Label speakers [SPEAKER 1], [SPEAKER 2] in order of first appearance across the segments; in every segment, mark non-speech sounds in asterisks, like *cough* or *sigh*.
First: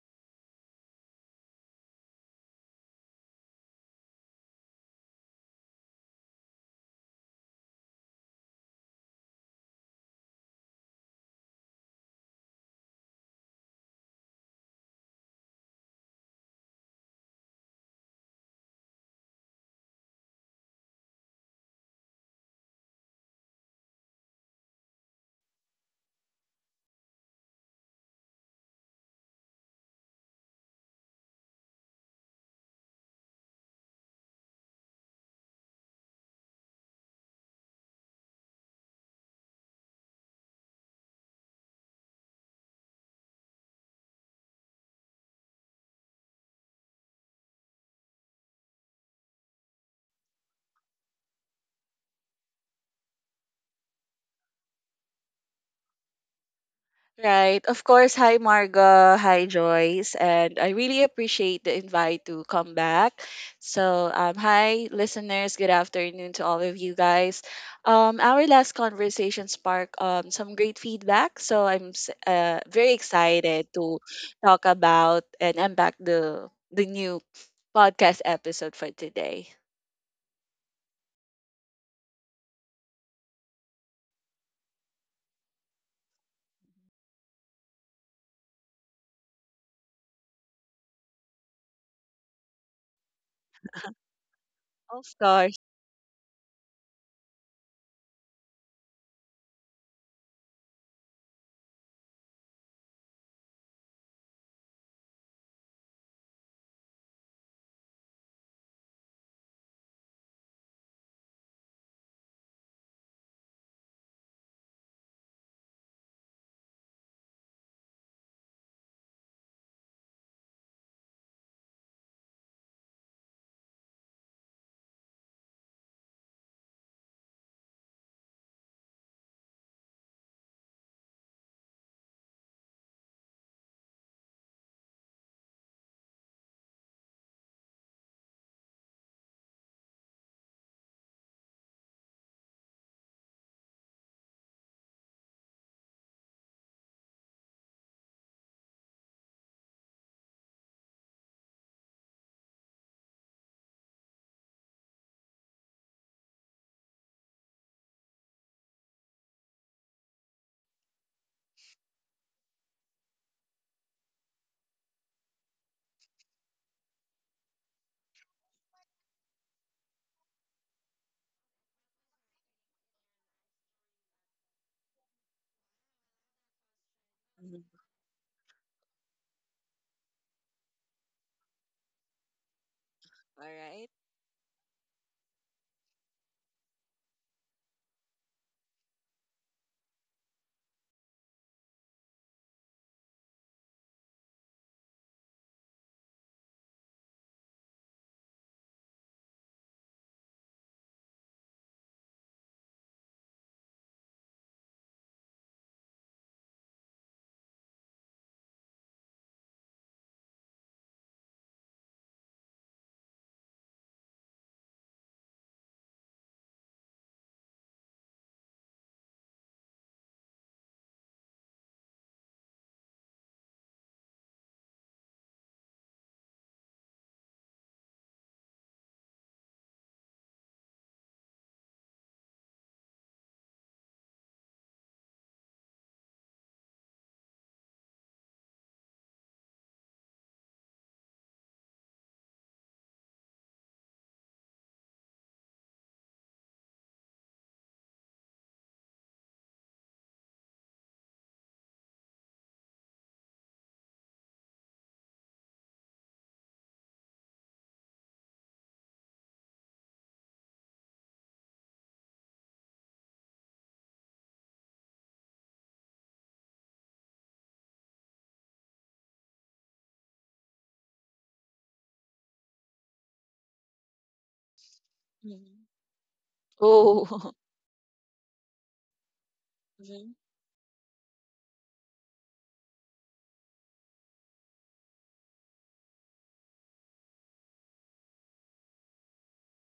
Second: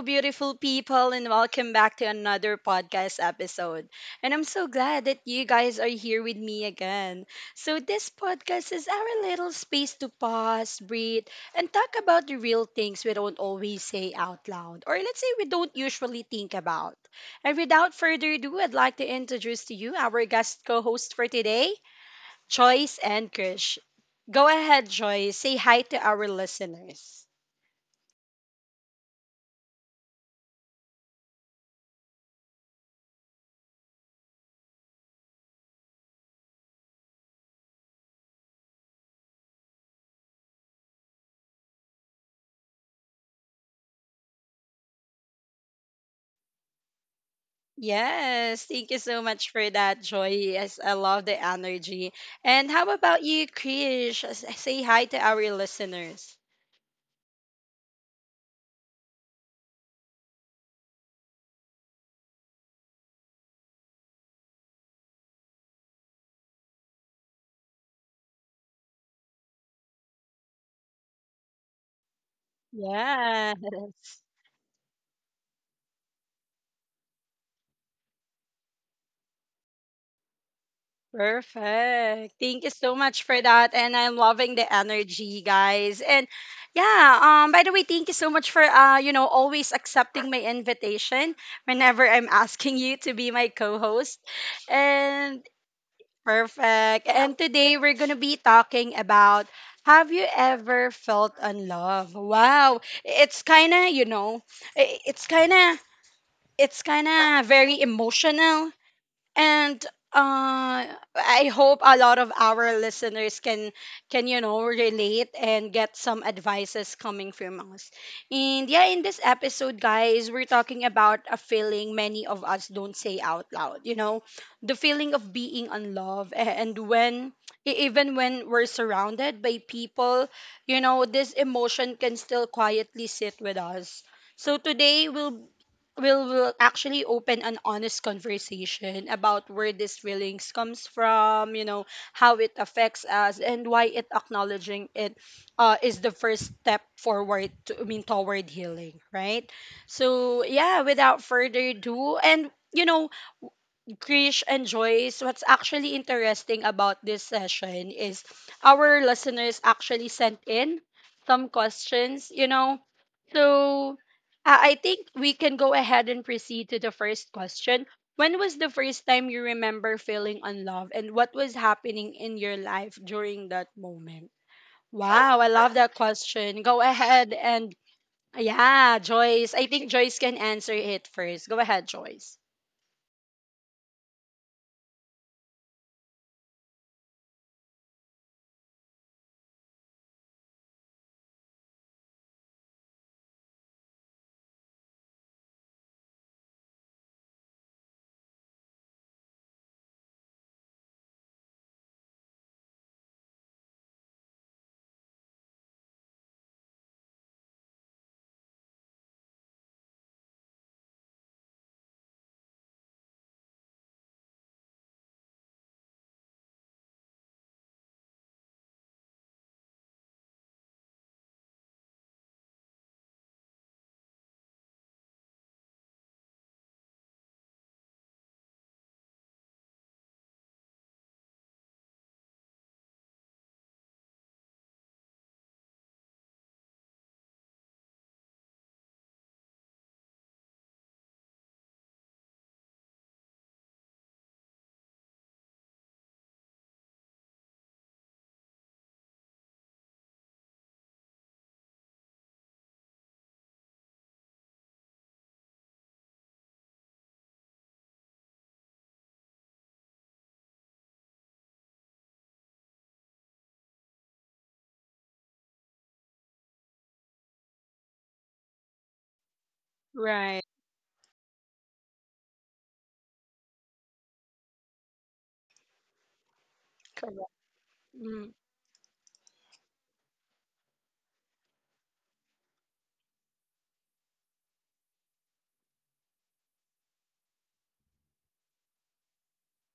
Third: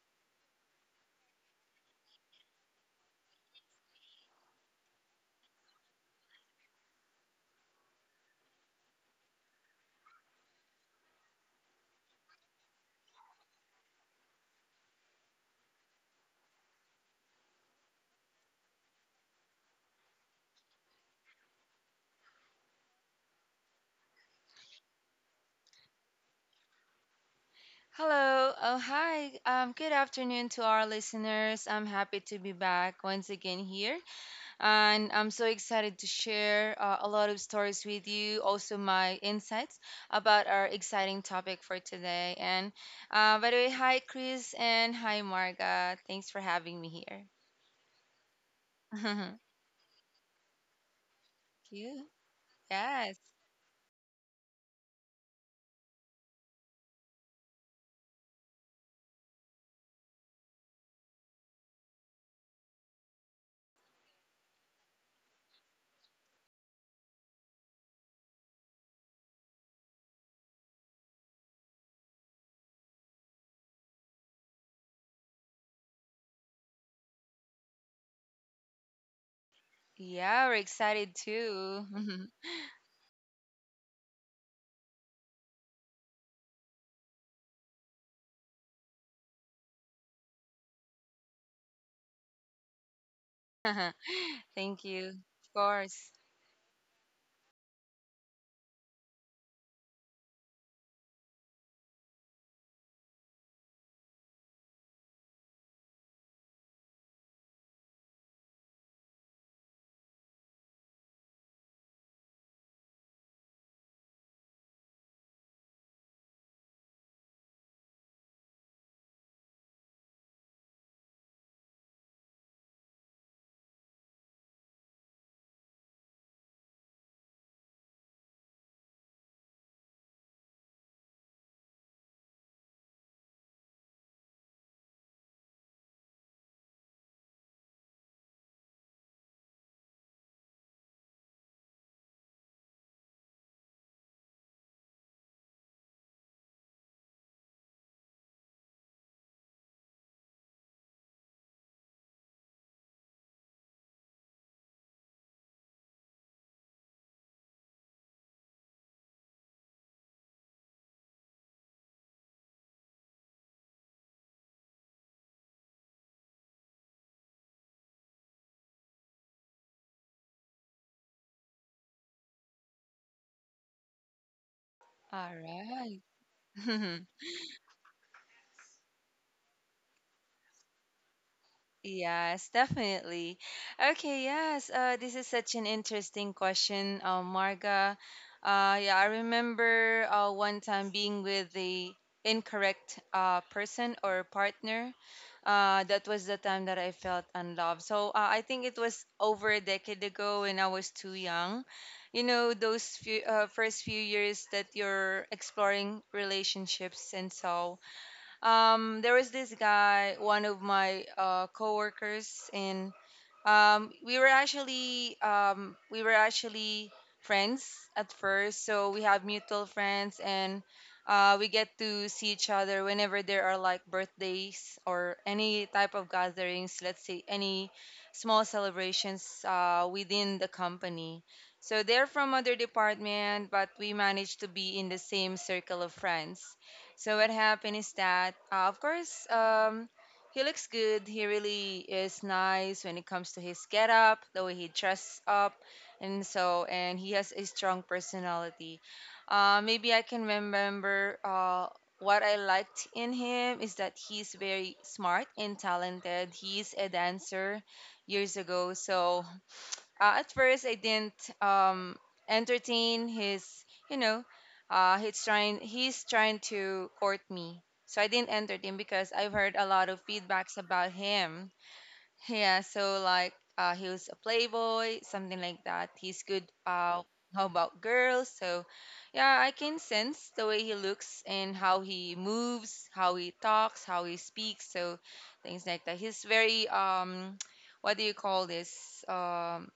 [SPEAKER 1] beautiful people, and welcome back to another podcast episode. And I'm so glad that you guys are here with me again. So, this podcast is our little space to pause, breathe, and talk about the real things we don't always say out loud, or let's say we don't usually think about. And without further ado, I'd like to introduce to you our guest co host for today, Joyce and Krish. Go ahead, Joyce. Say hi to our listeners.
[SPEAKER 2] Hello. Oh, hi. Good afternoon to our listeners. I'm happy to be back once again here. And I'm so excited to share a lot of stories with you, also my insights about our exciting topic for today. And by the way, hi, Chris, and hi, Marga. Thanks for having me here.
[SPEAKER 1] Yes, thank you so much
[SPEAKER 2] *laughs*
[SPEAKER 1] for that, Joy. Yes, I love the
[SPEAKER 2] you?
[SPEAKER 1] energy. And how
[SPEAKER 2] Yes.
[SPEAKER 1] about you, Krish? Say hi to our listeners.
[SPEAKER 3] Right. Of course, hi Marga, hi Joyce, and I really appreciate the invite to come back. So, hi listeners, good afternoon to all of you guys. Our last conversation sparked some great feedback, so I'm very excited to
[SPEAKER 1] Yes,
[SPEAKER 3] talk about and unpack the new podcast episode for today.
[SPEAKER 2] Yeah, we're excited too. *laughs*
[SPEAKER 1] perfect. Thank you so much for that. And I'm loving the energy, guys. And yeah, by the way, thank you so much for always accepting my invitation whenever I'm asking you to be my co-host.
[SPEAKER 2] Thank
[SPEAKER 3] Of
[SPEAKER 2] you.
[SPEAKER 1] And
[SPEAKER 2] Of
[SPEAKER 3] course.
[SPEAKER 2] course.
[SPEAKER 1] perfect. And today we're going to be talking about, have you ever felt unloved? Wow. It's kind of, i- it's kind of it's kind of very emotional. And uh I hope a lot of our listeners can relate and get some advices coming from us. And yeah, in this episode, guys, we're talking about a feeling many of us don't say out loud, the feeling of being unloved. And when even when we're surrounded by people, this emotion can still quietly sit with us. So today, we'll will actually open an honest conversation about where these feelings comes from, how it affects us, and why it acknowledging it is the first step forward to, I mean toward healing, right? So yeah, without further ado, and Krish and Joyce, what's actually interesting about this session is our listeners actually sent in some questions. So I think we can go ahead and proceed to the first question. When was the first time you remember feeling unloved and what was happening in your life during that moment? Wow, I love that
[SPEAKER 2] All
[SPEAKER 1] question. Go
[SPEAKER 2] right. *laughs*
[SPEAKER 1] ahead,
[SPEAKER 3] Mhm.
[SPEAKER 1] and yeah, Joyce. I think Joyce can answer it first. Go ahead, Joyce.
[SPEAKER 2] Yes, definitely.
[SPEAKER 3] All right.
[SPEAKER 2] Okay, yes. This is such an interesting question, Marga. Yeah, I remember one time being with the incorrect person or partner. That was the time that I felt unloved. So I think it was over a decade ago when I was too young. You know, those few, first few years that you're exploring relationships. And so, there was this guy, one of my coworkers in, we were actually friends at first. So we have mutual friends, and we get to see each other whenever there are like birthdays or any type of gatherings, let's say any small celebrations within the company. So they're from other department, but we managed to be in the same circle of friends. So what happened is that of course, he looks good. He really is nice when it comes to his getup, the way he dresses up, and so, and he has a strong personality. Maybe I can remember what I liked in him is that he's very smart and talented. He's a dancer years ago. So at first I didn't, um, entertain his, you know, he's trying to court me. So I didn't entertain because I've heard a lot of
[SPEAKER 1] Right.
[SPEAKER 2] feedbacks about him. Yeah, so like he was a playboy, something like
[SPEAKER 3] Mhm.
[SPEAKER 2] that. He's good.
[SPEAKER 3] Oh,
[SPEAKER 1] Correct.
[SPEAKER 3] *laughs*
[SPEAKER 2] How about girls?
[SPEAKER 1] Mm.
[SPEAKER 2] So yeah, I can
[SPEAKER 3] Mhm.
[SPEAKER 2] sense the way he looks and how he moves, how he talks, how he speaks. So things like that. He's very *tsk* what do you call this? Um,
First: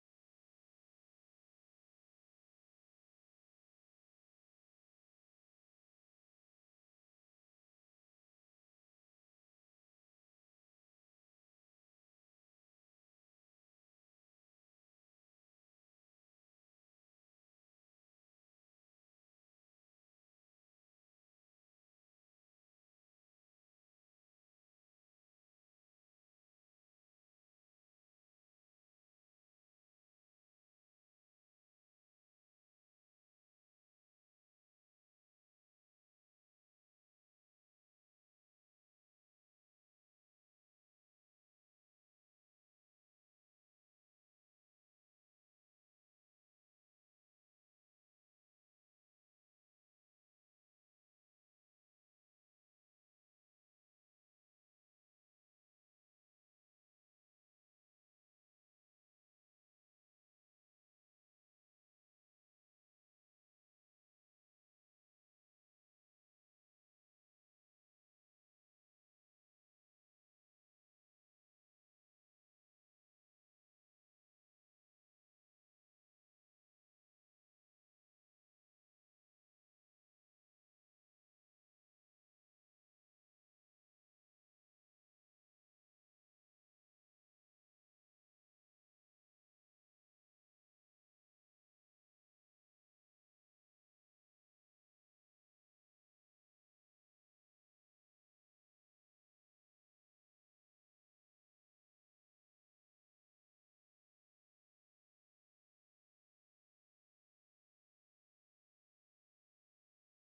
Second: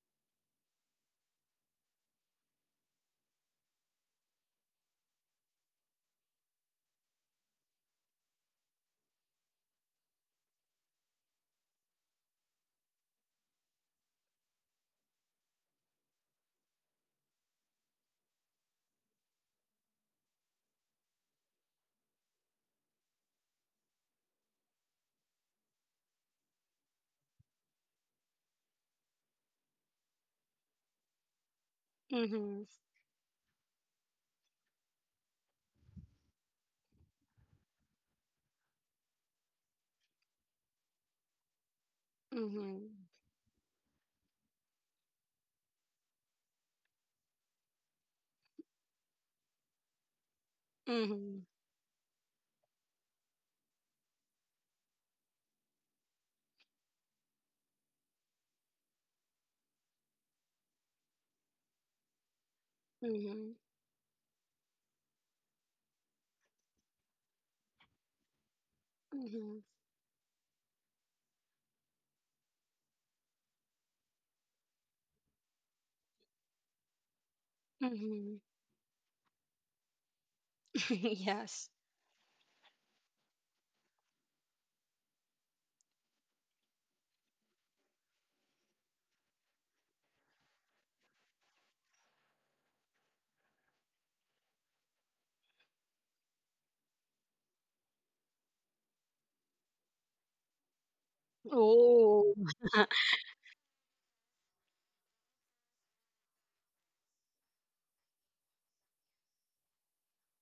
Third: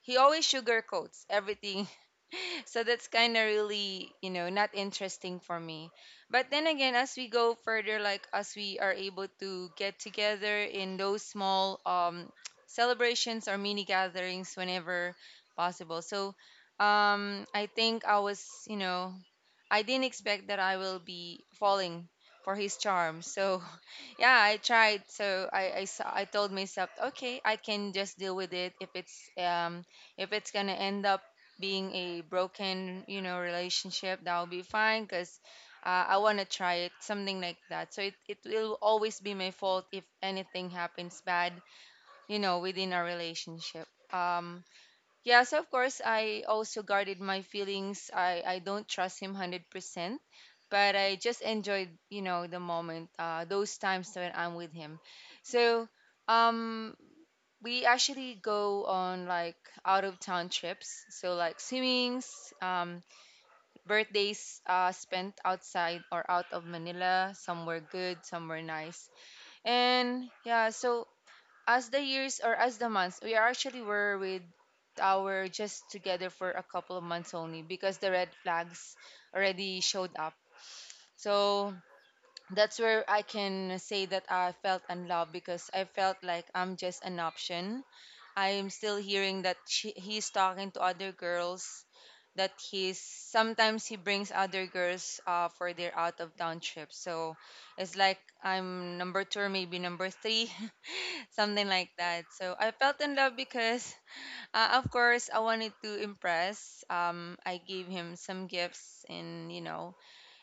[SPEAKER 2] he always sugarcoats everything. *laughs* So that's kind of really, you know, not interesting for me. But then again, as we go further, like as we are able to get together in those small *tsk* celebrations or mini gatherings whenever possible. So I think I was, you know, I didn't expect that I will be falling for his charm. So *laughs* yeah, I tried. So I told myself, okay, I can just deal with it if it's going to end up being a
[SPEAKER 1] Mhm.
[SPEAKER 2] broken, you know, relationship, that'll be fine because I want to try it, something like that. So it will always be my fault if anything happens bad, you know, within our
[SPEAKER 1] Mhm.
[SPEAKER 2] relationship. Um, yeah, so of course, I also guarded my feelings. I don't trust him 100%, but I just
[SPEAKER 1] Mhm.
[SPEAKER 2] enjoyed, you know, the moment, those times when I'm with him. So, um we actually go on like out of town trips, so like swimmings, um,
[SPEAKER 1] Mhm.
[SPEAKER 2] birthdays spent outside or out of Manila, somewhere good, somewhere nice.
[SPEAKER 1] Mhm.
[SPEAKER 2] And yeah, so as the years or as the months we actually were with our, just together for a couple of months only, because the red
[SPEAKER 1] Mhm.
[SPEAKER 2] flags already showed up.
[SPEAKER 1] *laughs* Yes.
[SPEAKER 2] So that's where I can say that I felt unloved, because I felt like I'm just an option. I'm still hearing that he's talking to other girls, that he's sometimes he brings other girls for their out of town trips. So it's like I'm number two or maybe number three, *laughs* something like that.
[SPEAKER 1] Oh.
[SPEAKER 2] So I
[SPEAKER 1] *laughs*
[SPEAKER 2] felt in love because, of course, I wanted to impress. I gave him some gifts and, you know,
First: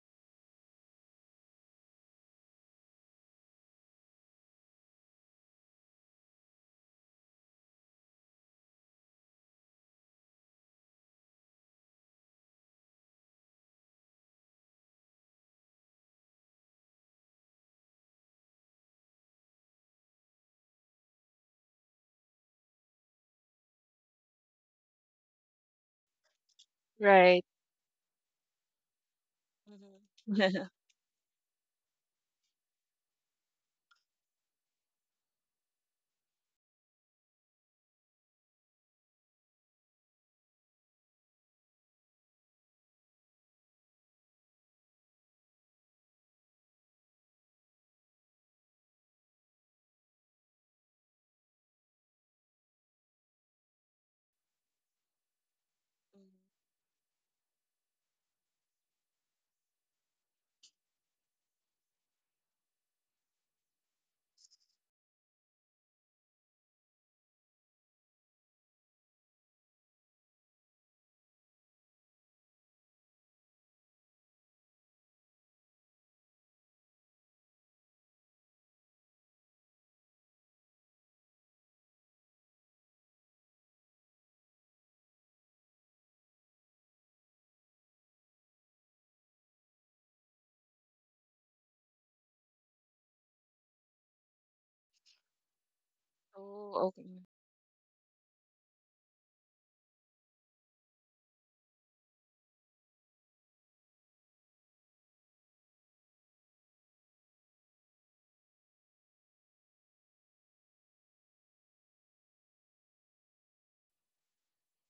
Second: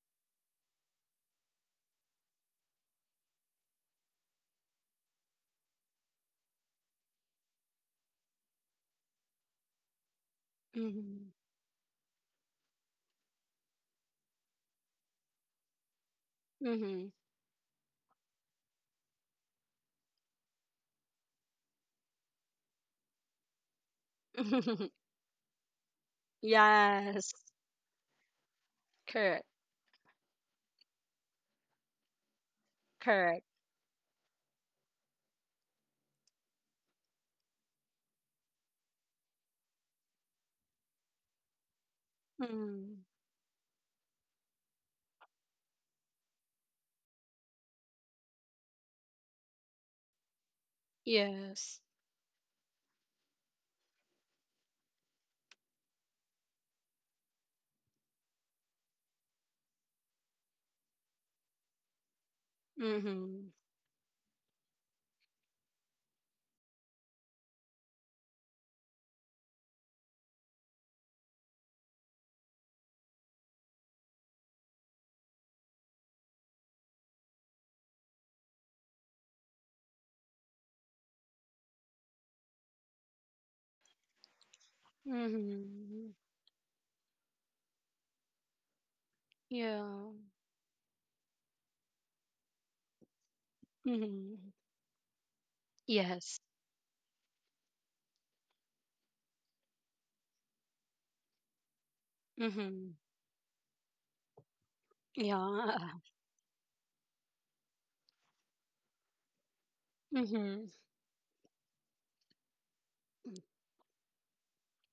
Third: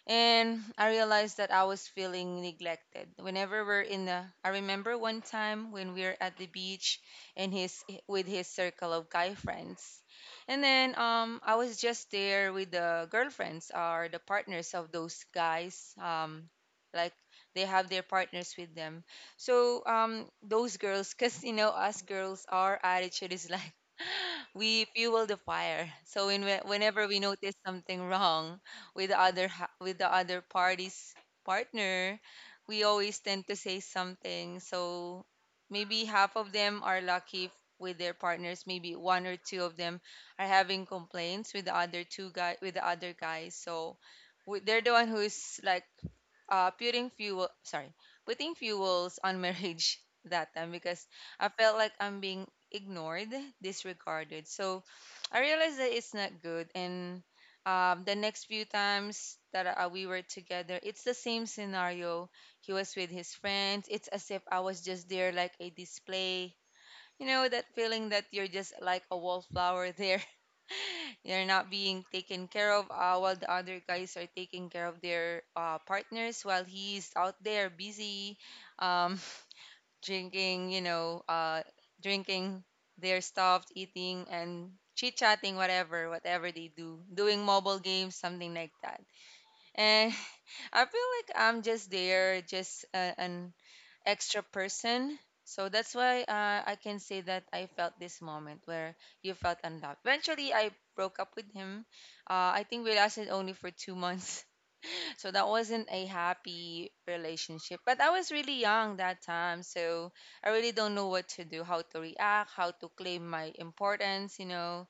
[SPEAKER 2] and I realized that I was feeling neglected. Whenever we're in the, I remember one time when we were at the beach and his with his circle of guy friends, and then
[SPEAKER 1] Mhm.
[SPEAKER 2] I was just there with the girlfriends or the partners of those guys.
[SPEAKER 1] Mhm.
[SPEAKER 2] Like they have their partners with them. So those girls, cause you know us girls, our attitude is like *laughs* we
[SPEAKER 1] *laughs*
[SPEAKER 2] fuel the fire. So whenever we
[SPEAKER 1] Yes.
[SPEAKER 3] Right.
[SPEAKER 2] notice something wrong with the
[SPEAKER 1] Correct.
[SPEAKER 2] with the other
[SPEAKER 3] Mhm.
[SPEAKER 2] party's partner, we always
[SPEAKER 1] Correct.
[SPEAKER 2] tend to say something. So maybe half of them are lucky with their partners. Maybe one or two of them are having complaints with the other two guy with the
[SPEAKER 1] Mm.
[SPEAKER 2] other guys. So they're the one who's like putting fuel, sorry putting fuels on marriage *laughs* that time, because I felt
[SPEAKER 1] Yes.
[SPEAKER 2] like I'm being ignored, disregarded. So I realized that it's not
[SPEAKER 3] *laughs*
[SPEAKER 2] good. And the next few times that we were together, it's the same scenario. He was with his
[SPEAKER 1] Mhm.
[SPEAKER 2] friends. It's as if I was just there like a display, you know, that feeling that you're just like a wallflower there. *laughs* You're not being taken care of, while the other guys are taking care of their partners, while he's out there busy, um, *laughs* drinking, you know, uh, drinking their stuff, eating, and chit chatting, whatever,
[SPEAKER 1] Mhm.
[SPEAKER 2] whatever they do, doing mobile games, something like that.
[SPEAKER 1] Yeah.
[SPEAKER 2] And *laughs* I feel like I'm just there, just an extra
[SPEAKER 1] Mhm.
[SPEAKER 2] person. So that's why
[SPEAKER 1] Yes.
[SPEAKER 3] Oh,
[SPEAKER 2] I can say
[SPEAKER 3] okay.
[SPEAKER 2] that I felt this moment where you felt unloved. Eventually, I broke up with him. I think
[SPEAKER 1] Mhm.
[SPEAKER 2] we lasted only for 2 months. *laughs* So that
[SPEAKER 1] Yeah.
[SPEAKER 2] wasn't a happy relationship. But I was really young that time. So I
[SPEAKER 1] Mhm.
[SPEAKER 2] really don't know what to do, how to react, how to claim my importance, you know.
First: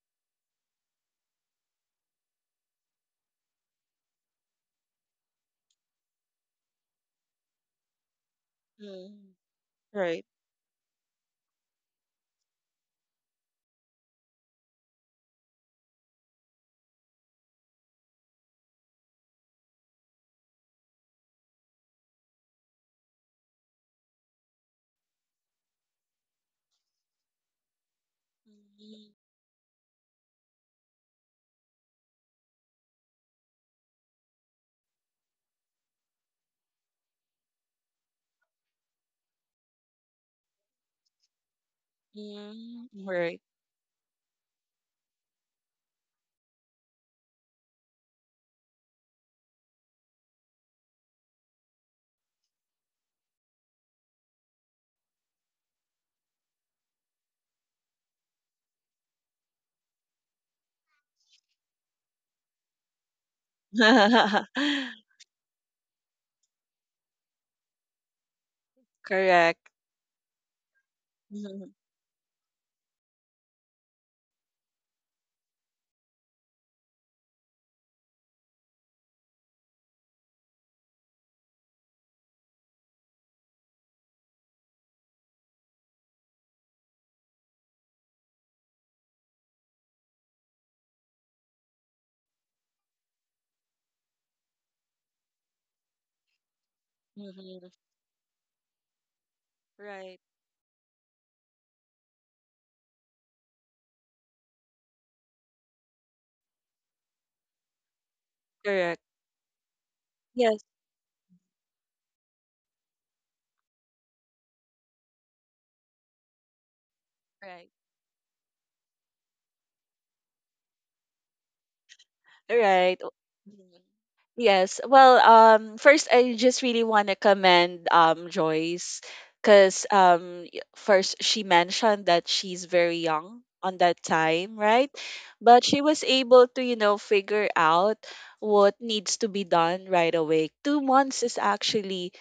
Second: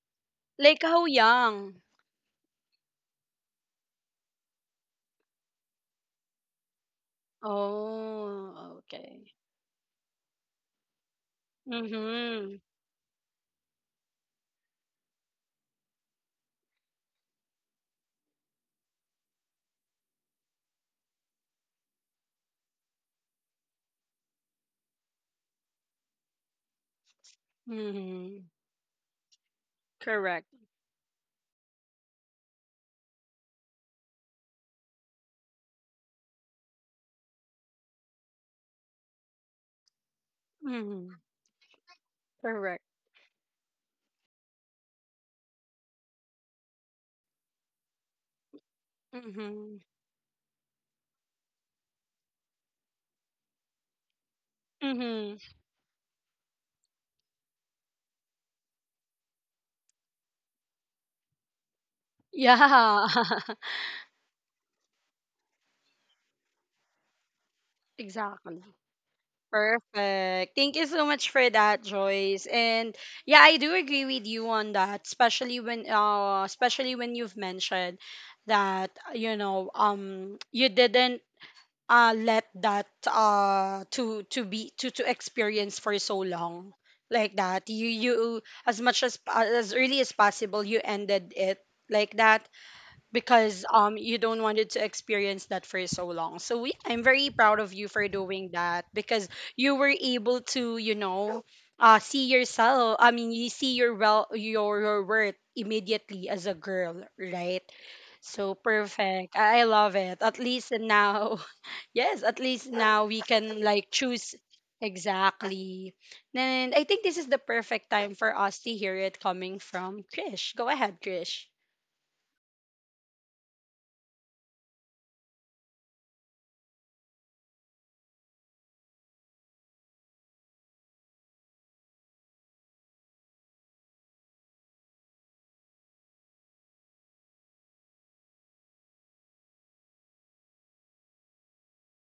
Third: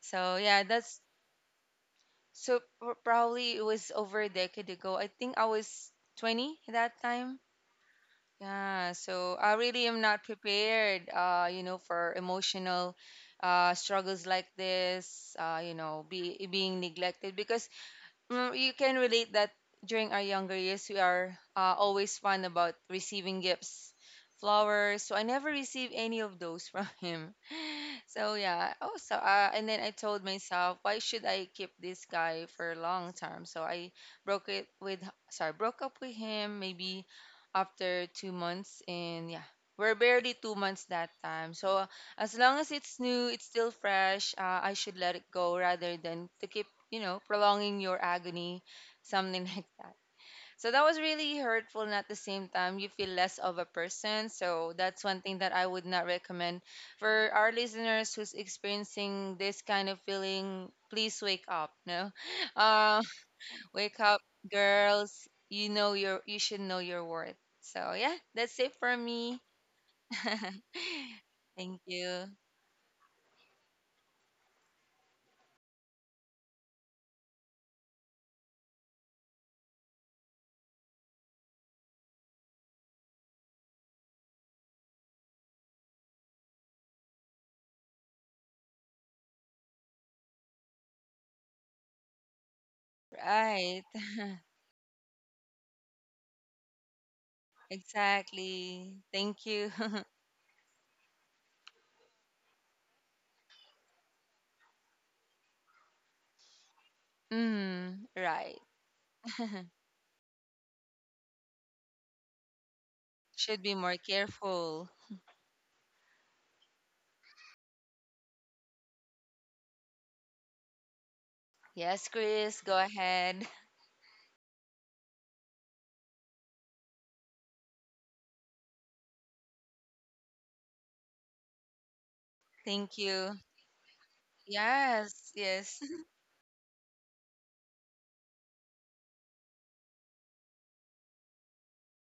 [SPEAKER 2] So yeah,
[SPEAKER 1] Like, how young?
[SPEAKER 2] probably it was over a decade ago. I think I was 20 that time.
[SPEAKER 1] Oh,
[SPEAKER 2] Yeah,
[SPEAKER 3] Mm,
[SPEAKER 1] okay.
[SPEAKER 2] so I really am
[SPEAKER 3] right.
[SPEAKER 2] not prepared, you know, for
[SPEAKER 1] Mhm.
[SPEAKER 2] emotional struggles like this, you know, being neglected. Because, mm, you can relate that during our younger years, we are always fun about receiving gifts, flowers. So I never received any of those from *laughs* him. So
[SPEAKER 1] Mhm.
[SPEAKER 2] yeah. Oh,
[SPEAKER 3] Mhm.
[SPEAKER 2] so and then I told
[SPEAKER 1] Correct.
[SPEAKER 2] myself, why should I keep this guy for a long time? So I broke it with, broke up with him maybe after 2 months, and yeah. We're barely 2 months that
[SPEAKER 1] Mhm.
[SPEAKER 2] time. So as long as
[SPEAKER 1] Correct.
[SPEAKER 3] Mm,
[SPEAKER 2] it's new,
[SPEAKER 3] right.
[SPEAKER 2] it's still fresh. I should let it go rather than to keep, you know, prolonging your agony, something *laughs* like
[SPEAKER 1] Mm-hmm.
[SPEAKER 2] that. So that was really hurtful. And at the same time, you feel less of a person. So that's one
[SPEAKER 1] Mm-hmm.
[SPEAKER 2] thing that I would not recommend for our listeners who's experiencing this kind of feeling. Please wake up. No, *laughs* um,
[SPEAKER 1] Yeah. *laughs*
[SPEAKER 2] wake up,
[SPEAKER 3] *laughs*
[SPEAKER 2] girls. You should know your worth. So yeah,
[SPEAKER 1] Exactly.
[SPEAKER 2] that's it for me.
[SPEAKER 3] Correct.
[SPEAKER 1] Perfect. Thank you so much for
[SPEAKER 2] *laughs*
[SPEAKER 3] Mhm,
[SPEAKER 1] that,
[SPEAKER 2] Thank you.
[SPEAKER 1] Joyce. And yeah, I do agree with you on that, especially when you've mentioned that you didn't let that to be to experience for so long like that. You as early as possible you ended it like that, because
[SPEAKER 2] Right.
[SPEAKER 1] you don't
[SPEAKER 2] *laughs*
[SPEAKER 1] want to experience that for so long. So I'm very proud
[SPEAKER 3] mhm,
[SPEAKER 1] of you for doing that,
[SPEAKER 2] Exactly.
[SPEAKER 1] because
[SPEAKER 2] Thank
[SPEAKER 1] you
[SPEAKER 2] you.
[SPEAKER 1] were
[SPEAKER 3] right.
[SPEAKER 1] able to see yourself. I mean you see your well your worth immediately as a girl,
[SPEAKER 2] *laughs*
[SPEAKER 1] right?
[SPEAKER 2] Mm,
[SPEAKER 1] So
[SPEAKER 2] right.
[SPEAKER 3] Correct.
[SPEAKER 1] perfect. I love it. At
[SPEAKER 3] Yes.
[SPEAKER 1] least now, *laughs* yes, at least now we can
[SPEAKER 2] Should be
[SPEAKER 1] like
[SPEAKER 2] more
[SPEAKER 1] choose
[SPEAKER 2] careful.
[SPEAKER 1] exactly. And I think this is the
[SPEAKER 3] Right.
[SPEAKER 1] perfect time for us to hear it coming from Krish. Go ahead, Krish.
[SPEAKER 2] Yes, Chris, go
[SPEAKER 3] Right.
[SPEAKER 2] ahead.
[SPEAKER 3] Yes. Well, first I just really want to commend Joyce because um first she mentioned that she's
[SPEAKER 2] *laughs*
[SPEAKER 3] very
[SPEAKER 2] Thank
[SPEAKER 3] young
[SPEAKER 2] you.
[SPEAKER 3] on that time, right?
[SPEAKER 2] Yes,
[SPEAKER 3] But she
[SPEAKER 2] yes.
[SPEAKER 3] was
[SPEAKER 2] *laughs*
[SPEAKER 3] able to, you know, figure out what needs to be done right away. 2 months is actually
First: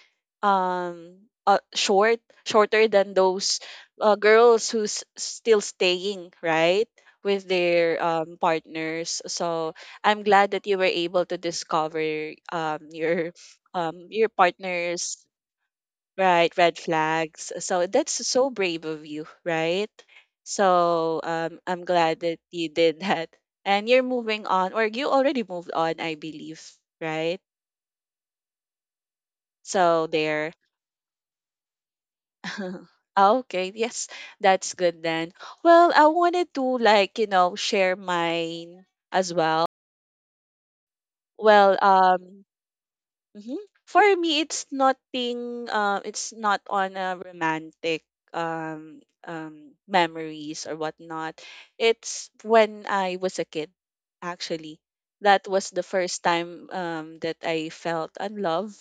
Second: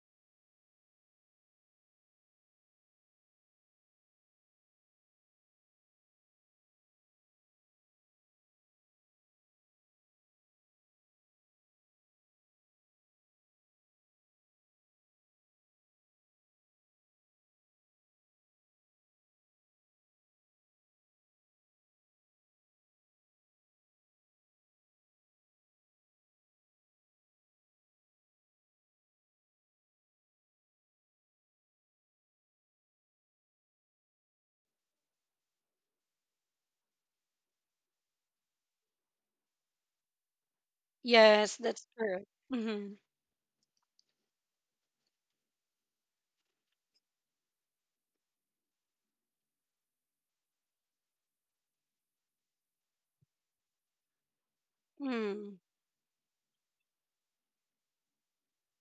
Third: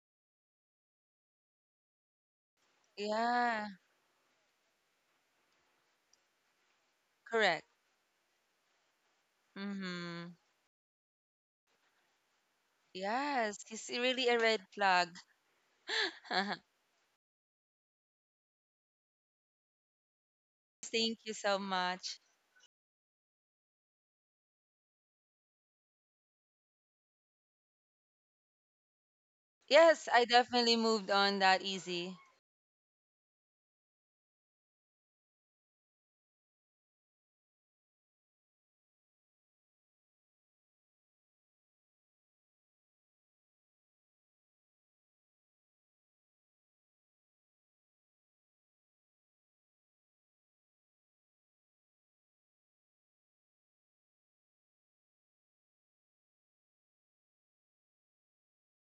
[SPEAKER 3] um shorter than those
[SPEAKER 2] Yeah,
[SPEAKER 3] girls who's still staying, right? With
[SPEAKER 2] correct.
[SPEAKER 3] their partners. So I'm
[SPEAKER 2] Mm-hmm.
[SPEAKER 3] glad that you were able to discover
[SPEAKER 2] Yes, it's
[SPEAKER 3] your
[SPEAKER 2] really a red flag.
[SPEAKER 3] partner's right
[SPEAKER 2] *laughs*
[SPEAKER 3] red flags. So that's so brave of you, right?
[SPEAKER 2] Thank
[SPEAKER 3] So
[SPEAKER 2] you so
[SPEAKER 3] I'm glad
[SPEAKER 2] much.
[SPEAKER 3] that you did that. And you're moving on or you already moved on, I believe, right? So
[SPEAKER 2] Yes, I
[SPEAKER 3] there.
[SPEAKER 2] definitely moved on that easy.
[SPEAKER 3] *laughs* Okay, yes. That's good then. Well, I wanted to like, you know, share mine as well.
[SPEAKER 1] Yes,
[SPEAKER 3] Well,
[SPEAKER 1] that's true.
[SPEAKER 3] um
[SPEAKER 1] Mm-hmm.
[SPEAKER 3] Mhm. For me, it's nothing. It's not on a romantic memories or whatnot. It's when I was a kid, actually. That
[SPEAKER 1] Mm-hmm.
[SPEAKER 3] was the first time that I felt unloved.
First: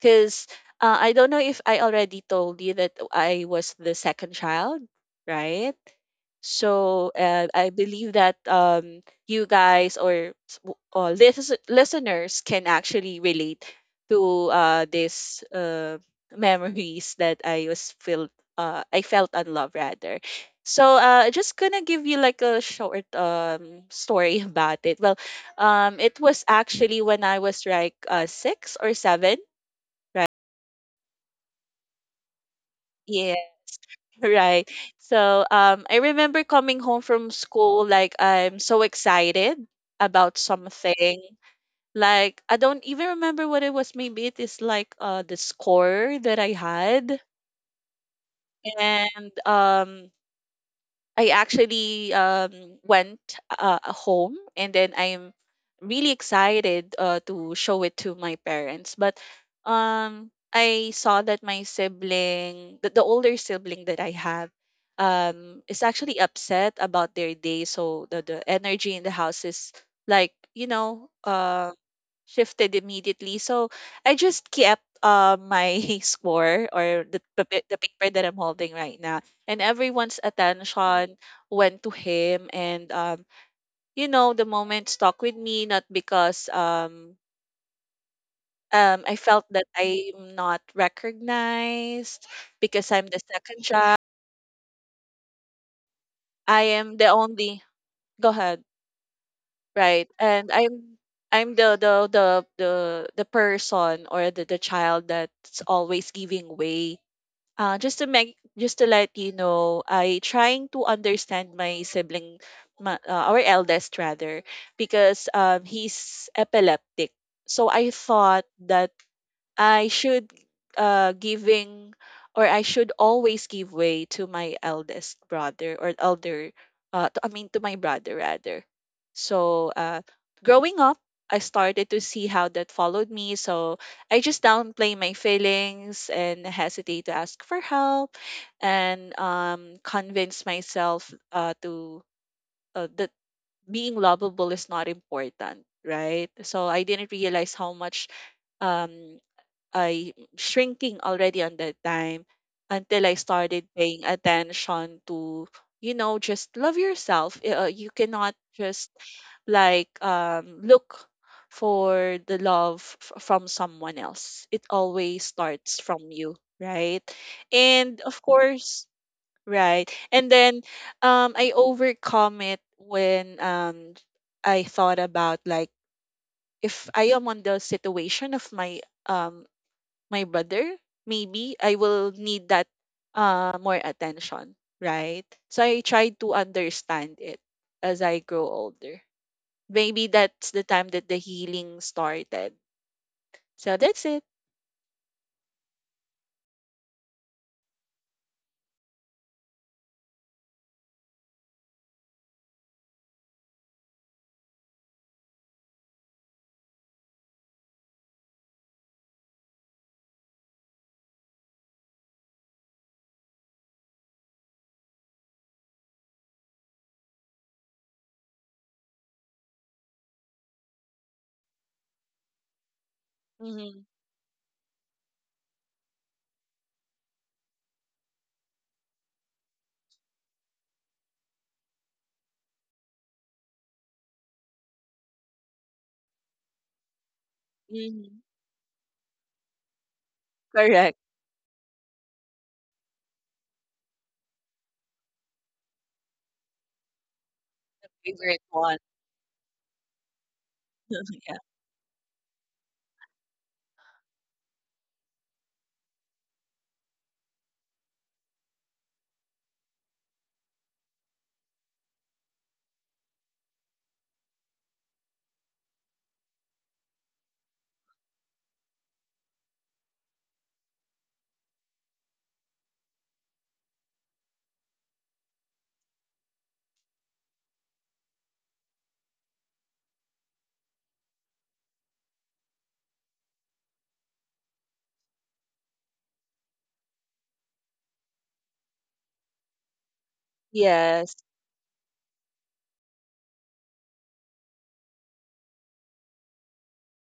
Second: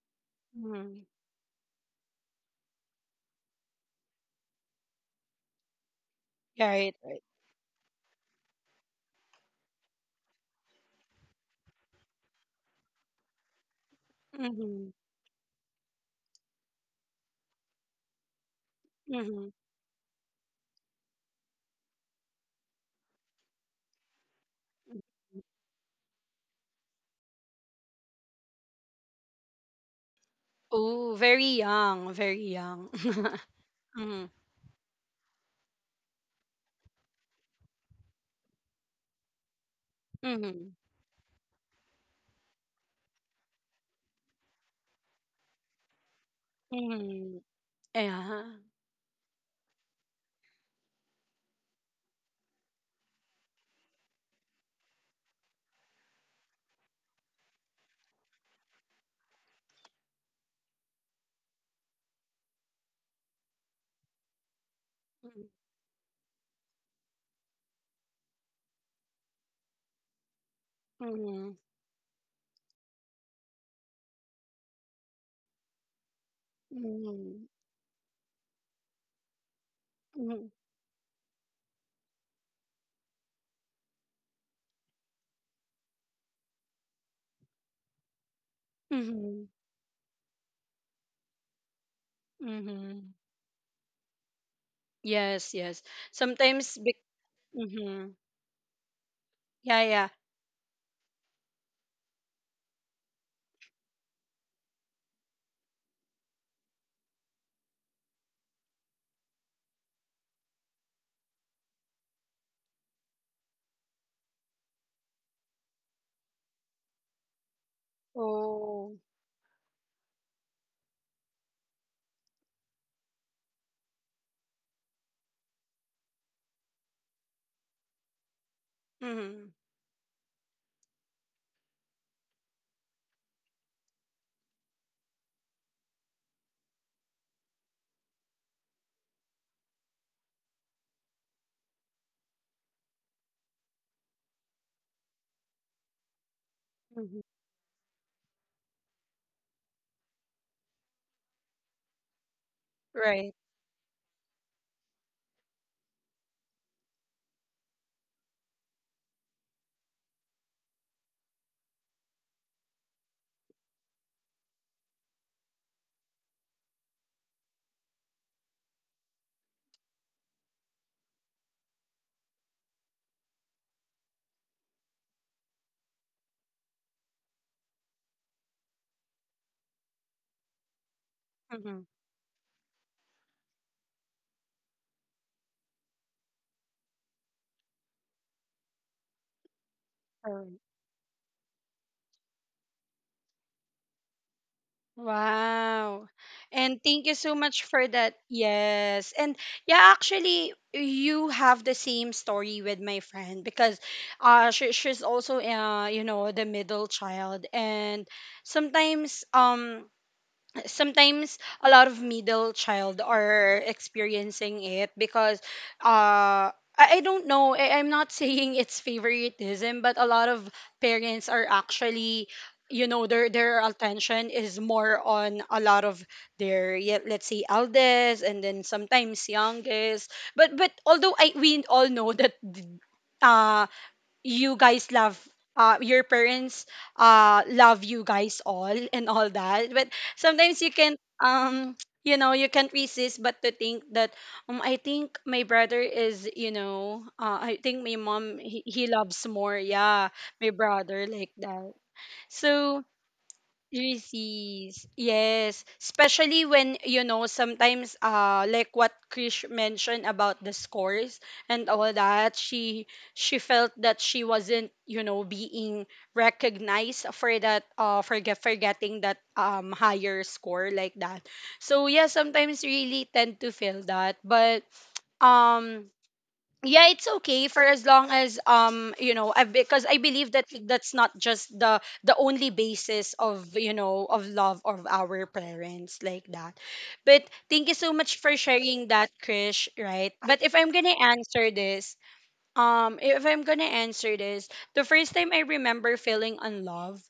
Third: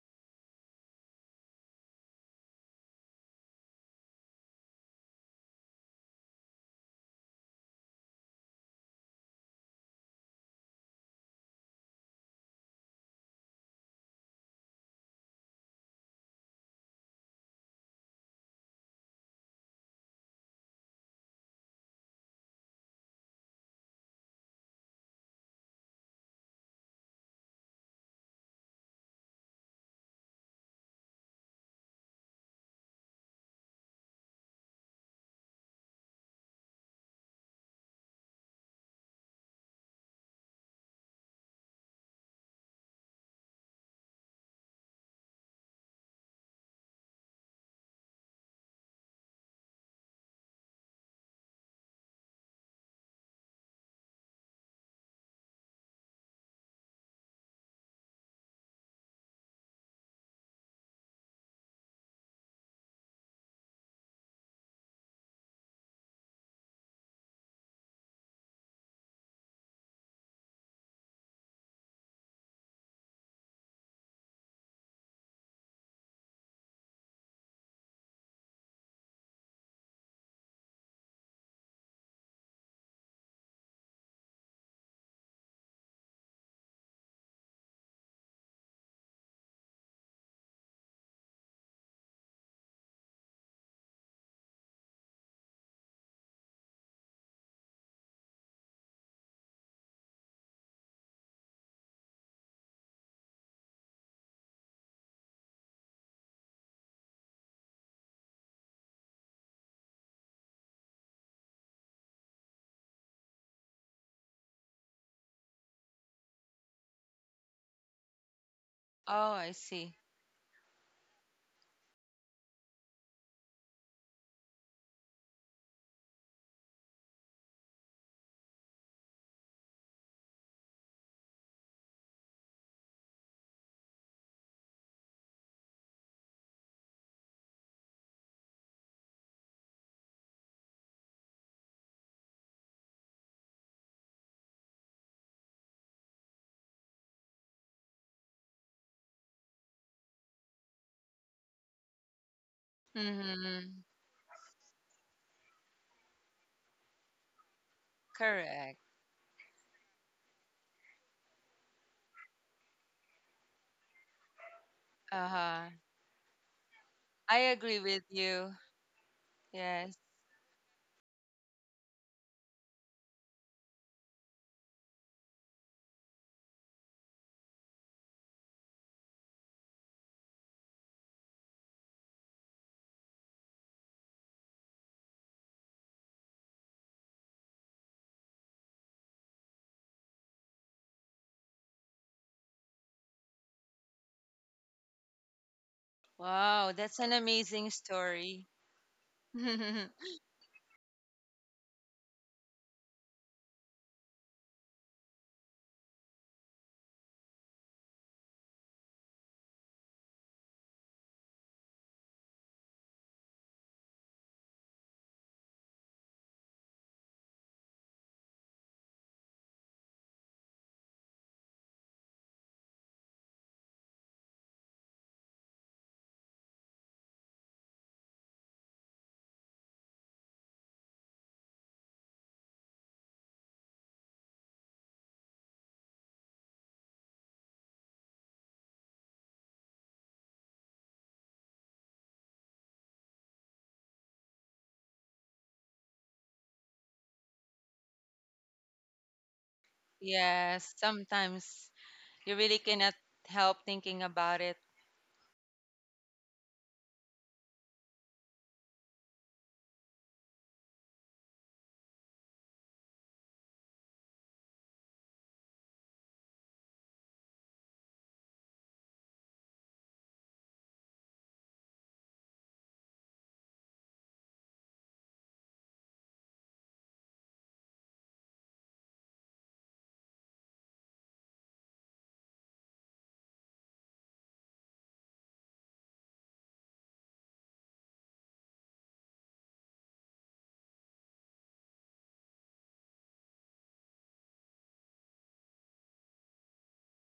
[SPEAKER 3] Because
[SPEAKER 1] Mm-hmm.
[SPEAKER 3] I don't know if I already told you that I was the second child, right?
[SPEAKER 1] Right,
[SPEAKER 3] So
[SPEAKER 1] right.
[SPEAKER 3] I believe that you guys or listeners can actually relate to
[SPEAKER 1] Mm-hmm.
[SPEAKER 3] these *laughs* memories that I was felt I felt
[SPEAKER 1] Mm-hmm.
[SPEAKER 3] unloved rather. So just gonna give you like a short story *laughs* about it. Well, it was actually when I was like six or seven, right?
[SPEAKER 1] Oh, very young, very young.
[SPEAKER 3] Yeah.
[SPEAKER 1] *laughs* Mm-hmm.
[SPEAKER 3] Right. So I remember coming home from school like I'm so excited about
[SPEAKER 1] Mm-hmm.
[SPEAKER 3] something. Like I don't even remember what it was. Maybe it is like the score that I had,
[SPEAKER 1] Mm-hmm. Yeah.
[SPEAKER 3] and I actually went home and then I'm really excited to show it to my parents. But I saw that my sibling, the older sibling that I have,
[SPEAKER 1] Mm-hmm.
[SPEAKER 3] is actually upset about their day. So the energy in the house is like, you know, shifted immediately. So I just kept my *laughs* score or the, the
[SPEAKER 1] Mm-hmm.
[SPEAKER 3] the paper that I'm holding right now. And everyone's
[SPEAKER 1] Mm-hmm.
[SPEAKER 3] attention went to him. And, you know, the moment stuck with me, not because I
[SPEAKER 1] Mm-hmm.
[SPEAKER 3] felt that I'm not recognized because I'm
[SPEAKER 1] Mm-hmm.
[SPEAKER 3] the second child.
[SPEAKER 1] Yes, yes.
[SPEAKER 3] I
[SPEAKER 1] Sometimes,
[SPEAKER 3] am the only,
[SPEAKER 1] mm-hmm.
[SPEAKER 3] go ahead,
[SPEAKER 1] Yeah,
[SPEAKER 3] right?
[SPEAKER 1] yeah.
[SPEAKER 3] And I'm the person or the child that's always giving way. Just to make, just to let you know, I trying to understand my sibling, our eldest rather, because he's epileptic. So I thought that
[SPEAKER 1] Oh.
[SPEAKER 2] Oh, I
[SPEAKER 3] I
[SPEAKER 2] see.
[SPEAKER 3] should giving or I should always give way to my eldest brother or elder to, I mean to my brother rather.
[SPEAKER 1] Mm-hmm.
[SPEAKER 3] So growing up I started to see how that followed me. So I just downplay my feelings and hesitate to ask for help and convince myself to that being lovable is not important, right? So I didn't
[SPEAKER 1] Mm-hmm.
[SPEAKER 3] realize how much um I shrinking already on that time until I
[SPEAKER 1] Right.
[SPEAKER 3] started
[SPEAKER 2] Mm-hmm.
[SPEAKER 3] paying attention to you know just love yourself. You cannot
[SPEAKER 2] Correct.
[SPEAKER 3] just like look for the love from someone else. It always
[SPEAKER 2] Uh-huh.
[SPEAKER 3] starts from you, right?
[SPEAKER 2] I agree
[SPEAKER 3] And
[SPEAKER 2] with
[SPEAKER 3] of
[SPEAKER 2] you.
[SPEAKER 3] course, right.
[SPEAKER 2] Yes.
[SPEAKER 3] And then I overcome it when I thought about like if I am on the situation of my um my brother, maybe I
[SPEAKER 1] Mm-hmm.
[SPEAKER 3] will need that more attention, right? So I try to understand it as I grow older. Maybe
[SPEAKER 1] Right.
[SPEAKER 3] that's the time that the healing started. So that's it.
[SPEAKER 1] Wow.
[SPEAKER 2] Wow,
[SPEAKER 1] And
[SPEAKER 2] that's
[SPEAKER 1] thank
[SPEAKER 2] an
[SPEAKER 1] you so much
[SPEAKER 2] amazing
[SPEAKER 1] for that.
[SPEAKER 2] story.
[SPEAKER 1] Yes.
[SPEAKER 2] *laughs*
[SPEAKER 1] And yeah, actually, you have the same story with my friend, because she's also, the middle child. And sometimes, um, sometimes a lot of middle child are experiencing it, because I don't know. I'm not *laughs* saying it's favoritism, but a lot of parents are actually, their
[SPEAKER 3] Mm-hmm.
[SPEAKER 1] attention is more on a lot of their, yeah, let's say, eldest, and then sometimes youngest. But although I we all know that uh, you guys love, your parents love you
[SPEAKER 3] Mm-hmm.
[SPEAKER 1] guys all *laughs* and all that. But sometimes you
[SPEAKER 3] Correct.
[SPEAKER 1] can you can't resist but to think that I think my brother is, I think my mom,
[SPEAKER 3] Favorite
[SPEAKER 1] he,
[SPEAKER 3] one.
[SPEAKER 1] he loves more, yeah, my
[SPEAKER 2] Yes,
[SPEAKER 3] *laughs*
[SPEAKER 1] brother, like
[SPEAKER 3] Yeah.
[SPEAKER 2] sometimes
[SPEAKER 1] that.
[SPEAKER 2] you really
[SPEAKER 1] So
[SPEAKER 2] cannot help thinking about it.
[SPEAKER 1] Receives. Yes. Especially when, sometimes like what Krish mentioned about the scores and all that, she felt that she wasn't, being recognized for that for getting that higher score like that. So yeah, sometimes really tend to feel that. But um yeah, it's okay for as long as because I believe that that's not just the only basis of of love of our parents like that. But thank you so much for sharing that, Krish, right? But if I'm gonna
[SPEAKER 3] Yes.
[SPEAKER 1] answer this if I'm gonna answer this, the first time I remember feeling unloved,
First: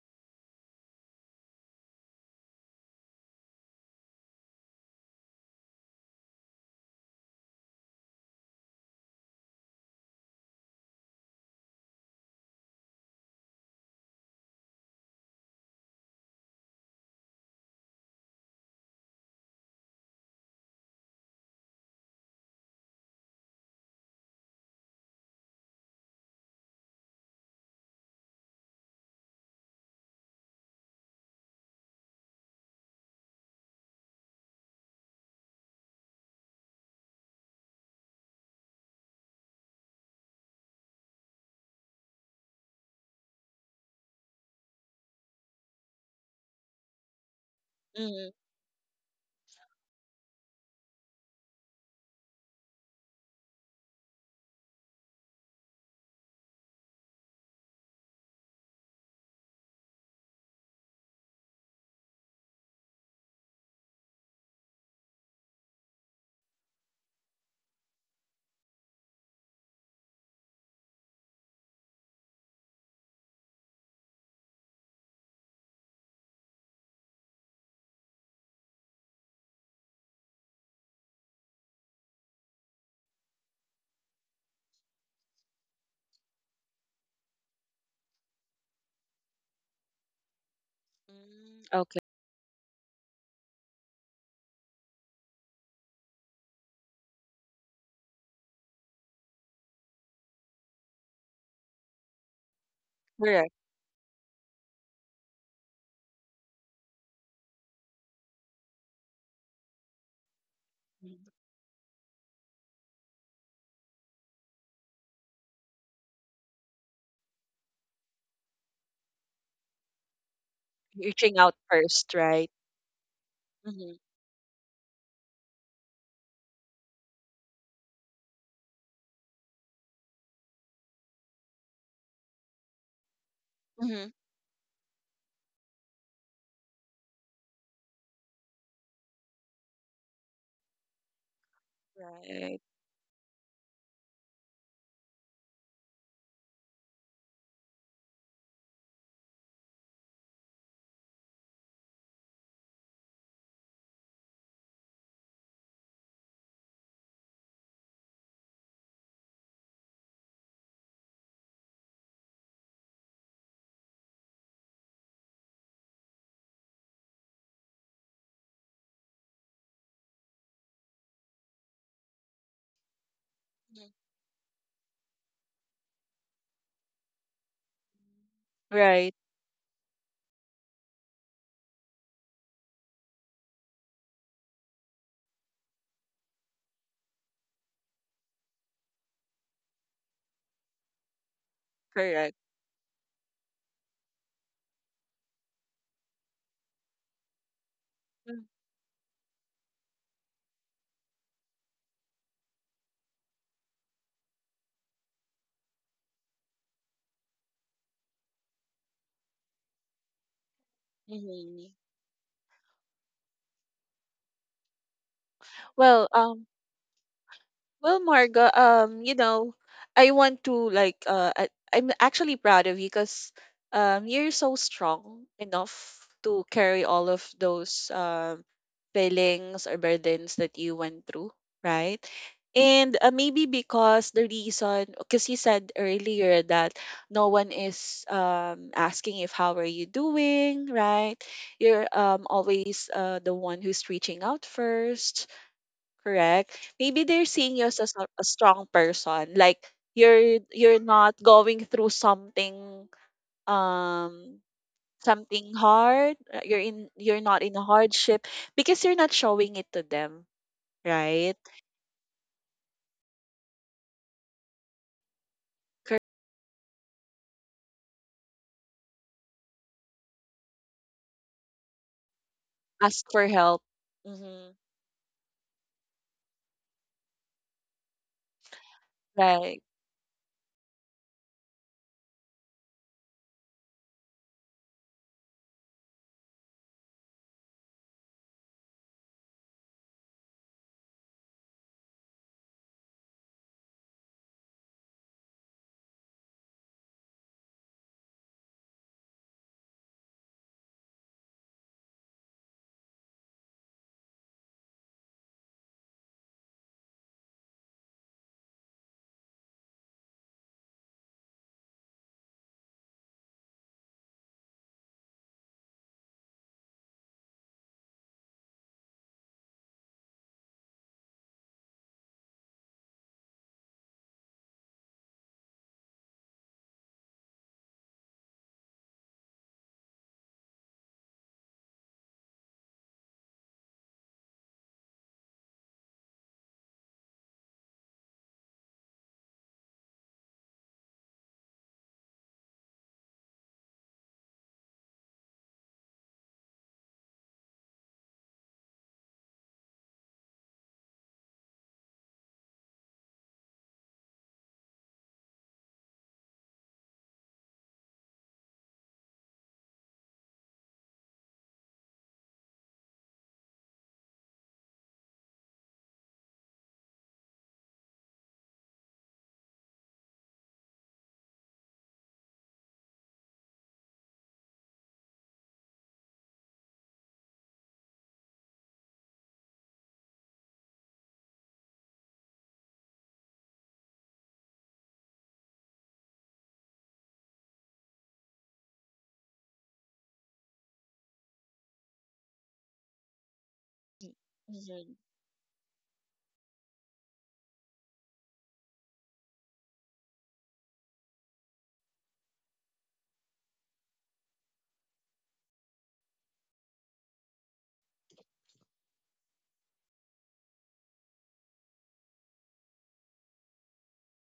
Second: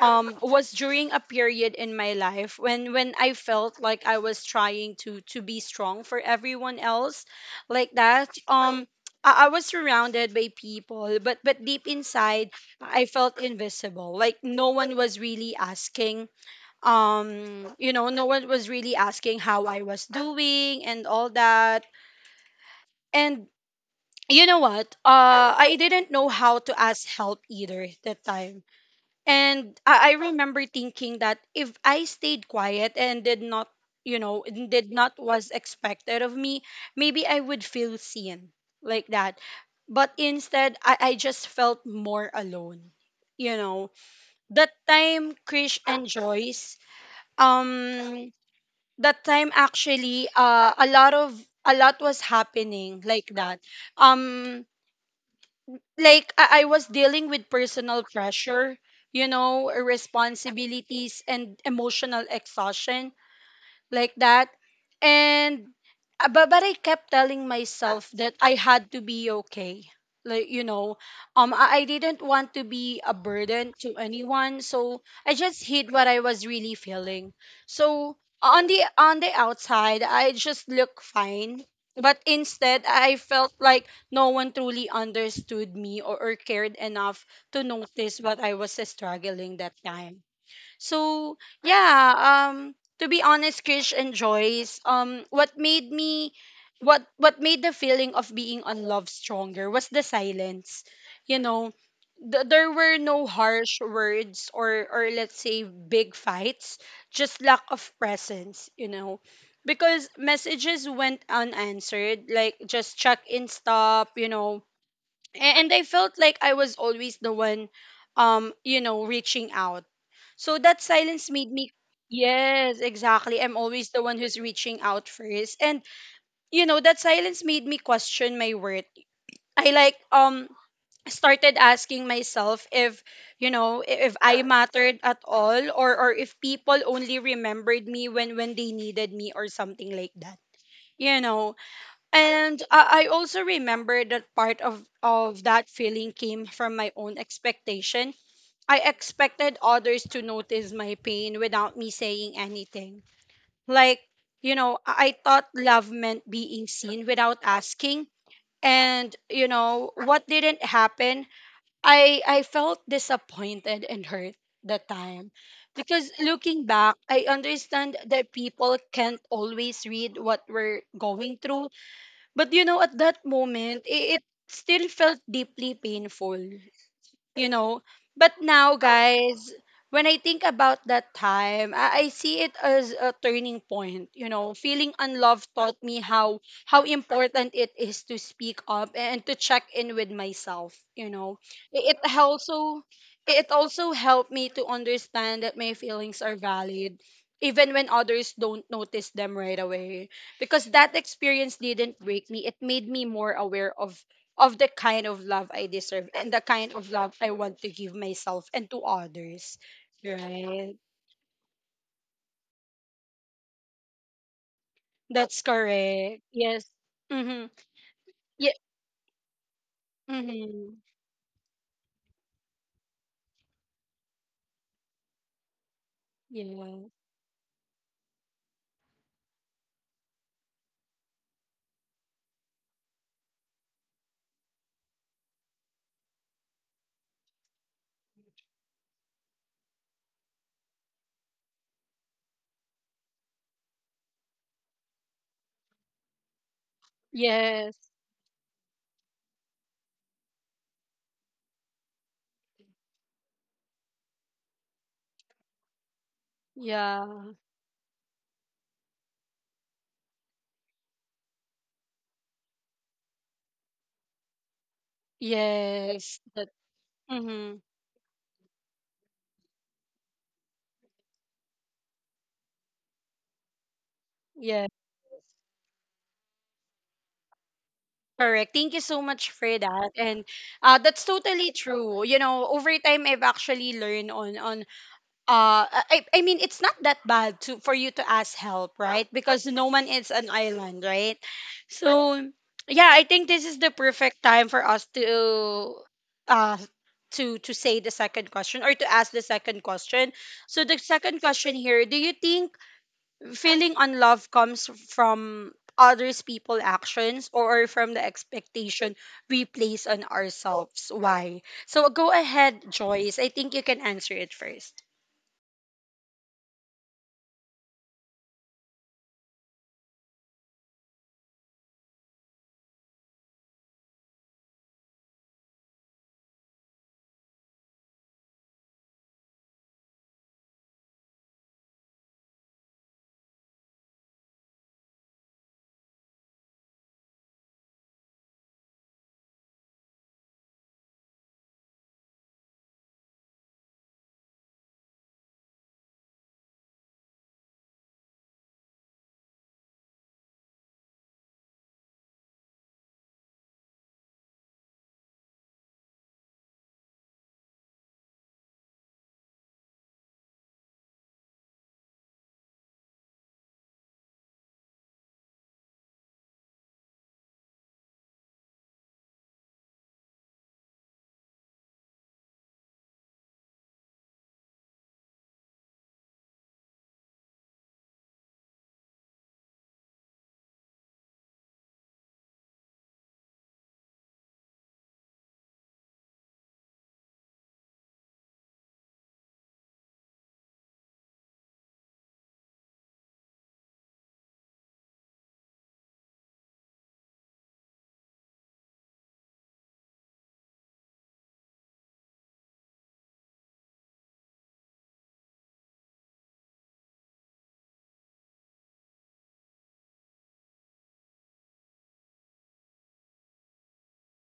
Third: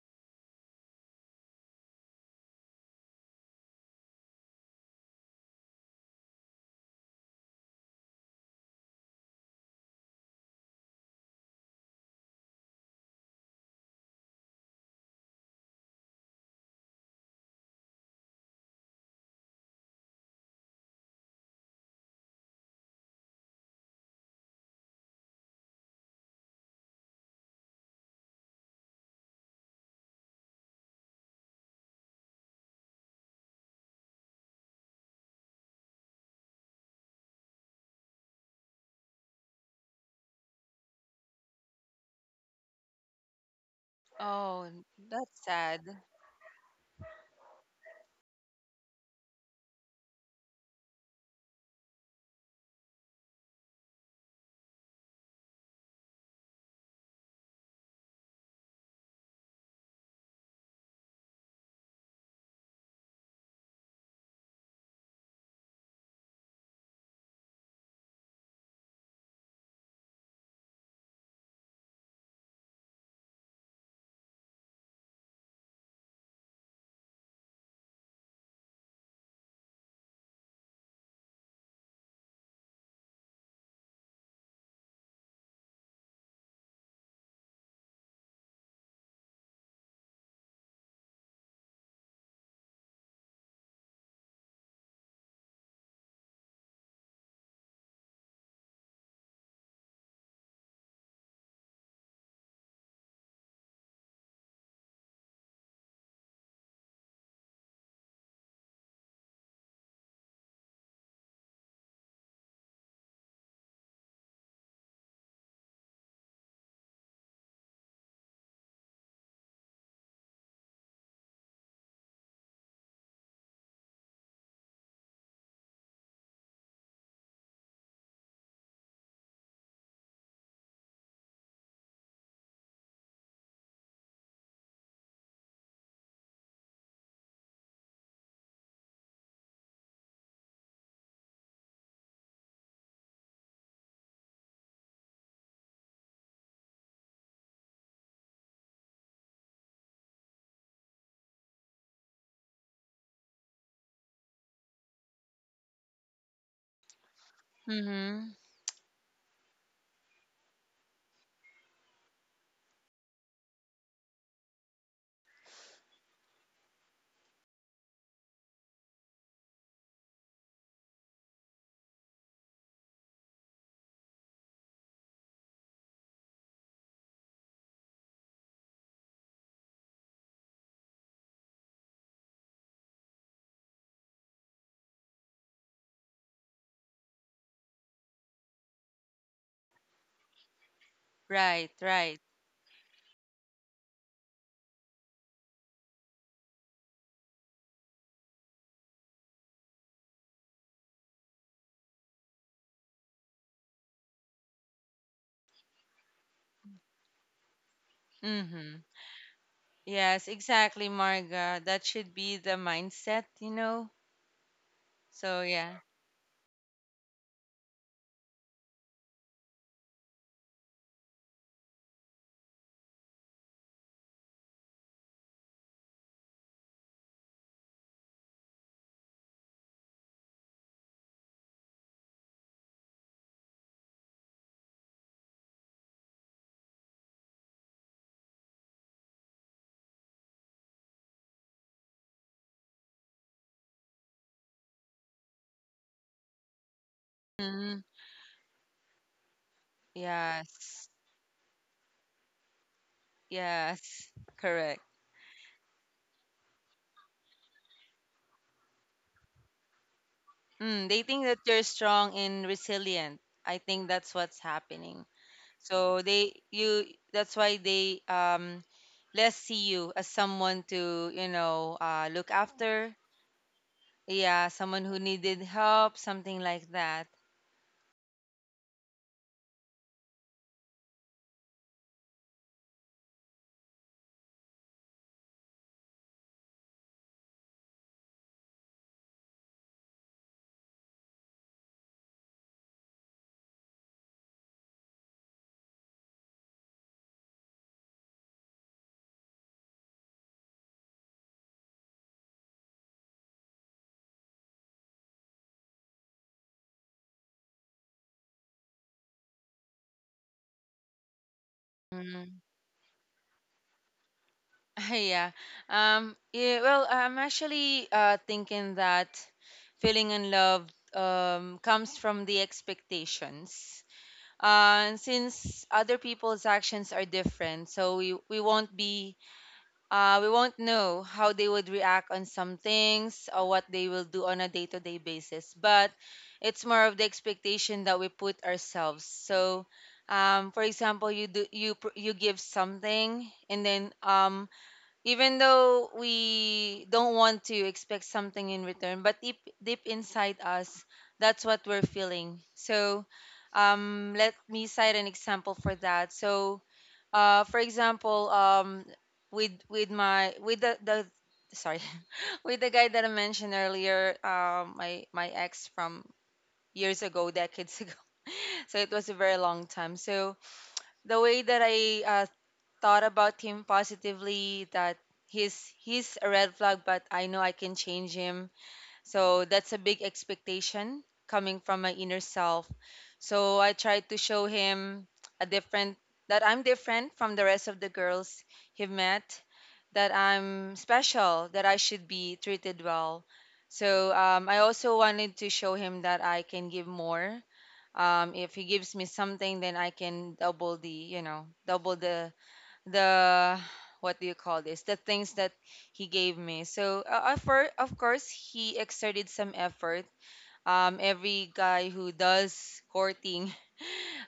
[SPEAKER 1] was during a period in my life when I felt like I was trying to be strong for everyone else, like that. I was surrounded by people, but deep inside, I felt invisible. Like no one was really asking. No one was really asking how I was doing and all that. And you know what? I didn't know how to ask help either that time. And I remember thinking that if I stayed quiet and did not, and did not was expected of me, maybe I would feel seen like that. But instead, I just felt more alone. You know,
[SPEAKER 2] Oh,
[SPEAKER 1] that time,
[SPEAKER 2] that's
[SPEAKER 1] Krish
[SPEAKER 2] sad.
[SPEAKER 1] and Joyce,
[SPEAKER 3] Mm-hmm.
[SPEAKER 1] um, that time actually, a lot was happening like that. Um, like I was dealing with personal pressure, responsibilities and emotional exhaustion like that. And but I kept telling myself that I had to be okay. Like I didn't want to be a burden to anyone, so I just hid what I was really feeling. So on the outside, I just look fine, but instead I felt like no one truly understood me, or cared enough to notice what I was struggling that time. So
[SPEAKER 3] Okay.
[SPEAKER 1] yeah, to be honest, Krish and Joyce, what made the feeling of being unloved stronger was the silence. You know, there were no
[SPEAKER 3] Correct.
[SPEAKER 1] harsh words, or let's say big fights, just lack of presence. Because messages went
[SPEAKER 3] Mhm.
[SPEAKER 1] unanswered, like just check in stop, and I felt like I was always the one reaching out. So that silence
[SPEAKER 3] Reaching
[SPEAKER 1] made
[SPEAKER 3] out
[SPEAKER 1] me.
[SPEAKER 3] first, right?
[SPEAKER 1] Yes, exactly. I'm always
[SPEAKER 3] Mm-hmm.
[SPEAKER 1] the one who's reaching out first. And that silence made me question my worth. I like started asking myself if
[SPEAKER 3] Mm-hmm.
[SPEAKER 1] if I mattered at all, or if people only remembered me when they needed me or something like that. You know,
[SPEAKER 3] Right.
[SPEAKER 1] and I also remember that part of that feeling came from my own expectation. I expected others to notice my pain without me saying anything. Like, I thought love meant being seen without asking.
[SPEAKER 2] Mm-hmm.
[SPEAKER 1] And, what didn't happen, I felt disappointed and hurt that time. Because looking back, I understand that people can't always read what we're going through, but at that moment, it still felt deeply painful you know. But now,
[SPEAKER 3] Right.
[SPEAKER 1] guys, when I think about that time, I see it as a turning point. Feeling unloved taught me how important it is to speak up and to check in with myself.
[SPEAKER 2] Right,
[SPEAKER 1] It
[SPEAKER 2] right.
[SPEAKER 1] it
[SPEAKER 3] Correct.
[SPEAKER 1] also it also helped me to understand that my feelings are valid. Even when others don't notice them right away. Because that experience didn't break me, it made me more aware of the kind of love I deserve and the kind of love I want to give myself
[SPEAKER 2] Mm-hmm.
[SPEAKER 1] and to others.
[SPEAKER 2] Yes,
[SPEAKER 1] Right?
[SPEAKER 2] exactly, Marga.
[SPEAKER 3] Mm-hmm.
[SPEAKER 2] That should be the mindset, you know? So,
[SPEAKER 1] That's
[SPEAKER 2] yeah.
[SPEAKER 3] Well,
[SPEAKER 1] correct.
[SPEAKER 3] um,
[SPEAKER 1] Yes. Mm-hmm.
[SPEAKER 3] Well, Marga,
[SPEAKER 1] Yeah.
[SPEAKER 3] um, you know, I want to
[SPEAKER 1] Mm-hmm.
[SPEAKER 3] like I'm actually proud of you because you're so strong enough to carry
[SPEAKER 1] Yeah.
[SPEAKER 3] all of those feelings or burdens that you went through, right? And maybe because the reason, because you said earlier that no one is asking if how are you doing, right? You're always the one who's reaching out first, correct, maybe they're seeing you
[SPEAKER 2] Mm-hmm.
[SPEAKER 1] Yes.
[SPEAKER 3] as a strong person like you're
[SPEAKER 2] Yes,
[SPEAKER 3] not going through something
[SPEAKER 2] yes,
[SPEAKER 3] um
[SPEAKER 2] correct.
[SPEAKER 3] something hard you're in you're
[SPEAKER 1] Yeah.
[SPEAKER 3] not in a hardship because you're not showing it to them
[SPEAKER 2] Mm, they think
[SPEAKER 3] right.
[SPEAKER 2] that you're strong and resilient. I think that's what's happening.
[SPEAKER 3] Cor-
[SPEAKER 2] So
[SPEAKER 1] Yes. That.
[SPEAKER 2] you, that's why
[SPEAKER 1] Mm-hmm.
[SPEAKER 2] they less see you as someone to, you know, look after.
[SPEAKER 3] ask for help.
[SPEAKER 2] Yeah,
[SPEAKER 3] Mm-hmm.
[SPEAKER 1] Yeah.
[SPEAKER 2] someone who needed help, something like that.
[SPEAKER 1] Correct. Thank you so much for
[SPEAKER 3] Right.
[SPEAKER 1] that. And that's totally true. Over time I've actually learned on I mean it's not that bad to for you to ask help, right? Because no one is an island, right? So yeah, I think this is the perfect time for us to uh to say the second question, or to ask the second question. So the second question here, do you think feeling unloved comes from others people actions or from the expectation we place on ourselves? Why? So go
[SPEAKER 2] Mm.
[SPEAKER 1] ahead, Joyce. I think you can answer it 1st.
[SPEAKER 2] *laughs* Yeah. Yeah, well, I'm actually thinking that feeling unloved comes from the expectations. And since other people's actions are different, so we won't be we won't know how they would react on some things or what they will do on a day to day basis. But it's more of the expectation that we put ourselves. So, for example, you do you pr- you give something, and then even though we don't want to expect something in return, but deep inside us, that's what we're feeling. So, let me cite an example for that. So for example, with my with the sorry *laughs* with the guy that I mentioned earlier, my ex from years ago, decades *laughs* ago. So it was a very long time. So the way that I thought about him positively, that he's a red flag, but I know I can change him. So that's a big expectation coming from my inner self. So I tried to show him a different that I'm different from the rest of the girls he met, that I'm special, that I should be treated well. So I
[SPEAKER 3] Mm-hmm.
[SPEAKER 2] also wanted to show him that I can give more. If he gives me something, then I can double the, double the what do you call this, the things that he gave me. So of course he exerted some effort. Every guy who does courting,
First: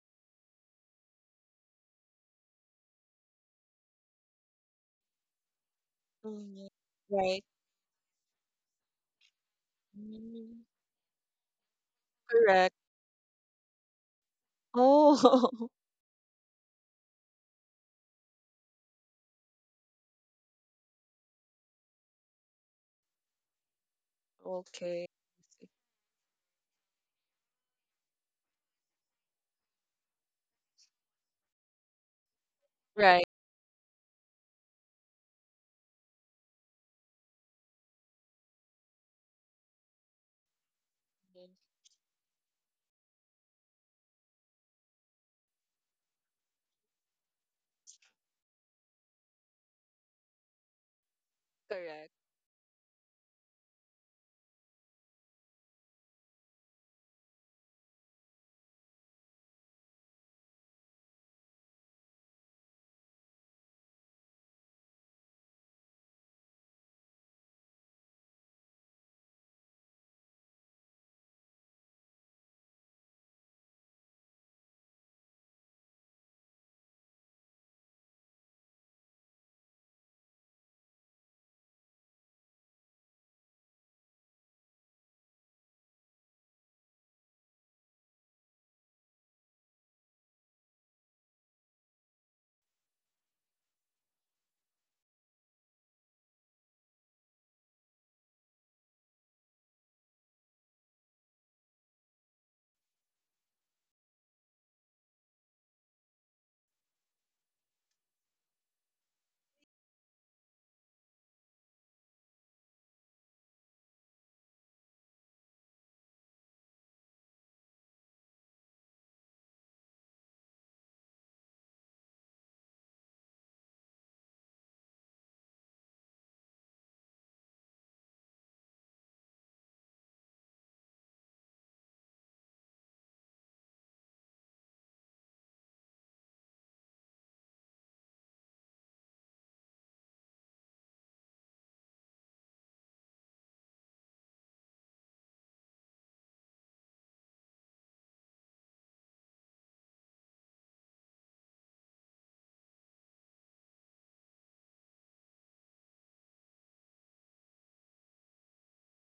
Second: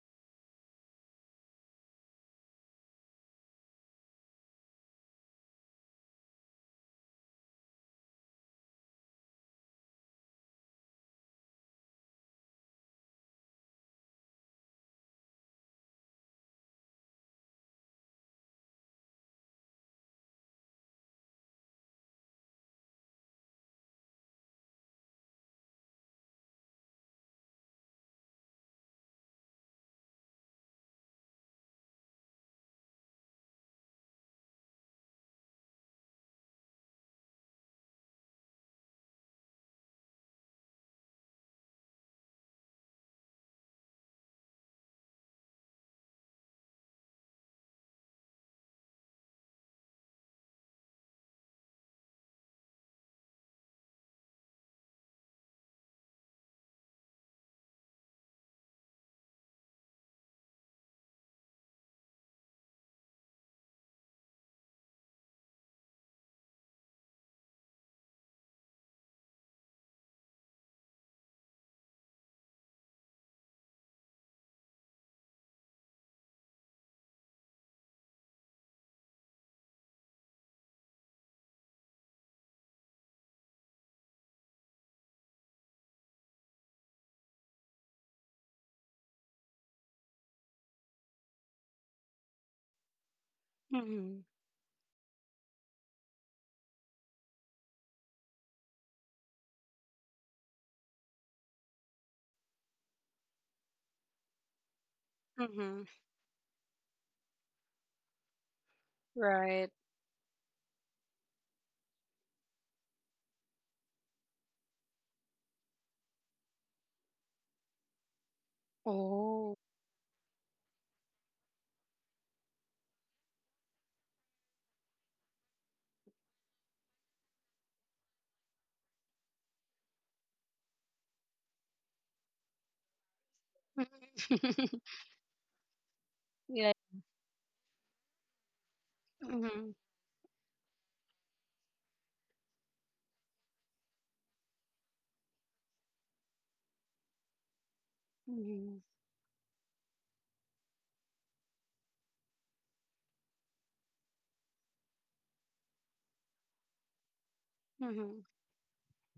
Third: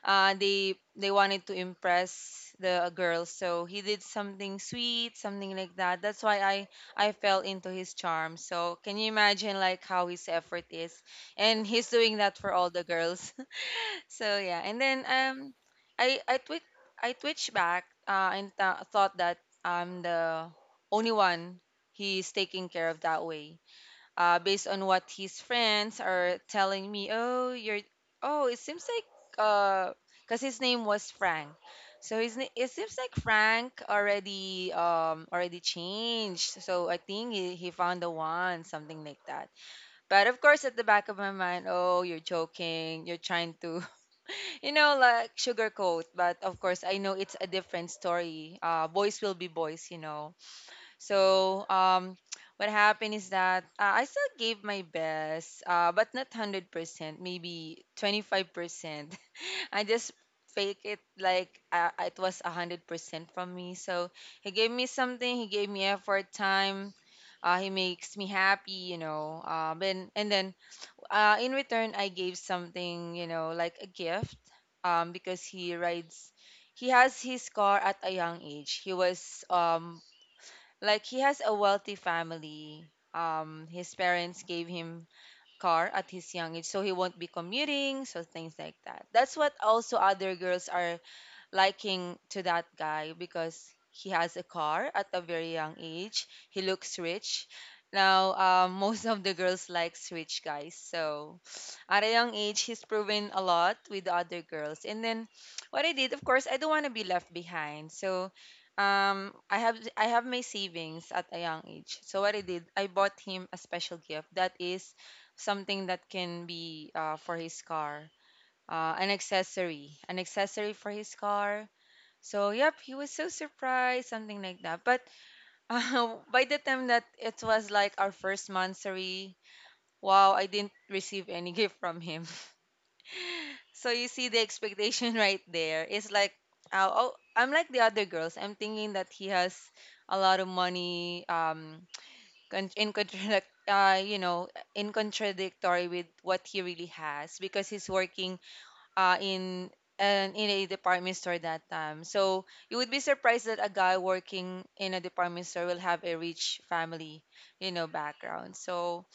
[SPEAKER 2] they wanted to impress the girls, so he did something sweet, something like that. That's why i
[SPEAKER 3] Mm-hmm.
[SPEAKER 2] i fell
[SPEAKER 3] Right.
[SPEAKER 2] into his charm. So can you imagine like how his effort
[SPEAKER 3] Mm.
[SPEAKER 2] is, and he's doing that for all
[SPEAKER 3] Correct.
[SPEAKER 2] the girls? *laughs* So yeah, and then
[SPEAKER 3] Oh.
[SPEAKER 2] I twitch. I twitched back and thought that I'm the only one he's taking care of that way.
[SPEAKER 3] *laughs*
[SPEAKER 2] Based on what
[SPEAKER 3] Okay.
[SPEAKER 2] his friends are telling me, oh, you're, oh, it seems like, uh, because his name was Frank, so it seems like
[SPEAKER 3] Right.
[SPEAKER 2] Frank already, already changed. So I think he found the one, something like that. But of course, at the back of my
[SPEAKER 3] Mhm.
[SPEAKER 2] mind, oh, you're joking, you're trying to, *laughs* you know, like, sugarcoat. But of course, I know it's a different story. Boys will be boys, you know so
[SPEAKER 3] Correct.
[SPEAKER 2] um, what happened is that I still gave my best, but not 100%, maybe 25%. *laughs* I just fake it like it was 100% from me. So he gave me something. He gave me effort, time. He makes me happy, you know. Then in return, I gave something, you know, like a gift. Because he rides, he has his car at a young age. He was like, he has a wealthy family. His parents gave him car at his young age, so he won't be commuting, so things like that. That's what also other girls are liking to that guy, because he has a car at a very young age. He looks rich. Now, *laughs* most of the girls likes rich guys. So at a young age, he's proven a lot with the other girls. And then,
[SPEAKER 1] Mm-hmm.
[SPEAKER 2] what I did, of course, I don't want to be left behind. So, um, I
[SPEAKER 1] Right.
[SPEAKER 2] have I have my savings at a young age. So what I did, I bought him a special gift that is something that can be for his car,
[SPEAKER 1] Oh.
[SPEAKER 2] an accessory for his car. So yep, he was so surprised, something like that. But *laughs* by the time that it was like our first monthsary, wow, I didn't receive any *laughs* gift from him. *laughs* So you see the
[SPEAKER 1] *laughs*
[SPEAKER 2] expectation *laughs* right there. It's like,
[SPEAKER 1] Yeah.
[SPEAKER 2] oh, oh, I'm like the other girls. I'm thinking that he has
[SPEAKER 1] Mm-hmm.
[SPEAKER 2] a lot of money. *tsk* In contradict, in contradictory with what he really has, because he's working
[SPEAKER 1] Mm-hmm.
[SPEAKER 2] uh, in in a department store that time. So you would be surprised that a guy working in a department store will have a rich family, you know,
[SPEAKER 1] Mm-hmm.
[SPEAKER 2] background. So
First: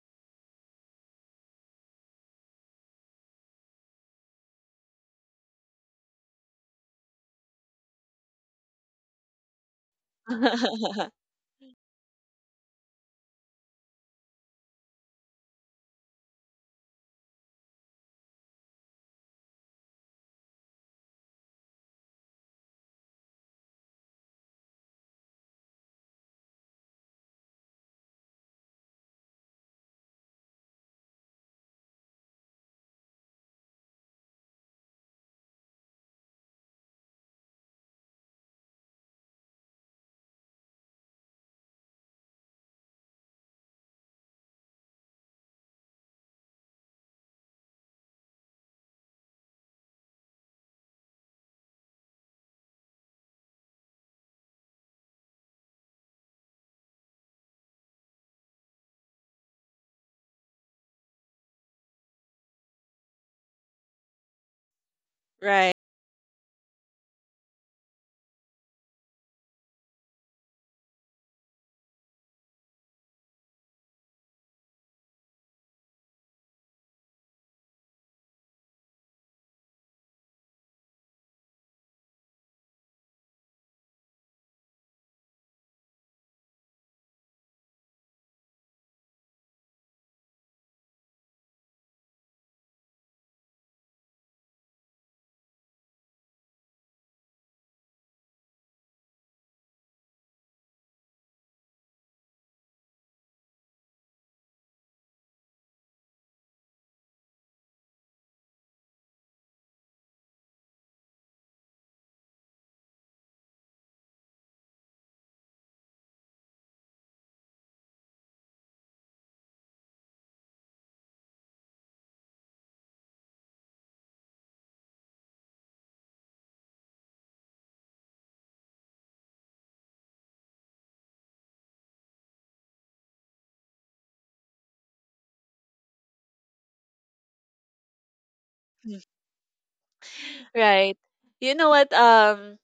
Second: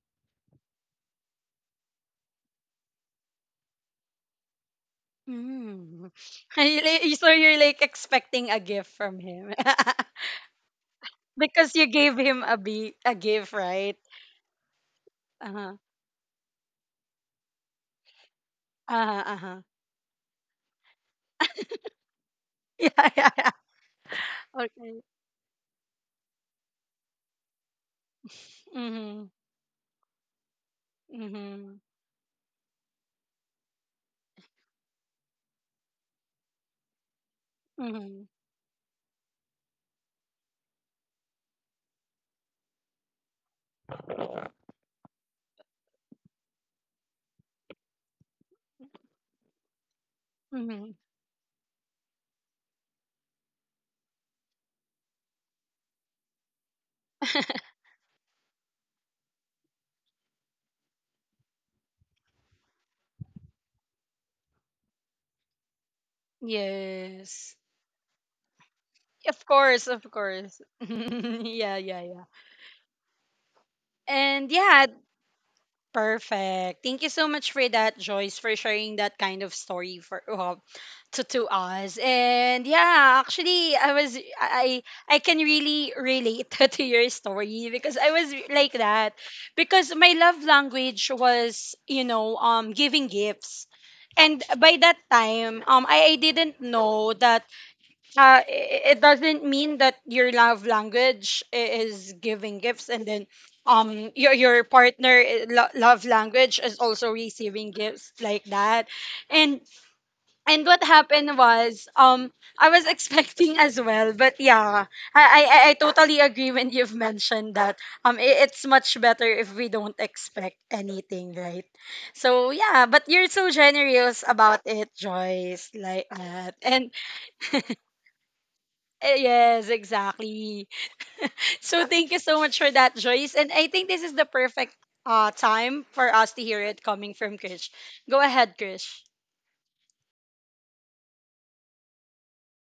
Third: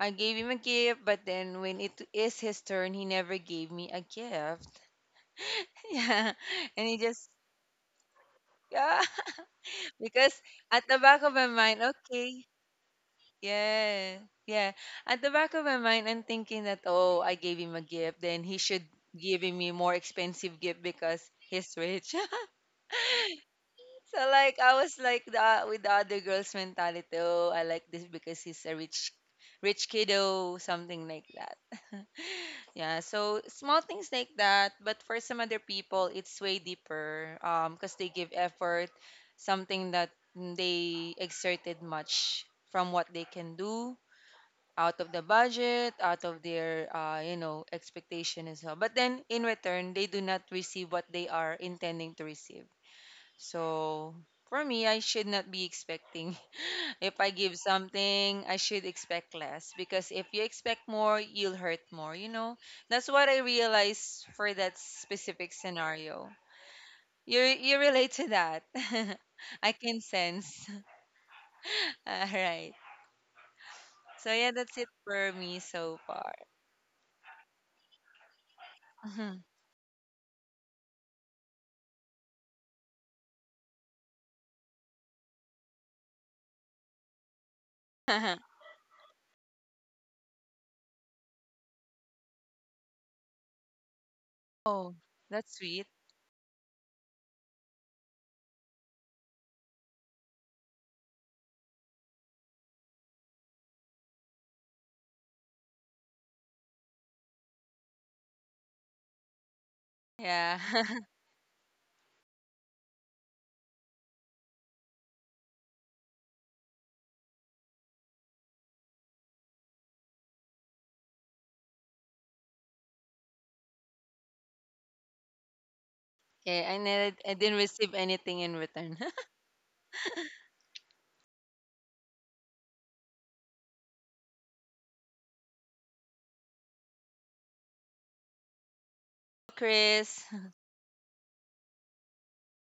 [SPEAKER 2] I gave him a gift, but then when it is his turn, he never gave me a gift. *laughs*
[SPEAKER 1] Mm.
[SPEAKER 2] Yeah,
[SPEAKER 1] *laughs* And
[SPEAKER 2] and he
[SPEAKER 1] so
[SPEAKER 2] just
[SPEAKER 1] you're like expecting a gift
[SPEAKER 2] yeah
[SPEAKER 1] from
[SPEAKER 2] *laughs*
[SPEAKER 1] him? *laughs*
[SPEAKER 2] because at the back of my
[SPEAKER 1] Because
[SPEAKER 2] mind,
[SPEAKER 1] you gave him
[SPEAKER 2] okay,
[SPEAKER 1] a gift, right?
[SPEAKER 2] yeah, yeah. At the
[SPEAKER 1] Uh
[SPEAKER 2] back of my
[SPEAKER 1] huh.
[SPEAKER 2] mind, I'm thinking that, oh, I gave him a gift, then he should
[SPEAKER 1] Uh huh.
[SPEAKER 2] give
[SPEAKER 1] Uh-huh.
[SPEAKER 2] me more expensive gift because he's rich. *laughs*
[SPEAKER 1] *laughs* Yeah, yeah, yeah.
[SPEAKER 2] So like I was
[SPEAKER 1] Okay.
[SPEAKER 2] like the with the other girls' mentality. Oh, I like this because he's a rich,
[SPEAKER 1] Mm-hmm.
[SPEAKER 2] rich kiddo, something like that.
[SPEAKER 1] Mm-hmm.
[SPEAKER 2] *laughs* Yeah. So small things like that, but for some other people, it's way deeper. Because they
[SPEAKER 1] Mm-hmm.
[SPEAKER 2] give effort, something that they exerted much from what they can do out of the budget, out of their expectation as well. But then in return, they do not receive
[SPEAKER 1] Mm-hmm.
[SPEAKER 2] what they are intending to receive. So for me, I should not be expecting. *laughs* If I give something, I should expect less, because if you expect more, you'll hurt more, you know? That's what I realized for that specific
[SPEAKER 3] *laughs* Right.
[SPEAKER 2] scenario. You
[SPEAKER 1] Yes.
[SPEAKER 2] you relate to that. *laughs*
[SPEAKER 1] Of
[SPEAKER 2] I
[SPEAKER 1] course.
[SPEAKER 2] can
[SPEAKER 1] Of
[SPEAKER 2] sense.
[SPEAKER 1] course. *laughs*
[SPEAKER 2] *laughs*
[SPEAKER 1] Yeah. Yeah.
[SPEAKER 2] All
[SPEAKER 1] Yeah.
[SPEAKER 2] right. So yeah,
[SPEAKER 1] And
[SPEAKER 2] that's it
[SPEAKER 1] yeah,
[SPEAKER 2] for me so far.
[SPEAKER 1] perfect. Thank you so much for that, Joyce, for sharing that
[SPEAKER 2] *laughs*
[SPEAKER 1] kind of story for to us. And yeah, actually, I was I can really relate *laughs* to your story because I was like that because my love language was, you know, giving gifts, and by
[SPEAKER 2] Oh,
[SPEAKER 1] that
[SPEAKER 2] that's
[SPEAKER 1] time
[SPEAKER 2] sweet.
[SPEAKER 1] I didn't know that it doesn't mean that your love language is giving gifts, and then your partner love language is also receiving gifts like that. and
[SPEAKER 2] Yeah.
[SPEAKER 1] and what
[SPEAKER 2] *laughs*
[SPEAKER 1] happened was, I was *laughs* expecting as well, but yeah, I totally agree when you've mentioned that it's much better if we don't expect anything, right? So yeah, but you're so generous about it, Joyce, like that.
[SPEAKER 2] Okay, I
[SPEAKER 1] And
[SPEAKER 2] never, I didn't receive anything in return.
[SPEAKER 1] eh, yes, exactly. So thank you so much for that, Joyce. And I think this is the perfect time for us to hear it coming from Krish. Go ahead, Krish.
[SPEAKER 2] *laughs* Chris.
[SPEAKER 3] Right. You know what?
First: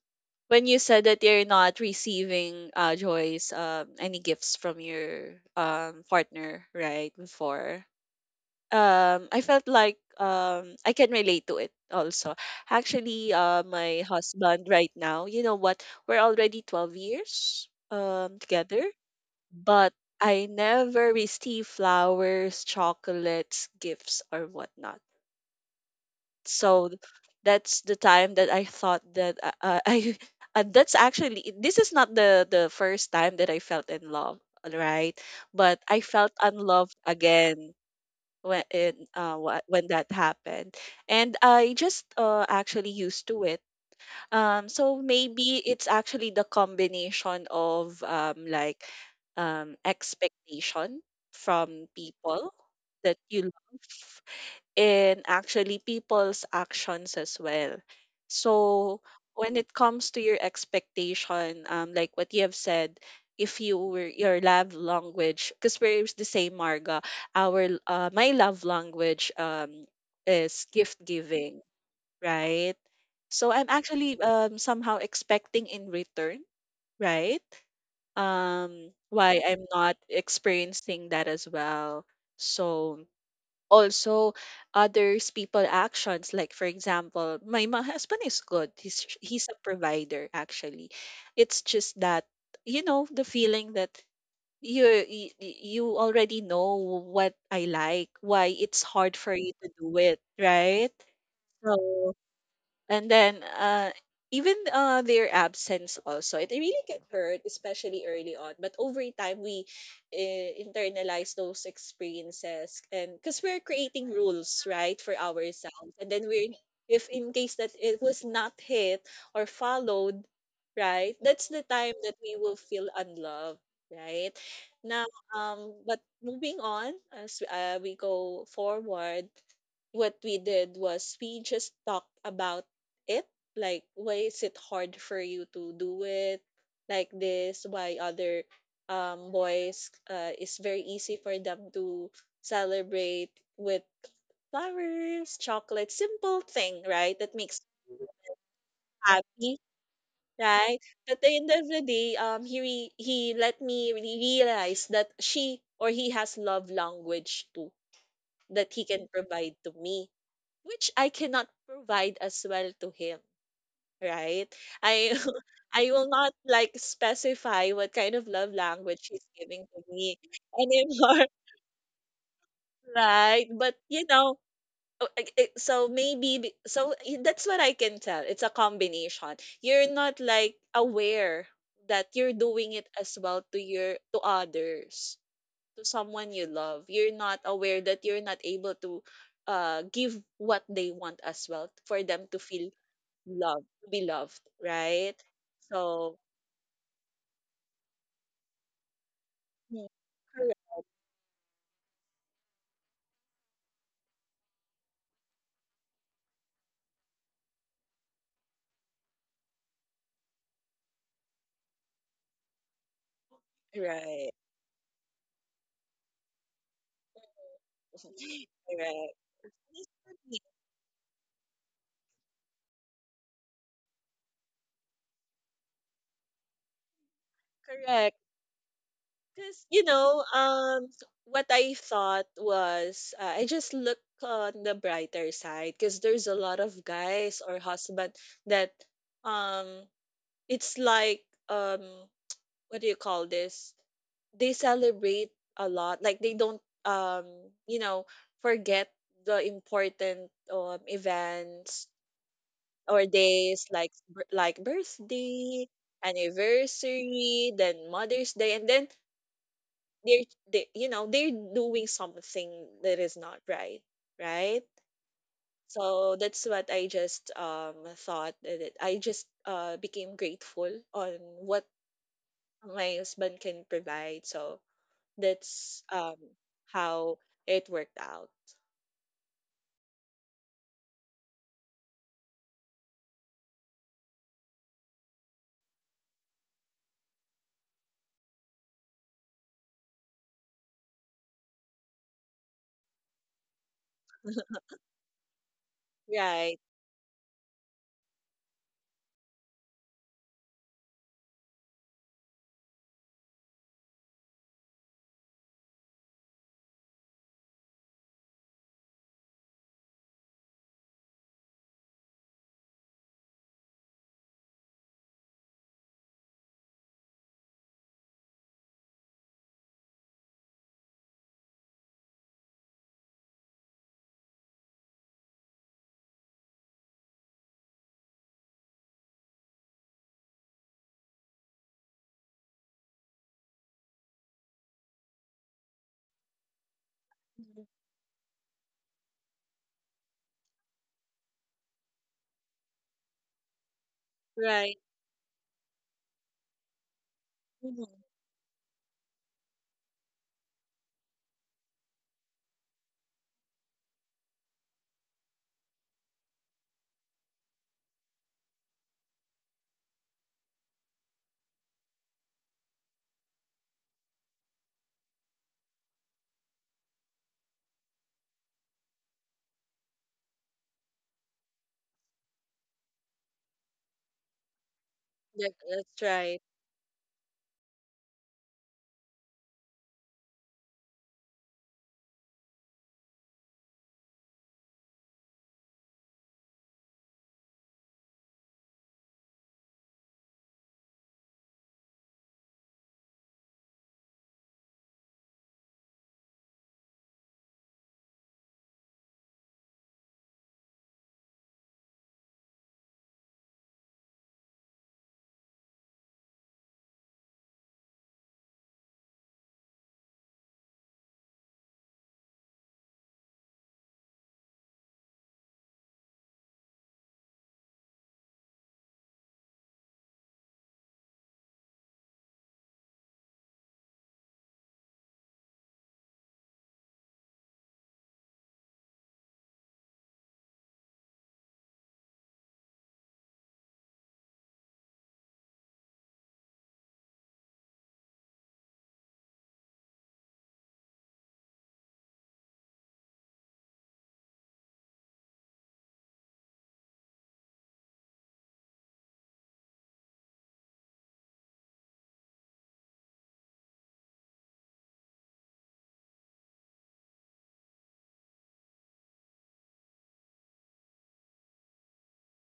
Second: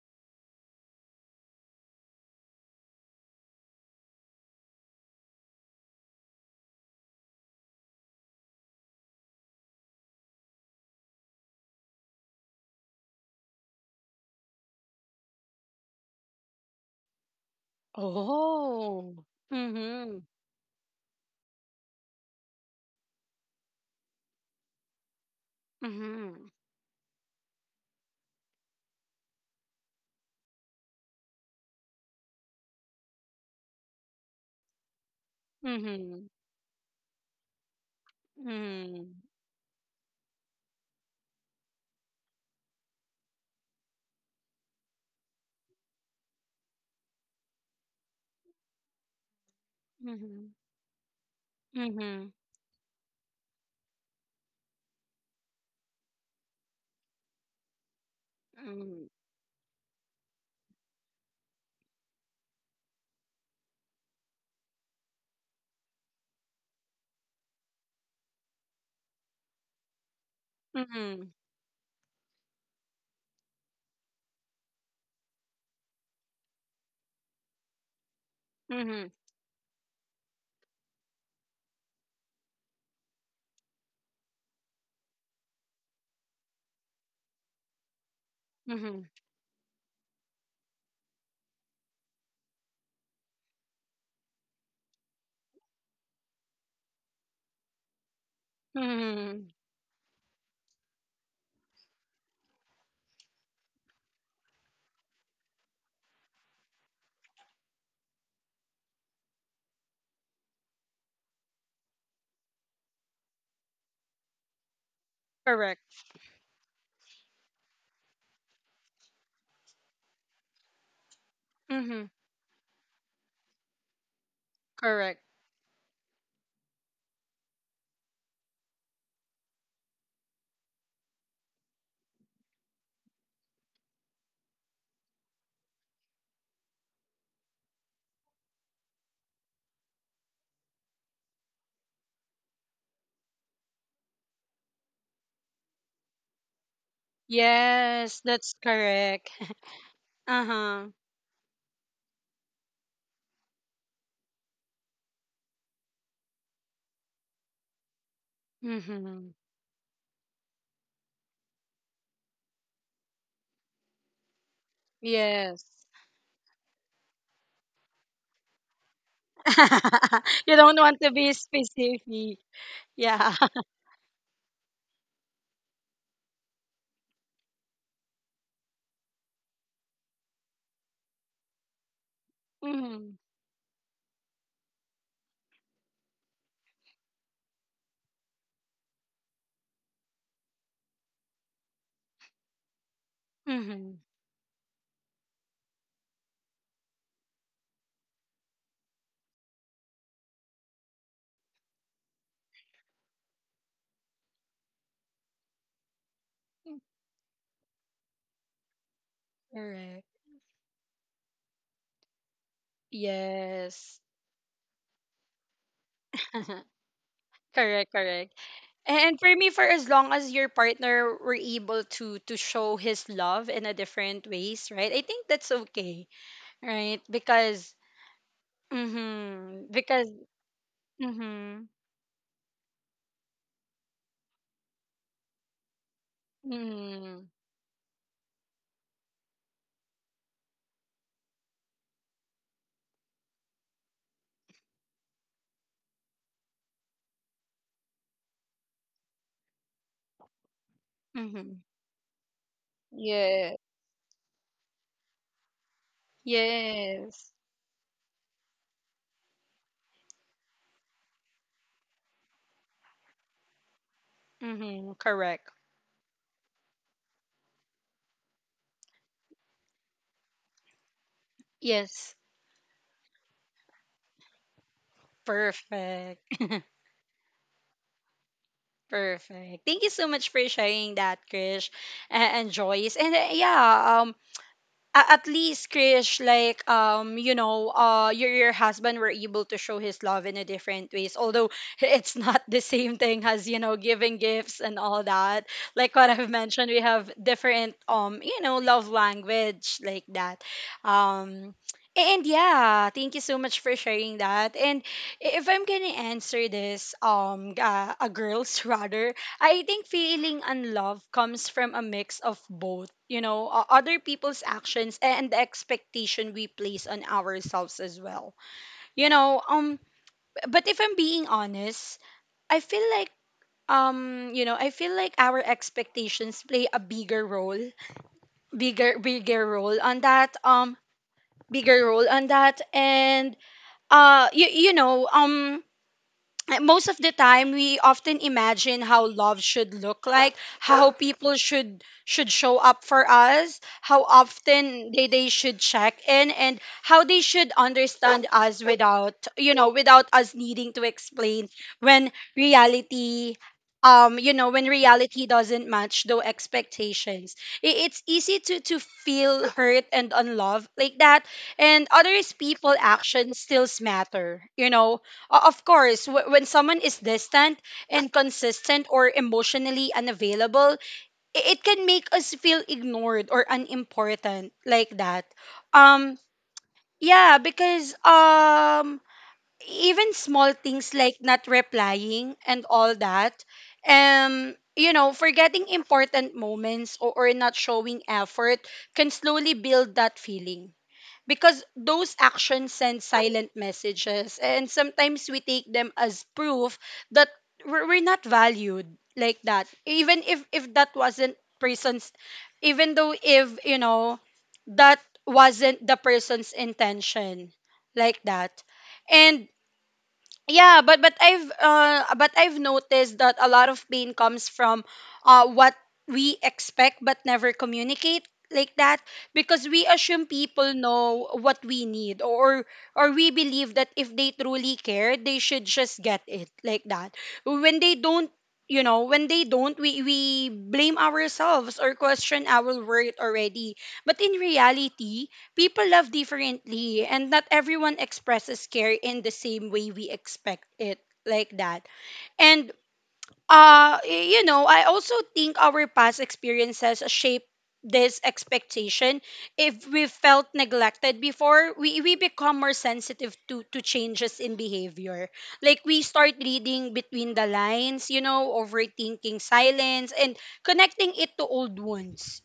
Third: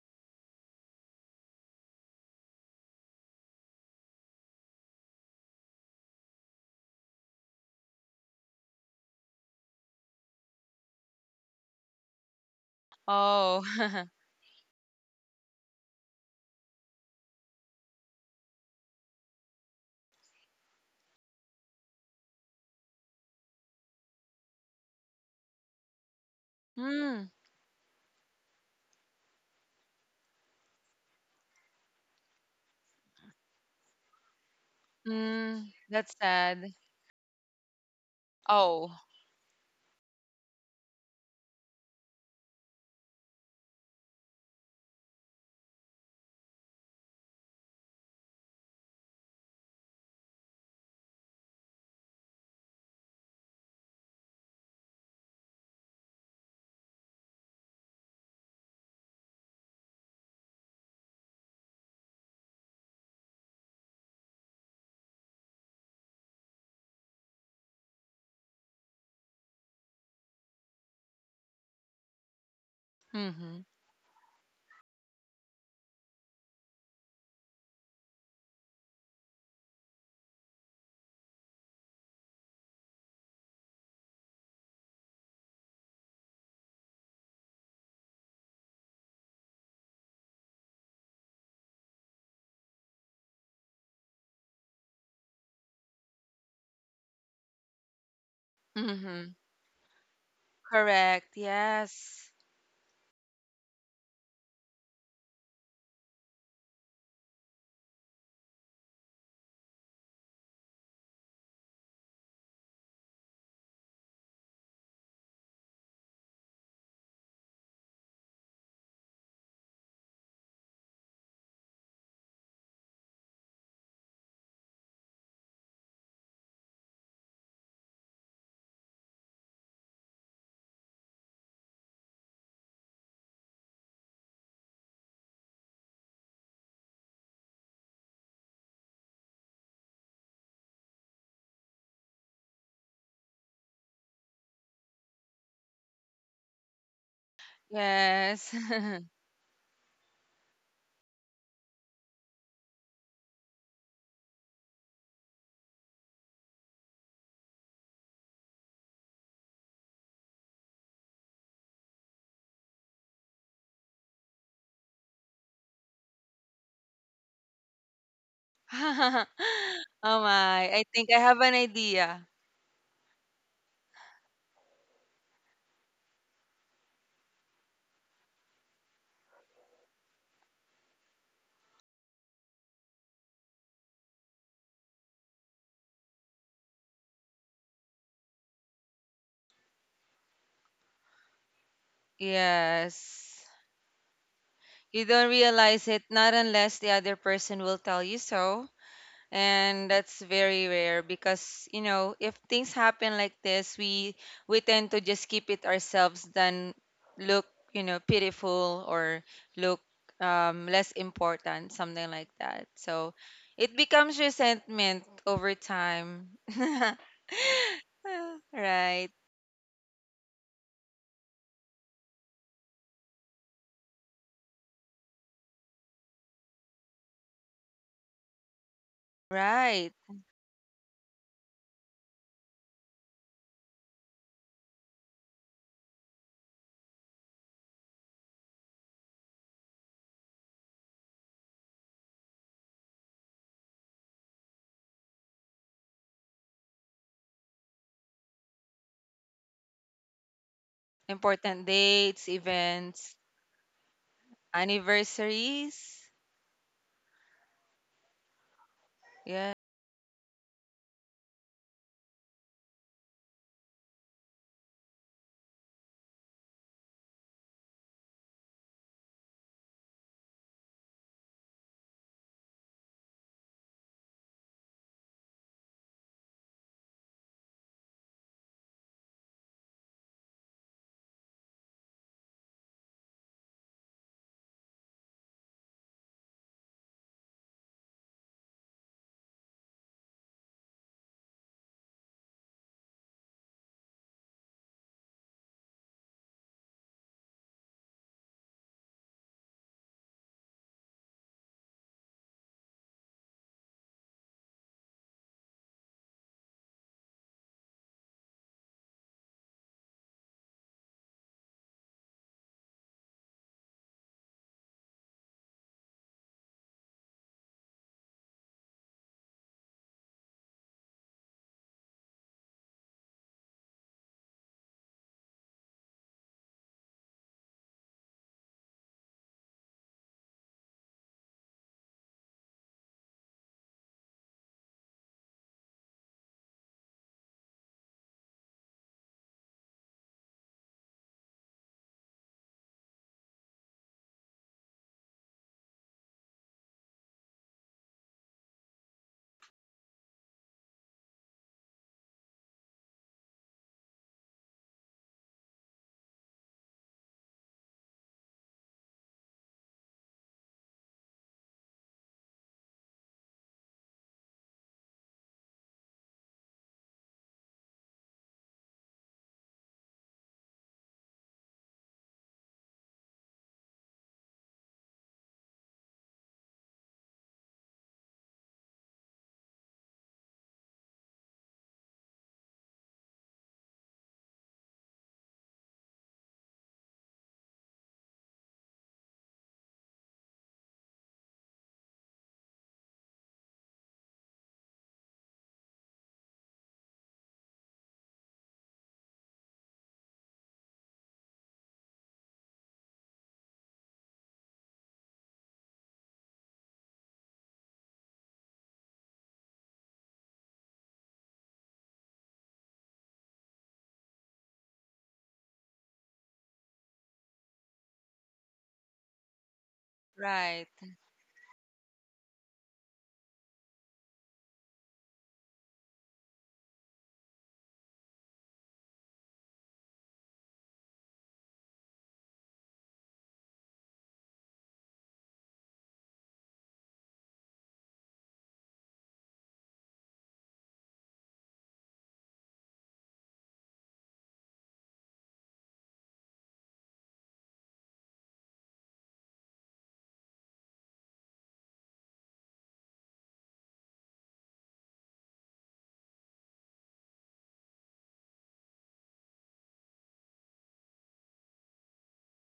[SPEAKER 3] When you said that you're not receiving Joyce any gifts from your partner right before I felt like I can relate to it also, actually
[SPEAKER 2] Oh.
[SPEAKER 3] my
[SPEAKER 2] *laughs*
[SPEAKER 3] husband right now you know what we're already 12 years together
[SPEAKER 1] Oh.
[SPEAKER 3] but
[SPEAKER 1] Mm-hmm.
[SPEAKER 3] I never receive flowers, chocolates, gifts or whatnot.
[SPEAKER 1] Mm-hmm.
[SPEAKER 3] So
[SPEAKER 2] Hmm.
[SPEAKER 3] that's the time that I thought that *laughs* I that's actually this is not the first time that I felt in love, right?
[SPEAKER 2] Mm,
[SPEAKER 3] But I
[SPEAKER 2] that's
[SPEAKER 1] Mm-hmm.
[SPEAKER 3] felt
[SPEAKER 2] sad.
[SPEAKER 3] unloved again when it,
[SPEAKER 2] Oh.
[SPEAKER 1] Mm-hmm.
[SPEAKER 3] when that happened, and I just actually used to it. So maybe it's actually the combination of
[SPEAKER 1] Mm-hmm.
[SPEAKER 3] expectation from
[SPEAKER 1] Mm-hmm.
[SPEAKER 3] people that you love in actually people's actions as well. So when it comes to your expectation, like what you have said, if you were your love language, because we're the same, Marga, my love language is gift
[SPEAKER 1] Mm-hmm.
[SPEAKER 3] giving, right? So
[SPEAKER 2] Mm-hmm.
[SPEAKER 3] I'm actually somehow expecting in return, right?
[SPEAKER 1] Mm-hmm.
[SPEAKER 3] Why I'm not experiencing that as well. So also others people actions like for example my husband is good,
[SPEAKER 1] Mm-hmm.
[SPEAKER 3] he's a provider actually. It's just that you know the feeling that you already know what I like, why it's hard
[SPEAKER 2] Mm-hmm.
[SPEAKER 3] for
[SPEAKER 1] Mm-hmm.
[SPEAKER 3] you to do it, right?
[SPEAKER 2] Correct.
[SPEAKER 3] So
[SPEAKER 2] Yes.
[SPEAKER 3] and then even their absence also, it really can hurt, especially early on. But over time, we internalize those experiences, and because we're creating rules, right, for ourselves,
[SPEAKER 1] Correct.
[SPEAKER 3] and then we're if in case that it was not hit or followed, right, that's the time
[SPEAKER 1] Mm-hmm.
[SPEAKER 3] that we will feel unloved, right? Now,
[SPEAKER 1] Correct.
[SPEAKER 3] but moving on as we go forward, what we did was we just talked about it. Like, why is it hard for you to do it like this? Why other boys, it's very easy for them to celebrate with flowers, chocolate, simple thing, right? That makes you
[SPEAKER 1] Yes,
[SPEAKER 2] Yes.
[SPEAKER 1] that's correct.
[SPEAKER 3] happy,
[SPEAKER 1] *laughs*
[SPEAKER 3] right?
[SPEAKER 1] Uh-huh.
[SPEAKER 3] But at the end of the day, he let me really realize that she or he has love language too that he can
[SPEAKER 1] Mm-hmm.
[SPEAKER 3] provide to me which I cannot provide as well to him, right? I *laughs*
[SPEAKER 1] Yes.
[SPEAKER 3] I will not like specify what kind of love language he's giving to
[SPEAKER 2] *laughs*
[SPEAKER 3] me
[SPEAKER 2] Oh
[SPEAKER 1] *laughs* You
[SPEAKER 2] my.
[SPEAKER 1] don't
[SPEAKER 2] I
[SPEAKER 1] want
[SPEAKER 2] think
[SPEAKER 1] to
[SPEAKER 2] I
[SPEAKER 3] anymore,
[SPEAKER 1] be
[SPEAKER 2] have an idea.
[SPEAKER 1] specific.
[SPEAKER 3] *laughs*
[SPEAKER 1] Yeah.
[SPEAKER 3] right?
[SPEAKER 1] *laughs*
[SPEAKER 3] But you know, so that's what I can tell. It's a combination. You're not like aware that you're doing it
[SPEAKER 1] Mm-hmm.
[SPEAKER 3] as well to your to others, to someone you love. You're not aware that you're not able to give what they want as well for them to feel
[SPEAKER 2] Yes.
[SPEAKER 3] love to
[SPEAKER 1] Mm-hmm.
[SPEAKER 3] be loved,
[SPEAKER 2] You
[SPEAKER 3] right?
[SPEAKER 2] don't realize it,
[SPEAKER 3] So,
[SPEAKER 2] not unless the other person will tell you so,
[SPEAKER 3] mm,
[SPEAKER 2] and that's very
[SPEAKER 3] correct,
[SPEAKER 2] rare. Because, you know, if things happen like this, we tend to just keep it ourselves, then look, you know, pitiful, or look
[SPEAKER 1] Correct.
[SPEAKER 2] less important, something like that. So it
[SPEAKER 1] Yes.
[SPEAKER 2] becomes
[SPEAKER 3] right,
[SPEAKER 2] resentment over time. *laughs*
[SPEAKER 1] *laughs* Correct, correct.
[SPEAKER 3] *laughs*
[SPEAKER 2] Right.
[SPEAKER 3] correct.
[SPEAKER 1] And for me, for as
[SPEAKER 3] Yes,
[SPEAKER 1] long
[SPEAKER 3] for
[SPEAKER 1] as
[SPEAKER 3] me,
[SPEAKER 1] your partner were able to show his love in a different ways, right? I think that's okay, right?
[SPEAKER 3] correct. Because, you
[SPEAKER 2] Right.
[SPEAKER 1] Because,
[SPEAKER 3] know, what
[SPEAKER 1] mm-hmm,
[SPEAKER 3] I thought was I just look on the brighter side because there's a lot of
[SPEAKER 1] mm-hmm,
[SPEAKER 3] guys or husband that um it's like um what do you call this? They celebrate a lot. Like they don't you know, forget the important
[SPEAKER 1] mm-hmm.
[SPEAKER 2] Important
[SPEAKER 3] events
[SPEAKER 2] dates,
[SPEAKER 3] or
[SPEAKER 2] events.
[SPEAKER 1] Yeah.
[SPEAKER 3] days like like birthday,
[SPEAKER 2] Anniversaries.
[SPEAKER 1] Yes.
[SPEAKER 3] anniversary, then Mother's Day, and then
[SPEAKER 2] Yeah.
[SPEAKER 3] they're they, you know they're doing something that is not right, right?
[SPEAKER 1] Mm-hmm. Correct.
[SPEAKER 3] So that's what I just thought that I just became grateful on what
[SPEAKER 1] Yes.
[SPEAKER 3] my husband can provide. So that's
[SPEAKER 1] Perfect.
[SPEAKER 3] how it worked out.
[SPEAKER 1] Perfect. Thank you so much for sharing that, Krish and Joyce. And yeah, at least Krish, like you know, your husband were able to show his love in a different ways. Although *laughs* it's not the same thing as, you know, giving gifts and all that. Like what I've
[SPEAKER 3] Right.
[SPEAKER 1] mentioned, we have different you know, love language like that. Um, and yeah, thank you so much for sharing that. And if I'm gonna answer this, a girl's *laughs* rather, I think feeling unloved comes from a mix of both, you know, other people's actions and the expectation we place on ourselves as well. You know, but if I'm being honest, I feel like you know, I feel like our expectations play a bigger role, bigger role on that. Bigger role on that. And you know, most of the time
[SPEAKER 3] Mhm.
[SPEAKER 1] we often imagine how love should look like, how people should show up for us, how
[SPEAKER 3] Right.
[SPEAKER 1] often they should check in, and how they should
[SPEAKER 3] Hmm.
[SPEAKER 1] understand us without, you know, without us needing to explain. When reality, you know, when reality doesn't match those expectations, it's easy to feel hurt and unloved like that. And others people actions still matter, you know. Of course, when someone is distant, inconsistent, or emotionally unavailable, it can make us feel ignored or unimportant like that.
[SPEAKER 3] That, that's
[SPEAKER 1] Um,
[SPEAKER 3] right.
[SPEAKER 1] yeah, because even small things like not replying and all that, you know, forgetting important moments, or not showing effort can slowly build that feeling, because those actions send silent messages, and sometimes we take them as proof that we're not valued like that, even if that wasn't person's, even though if you know that wasn't the person's intention like that. And yeah, but but I've noticed that a lot of pain comes from what we expect but never communicate like that, because we assume
[SPEAKER 2] Right.
[SPEAKER 1] people know what we need, or we believe that if they truly care, they should just get it like that. When they don't, you know, when they don't, we blame ourselves or question our worth already. But in reality, people love differently, and not everyone expresses care in the same way we expect it, like that. And you know, I also think our past experiences shape this expectation. If we felt neglected before, we become more sensitive to changes in behavior. Like, we start reading between the lines, you know, overthinking silence and connecting it to old wounds,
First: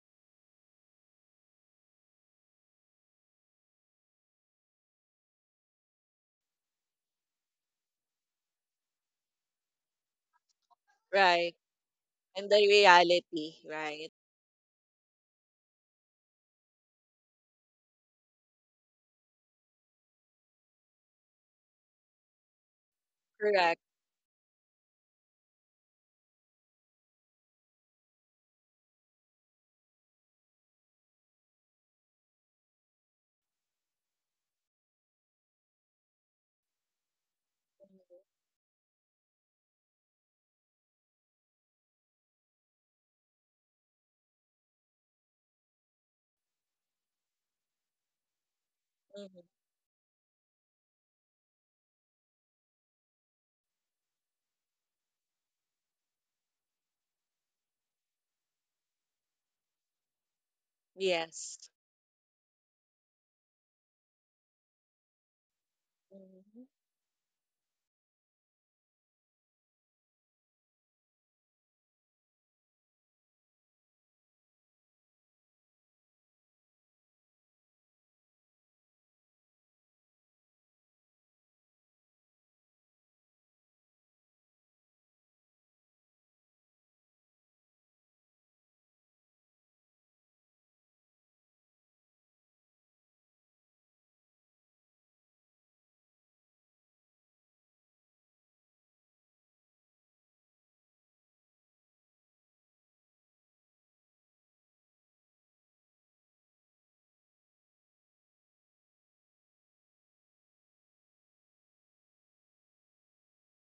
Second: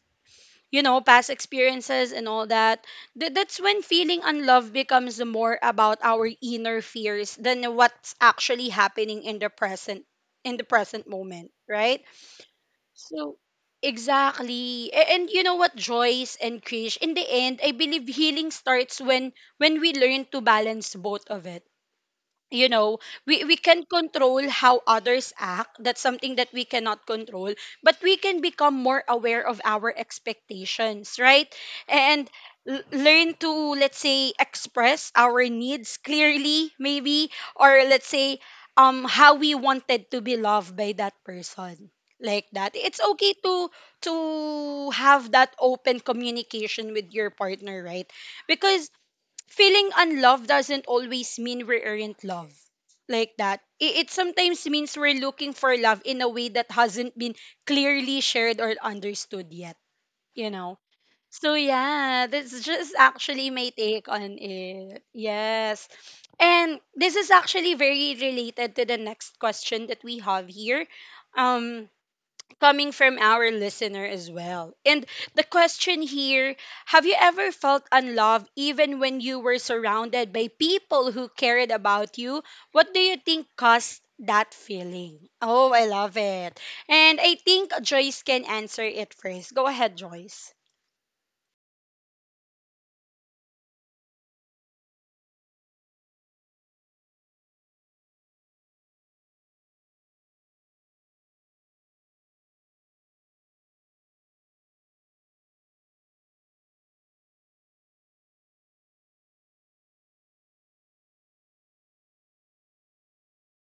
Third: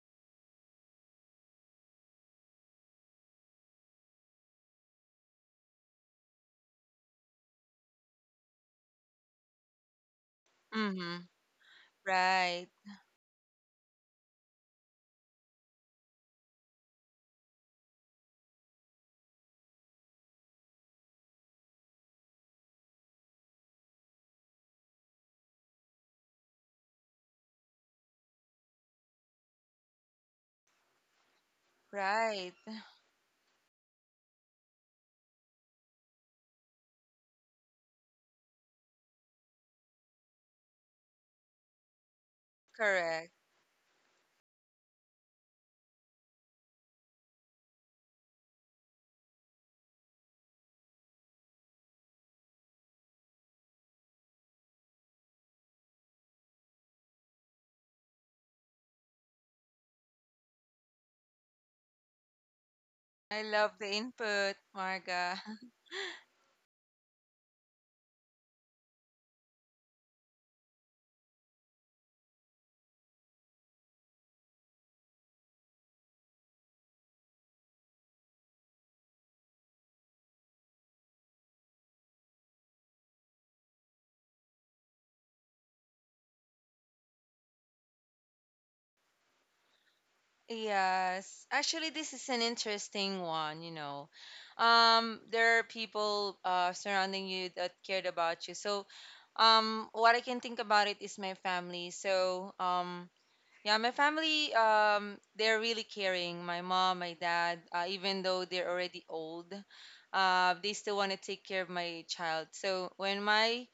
[SPEAKER 1] you know, past experiences and all that. That's when feeling unloved becomes more about our inner fears than what's actually happening in the present, in the present
[SPEAKER 2] Mm-hmm.
[SPEAKER 1] moment,
[SPEAKER 3] Right.
[SPEAKER 1] right?
[SPEAKER 3] And the
[SPEAKER 2] Right.
[SPEAKER 1] So
[SPEAKER 3] reality, right?
[SPEAKER 1] exactly. And you know what, Joyce and Krish, in the end, I believe healing starts when we learn to balance both of it. You know, we can
[SPEAKER 3] Correct.
[SPEAKER 1] control how others act, that's something that we cannot control, but we can become more aware of our expectations, right? And
[SPEAKER 2] Right.
[SPEAKER 1] learn to, let's say, express our needs clearly, maybe, or let's say how we wanted to be loved by that person, like that. It's
[SPEAKER 2] Correct.
[SPEAKER 1] okay to have that open communication with your partner, right? Because
[SPEAKER 3] Mm-hmm.
[SPEAKER 1] feeling unloved doesn't always mean we aren't loved like that. It sometimes means we're looking for love in a way that hasn't been clearly shared or understood yet, you know? So
[SPEAKER 3] Yes.
[SPEAKER 1] yeah, that's just
[SPEAKER 2] I
[SPEAKER 1] actually my
[SPEAKER 2] love the
[SPEAKER 1] take on
[SPEAKER 2] input,
[SPEAKER 1] it.
[SPEAKER 2] Marga. *laughs*
[SPEAKER 1] Yes.
[SPEAKER 3] Hmm.
[SPEAKER 1] And this is actually very related to the next question that we have here. Um, coming from our listener as well. And the question here: have you ever felt unloved even when you were surrounded by people who cared about you? What do you think caused that feeling? Oh, I love it. And I think Joyce can answer it first. Go ahead, Joyce.
[SPEAKER 2] Yes. Actually, this is an interesting one, you know. There are people surrounding you that cared about you. So, what I can think about it is my family. So, yeah, my family, they're really caring. My mom, my dad, even though they're already old, they still want to take care of my child. So when my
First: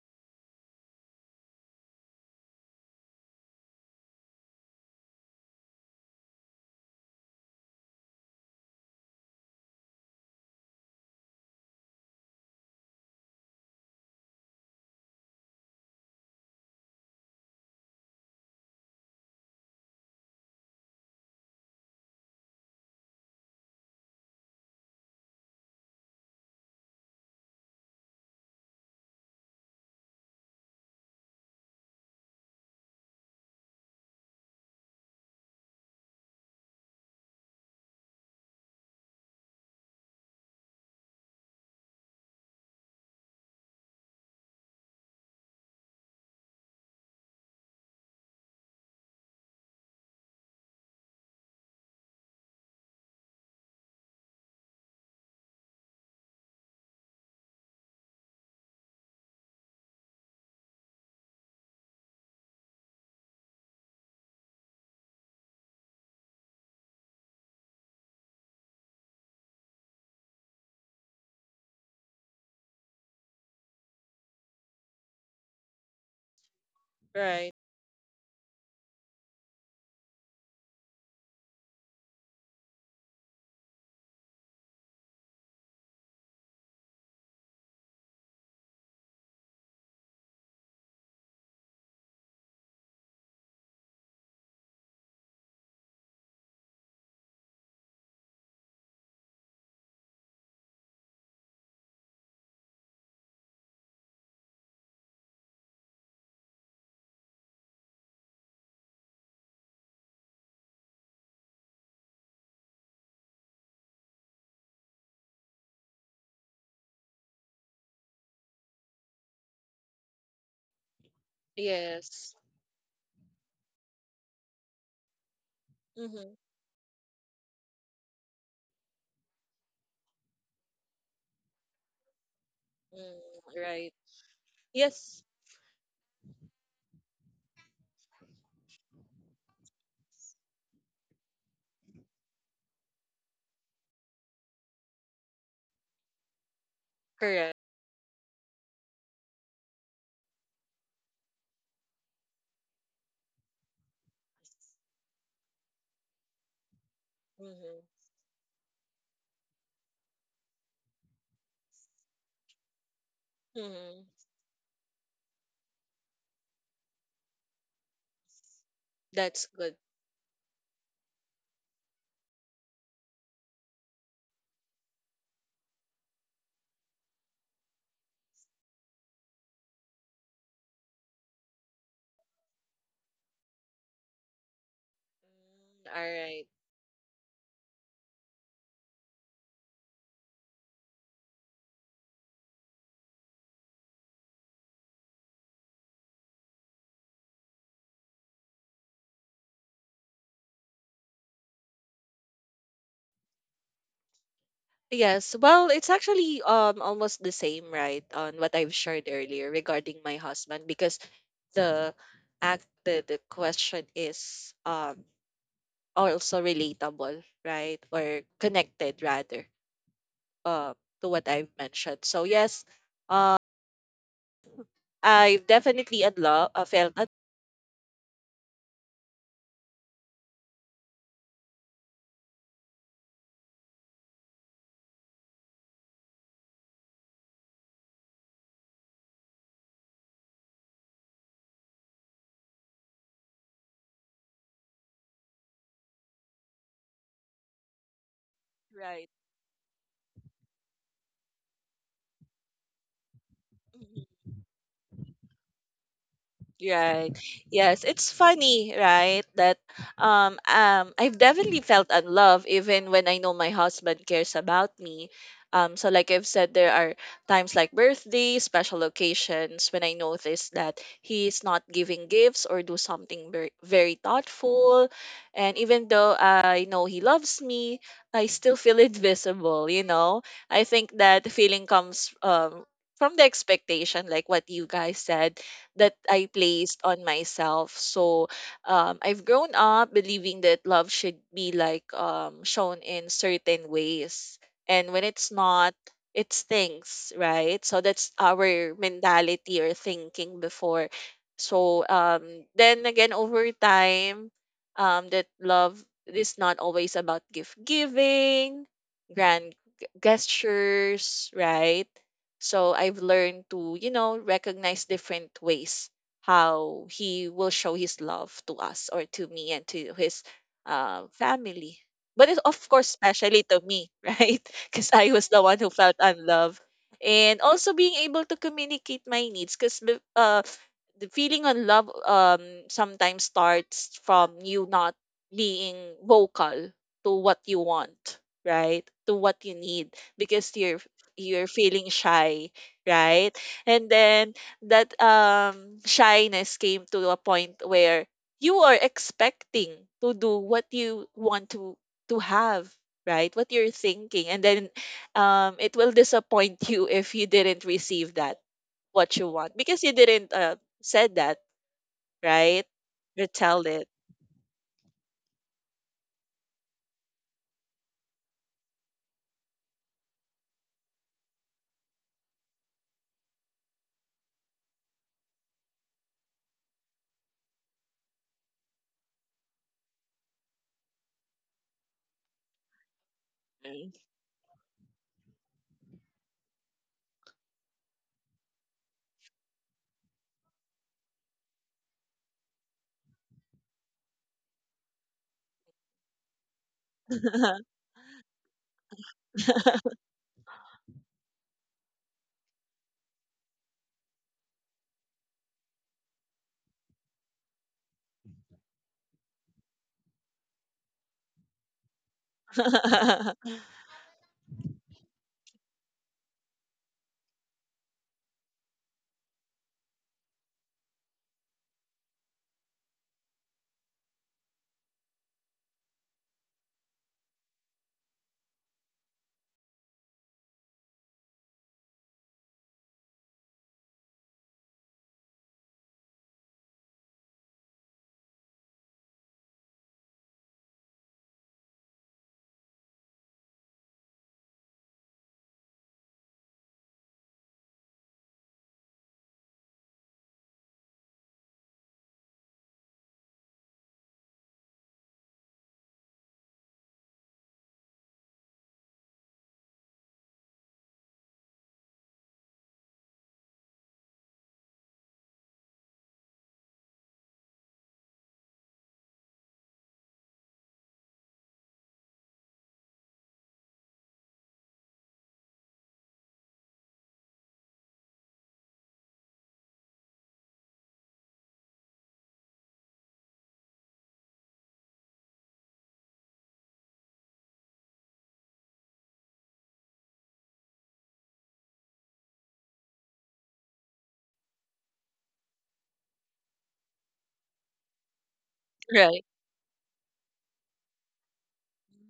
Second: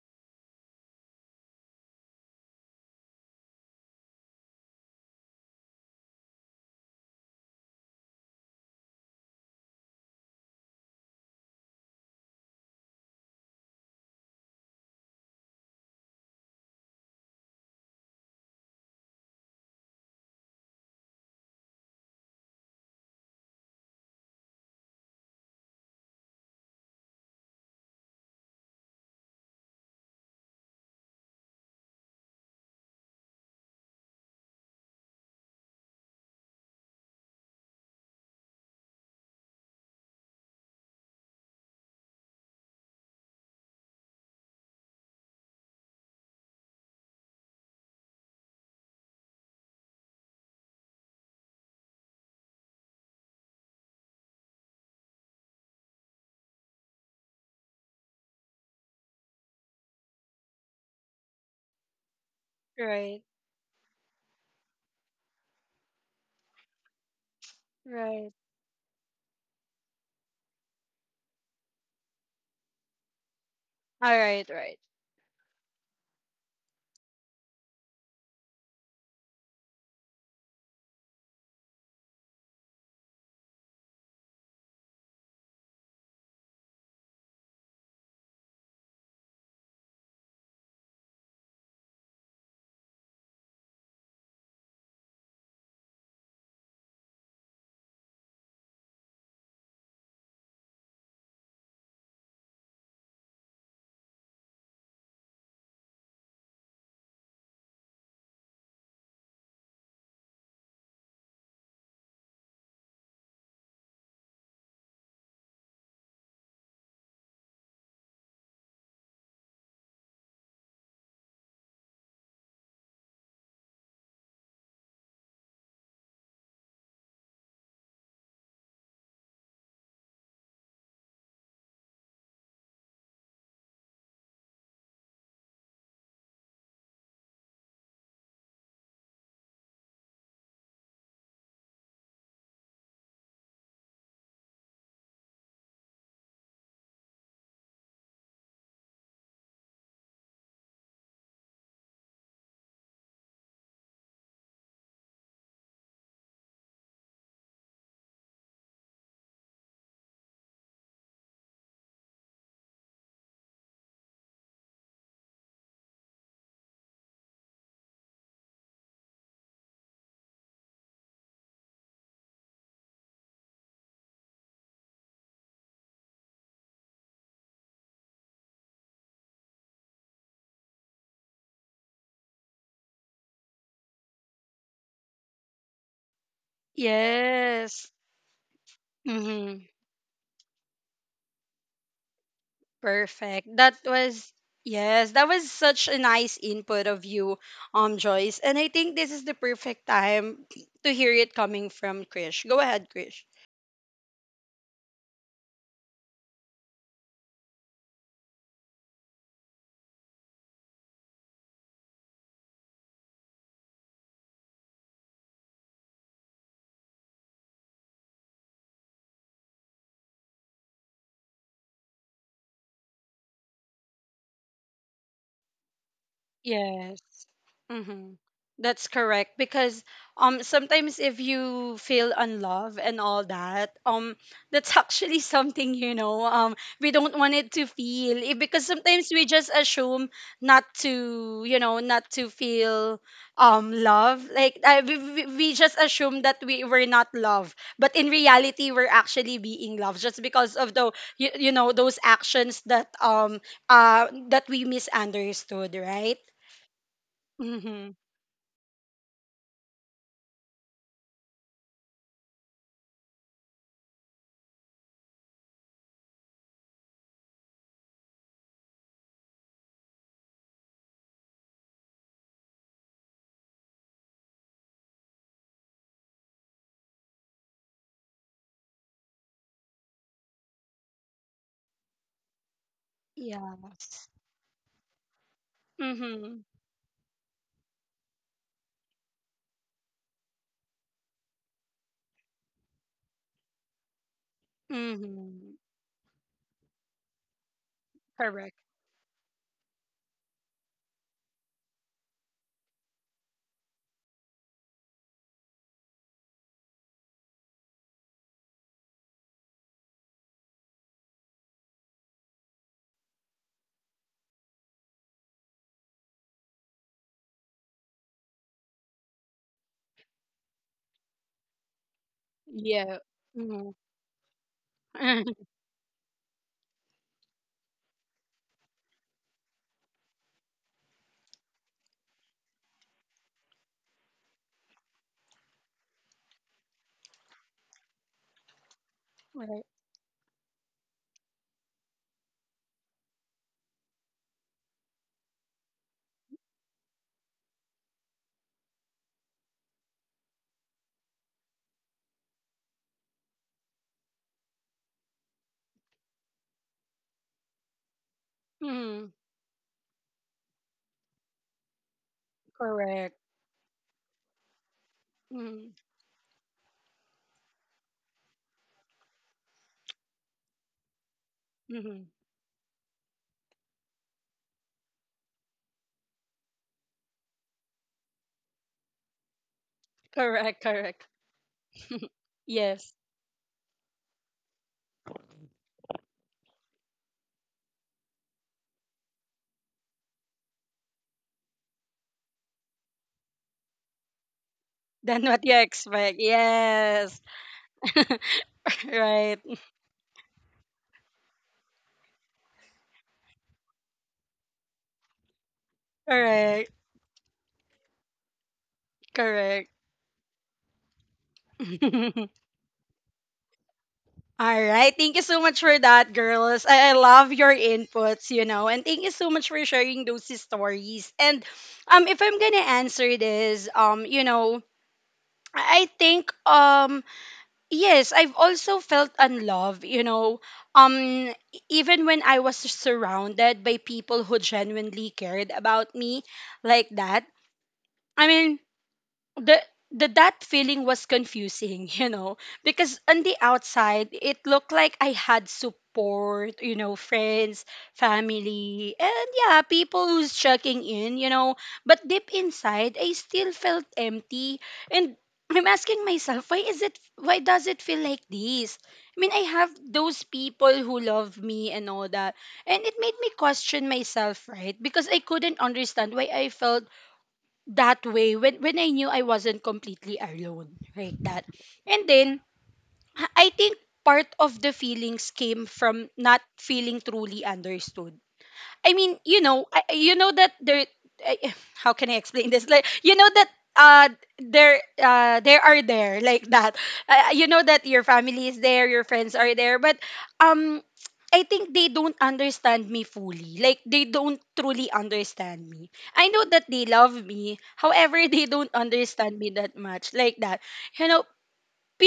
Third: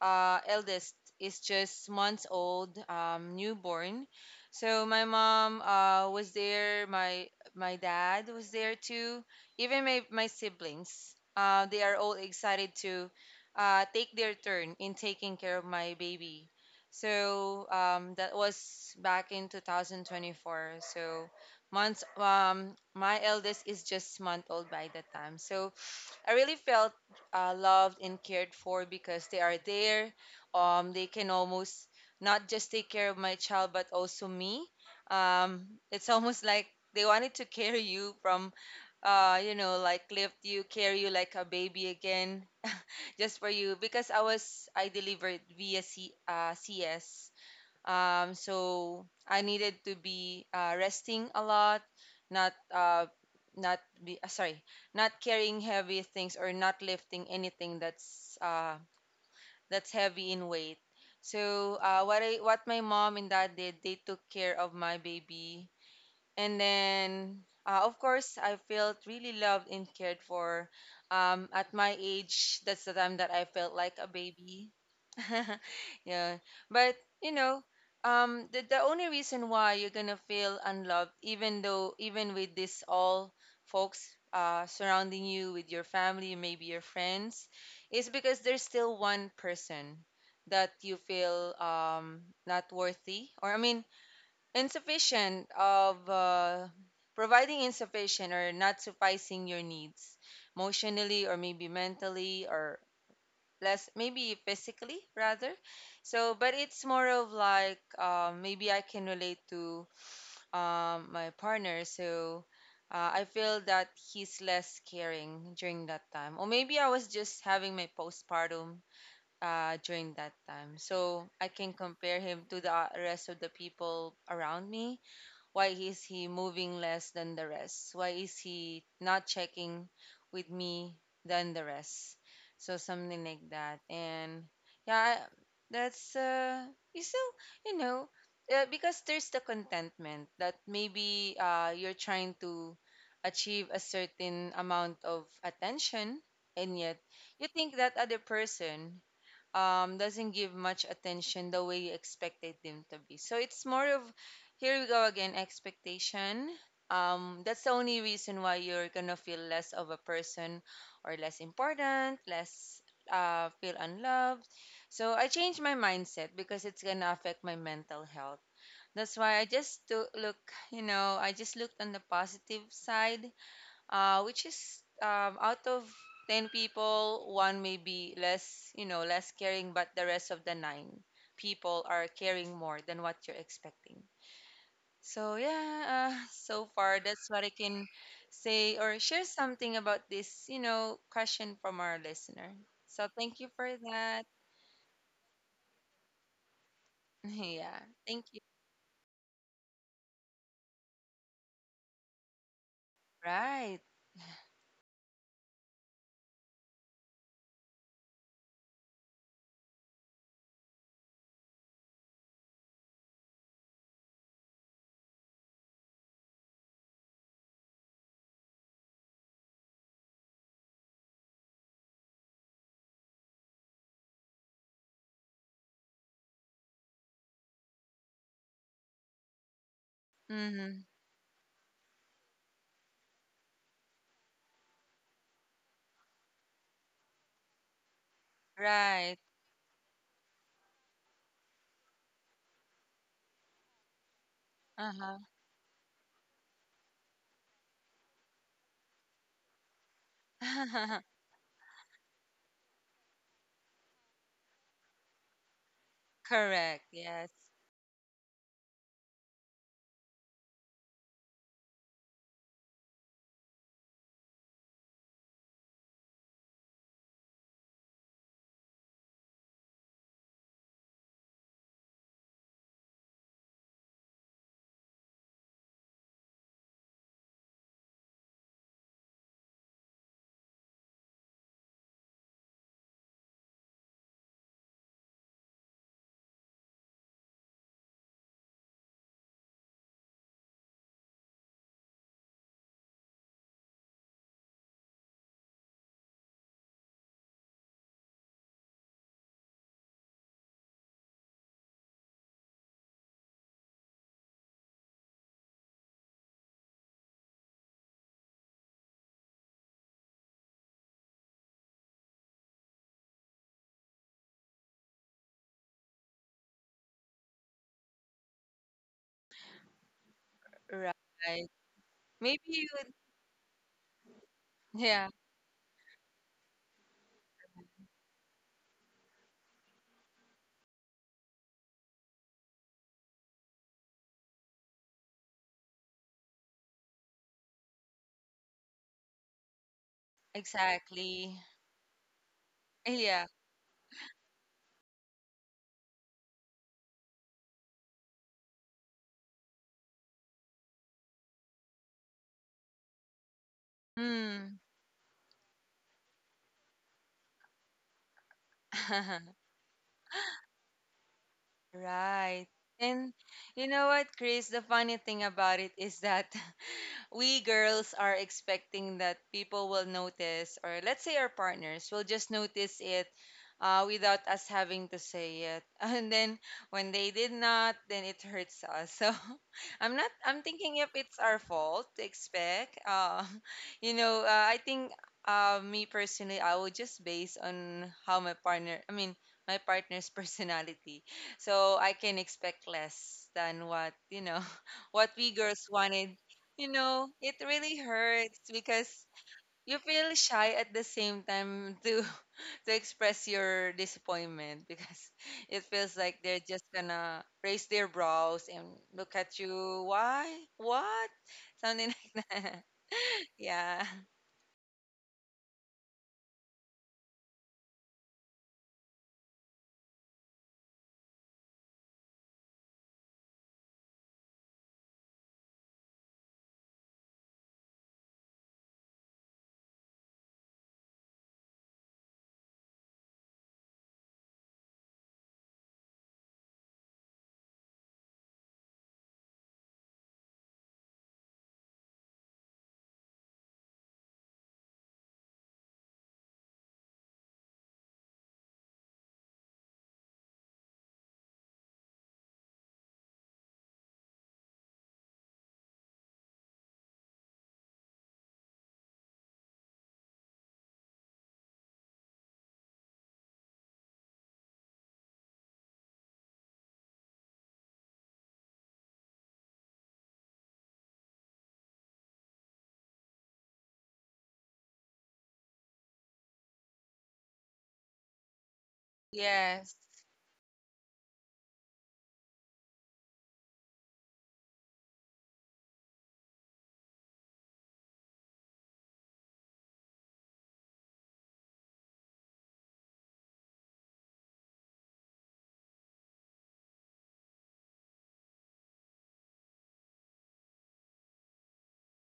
[SPEAKER 2] eldest is just months old, newborn, so my mom was there. My dad was there too. Even my siblings, they are all excited to take their turn in taking care of my baby. So that was back in 2024. So months my eldest is just month old by that time. So I really felt loved and cared for because they are there. They can almost not just take care of my child but also me. Um, it's *laughs* almost like they wanted to carry you from like, lift you, carry you like a baby again, *laughs* just for you, because I was I delivered via C, CS, so I needed to be resting a lot, not not be sorry, not carrying heavy things or not lifting anything that's heavy in weight. So what my mom
[SPEAKER 1] Right.
[SPEAKER 2] and dad did, they took care of my baby, and then, of
[SPEAKER 1] Right.
[SPEAKER 2] course, I felt really loved and cared for. At my age, that's the time that I felt like a
[SPEAKER 1] All right.
[SPEAKER 2] baby.
[SPEAKER 1] Right.
[SPEAKER 2] *laughs* Yeah. But, you
[SPEAKER 3] Right.
[SPEAKER 2] know, the only reason why you're going to feel unloved, even though, even with this all folks surrounding you, with your family, maybe your friends, is because there's still one person that you feel not worthy. Or, I mean, insufficient of providing, insufficient or not sufficing your needs emotionally, or maybe mentally, or less, maybe physically, rather. So but it's more of like maybe I can relate to my partner. So I feel that he's less caring during that time, or maybe I was just having my postpartum during that time, so I can compare
[SPEAKER 3] Yes.
[SPEAKER 2] him to the rest of the people around me. Why is he
[SPEAKER 3] Mm-hmm.
[SPEAKER 2] moving less than the rest? Why is he not checking with me than the rest? So
[SPEAKER 3] Mm.
[SPEAKER 2] something like that.
[SPEAKER 3] Right.
[SPEAKER 2] And yeah,
[SPEAKER 3] Yes.
[SPEAKER 2] that's you still, you know, because there's the contentment that maybe you're trying to achieve a certain amount of attention, and yet you
[SPEAKER 3] Correct.
[SPEAKER 2] think that other person doesn't give much attention the way you expected them to be. So it's more of here we go again, expectation. That's the
[SPEAKER 3] Mm-hmm.
[SPEAKER 2] only reason why you're gonna feel less of a person or less important, less feel
[SPEAKER 3] Mm-hmm.
[SPEAKER 2] unloved. So I changed my mindset because it's gonna affect my mental health. That's why I
[SPEAKER 3] That's good.
[SPEAKER 2] just to look, you know, I just looked on the positive side, which is, out of 10 people, one may be less, you know, less caring, but the rest of the nine people are caring more than what you're expecting. So,
[SPEAKER 3] Mm, all
[SPEAKER 2] yeah, *laughs*
[SPEAKER 3] right.
[SPEAKER 2] so far, that's what I can
[SPEAKER 1] Yes.
[SPEAKER 2] say or share something about this, you know, question from our listener. So, thank you
[SPEAKER 1] Perfect. That
[SPEAKER 2] for that.
[SPEAKER 1] was, yes, that was such a nice input of
[SPEAKER 2] *laughs*
[SPEAKER 1] you,
[SPEAKER 2] Yeah, thank
[SPEAKER 1] Joyce.
[SPEAKER 2] you.
[SPEAKER 1] And I think this is the perfect time to hear it coming from Krish. Go ahead, Krish.
[SPEAKER 2] Right.
[SPEAKER 3] Yes. Well, it's actually almost the same, right, on what I've shared earlier regarding my husband because the the question is also relatable right or connected rather uh, to what I've mentioned, so yes, uh, felt
[SPEAKER 1] Yes.
[SPEAKER 3] unloved
[SPEAKER 1] Mm-hmm. That's correct, because
[SPEAKER 2] Mm-hmm.
[SPEAKER 1] sometimes if you feel unloved and all that, that's actually *laughs* something, you know, we don't want it to feel, eh, because sometimes
[SPEAKER 2] Right.
[SPEAKER 1] we just assume not to, you know, not to feel love, like I,
[SPEAKER 2] Uh huh.
[SPEAKER 1] we just assume that we were not loved, but in reality we're
[SPEAKER 3] right.
[SPEAKER 1] actually being loved, just because of the
[SPEAKER 2] *laughs*
[SPEAKER 1] you know those actions that
[SPEAKER 3] Mm-hmm.
[SPEAKER 1] that we misunderstood, right?
[SPEAKER 2] Correct.
[SPEAKER 3] Right.
[SPEAKER 2] Yes.
[SPEAKER 3] Yes,
[SPEAKER 1] Mm-hmm.
[SPEAKER 3] it's funny, right? That I've definitely felt unloved even when I know my husband cares about me. So like I've said there are times like birthdays, special occasions when I notice that he's not giving gifts or do something very, very thoughtful, and even though I know he loves me, I still feel *laughs* invisible, you know? I think that feeling comes from the expectation
[SPEAKER 1] Yes.
[SPEAKER 3] like what you guys said that I
[SPEAKER 1] Mm-hmm.
[SPEAKER 3] placed on myself. So I've grown up believing that love should be like shown in certain ways. And when it's
[SPEAKER 1] Mm-hmm.
[SPEAKER 3] not, it stinks, right? So that's
[SPEAKER 1] Correct.
[SPEAKER 3] our mentality or thinking before. So then again, over time, that love is not always about gift giving, grand gestures, right? So I've learned to, you know, recognize different ways how he will show his love to us or to me and to his
[SPEAKER 2] Right.
[SPEAKER 3] family. But it's,
[SPEAKER 2] Maybe
[SPEAKER 3] of
[SPEAKER 2] you
[SPEAKER 3] course,
[SPEAKER 2] would.
[SPEAKER 1] Yeah.
[SPEAKER 3] especially to
[SPEAKER 1] Mm-hmm.
[SPEAKER 3] me, *laughs* right? Because I
[SPEAKER 2] Yeah.
[SPEAKER 3] was the
[SPEAKER 1] *laughs*
[SPEAKER 3] one who felt unloved. And also being able to communicate my needs because uh, the feeling unloved sometimes starts from you not being vocal to what you want, right? To what you
[SPEAKER 1] Right.
[SPEAKER 3] need because
[SPEAKER 2] Exactly.
[SPEAKER 3] you're feeling shy,
[SPEAKER 2] Yeah.
[SPEAKER 3] right? And then that shyness came to a point where you are expecting to do what you want to have, right? What you're thinking. And then
[SPEAKER 2] Hmm.
[SPEAKER 3] it will disappoint you if you didn't receive that
[SPEAKER 1] Mm-hmm.
[SPEAKER 3] what you want
[SPEAKER 2] *laughs*
[SPEAKER 3] because you didn't said that,
[SPEAKER 2] Right.
[SPEAKER 3] right?
[SPEAKER 1] Correct.
[SPEAKER 2] And
[SPEAKER 3] Retell
[SPEAKER 2] you
[SPEAKER 3] it.
[SPEAKER 2] know what, Chris? The funny thing about
[SPEAKER 1] Mm-hmm.
[SPEAKER 2] it is that *laughs* we girls are expecting that people will notice, or let's say our partners
[SPEAKER 1] Mm-hmm.
[SPEAKER 2] will just notice it without us having to say it. *laughs* And then when they did not, then it hurts us. So *laughs* I'm not, I'm
[SPEAKER 1] Correct.
[SPEAKER 2] thinking if
[SPEAKER 1] Correct.
[SPEAKER 2] it's our fault to expect.
[SPEAKER 1] Yes.
[SPEAKER 3] Mm.
[SPEAKER 2] *laughs* You know, I think me personally, I will just base on how my partner, I mean, my partner's *laughs* personality. So I can expect less than what, you know, *laughs* what
[SPEAKER 1] Than
[SPEAKER 2] we
[SPEAKER 1] what you
[SPEAKER 2] girls
[SPEAKER 1] expect.
[SPEAKER 2] wanted. You know,
[SPEAKER 1] Yes.
[SPEAKER 2] it
[SPEAKER 3] *laughs*
[SPEAKER 2] really hurts because
[SPEAKER 1] Right.
[SPEAKER 2] you feel shy at the same time to *laughs* to express your disappointment, because *laughs* it feels like they're just
[SPEAKER 1] Correct.
[SPEAKER 2] gonna raise their brows and look at
[SPEAKER 1] Correct.
[SPEAKER 2] you. Why? What?
[SPEAKER 1] *laughs*
[SPEAKER 2] Something *laughs*
[SPEAKER 1] All
[SPEAKER 2] like that. Yeah.
[SPEAKER 1] right. Thank you so much for that, girls. I love your inputs, you know, and thank you so much for sharing those stories. And if I'm gonna answer this, you know, I think yes, I've also felt unloved, you know. Um e- Even when I was surrounded by people who genuinely cared about me like that. I mean, the the that feeling was confusing, *laughs* you know, because on the outside it looked like I had support, you know, friends, family, and yeah, people who's checking in, you know, but deep inside I still felt empty. And I'm asking myself, why is it, why does it feel like this? I mean, I have those people who love me and all that. And it made me question myself, right? Because I couldn't understand why I felt that way when I knew I wasn't completely alone, right? That. And then I think part of the feelings came from not feeling truly understood. I mean, you know,
[SPEAKER 2] Yes.
[SPEAKER 1] you know that there. I- How can I explain this? Like, you know that there are there, *laughs* like that. You know that your family is there, your friends are there, but um. I think they don't understand me fully. Like, they don't truly understand me. I know that they love me. However, *laughs* they don't
[SPEAKER 3] Right.
[SPEAKER 1] understand me that much. Like that. You know,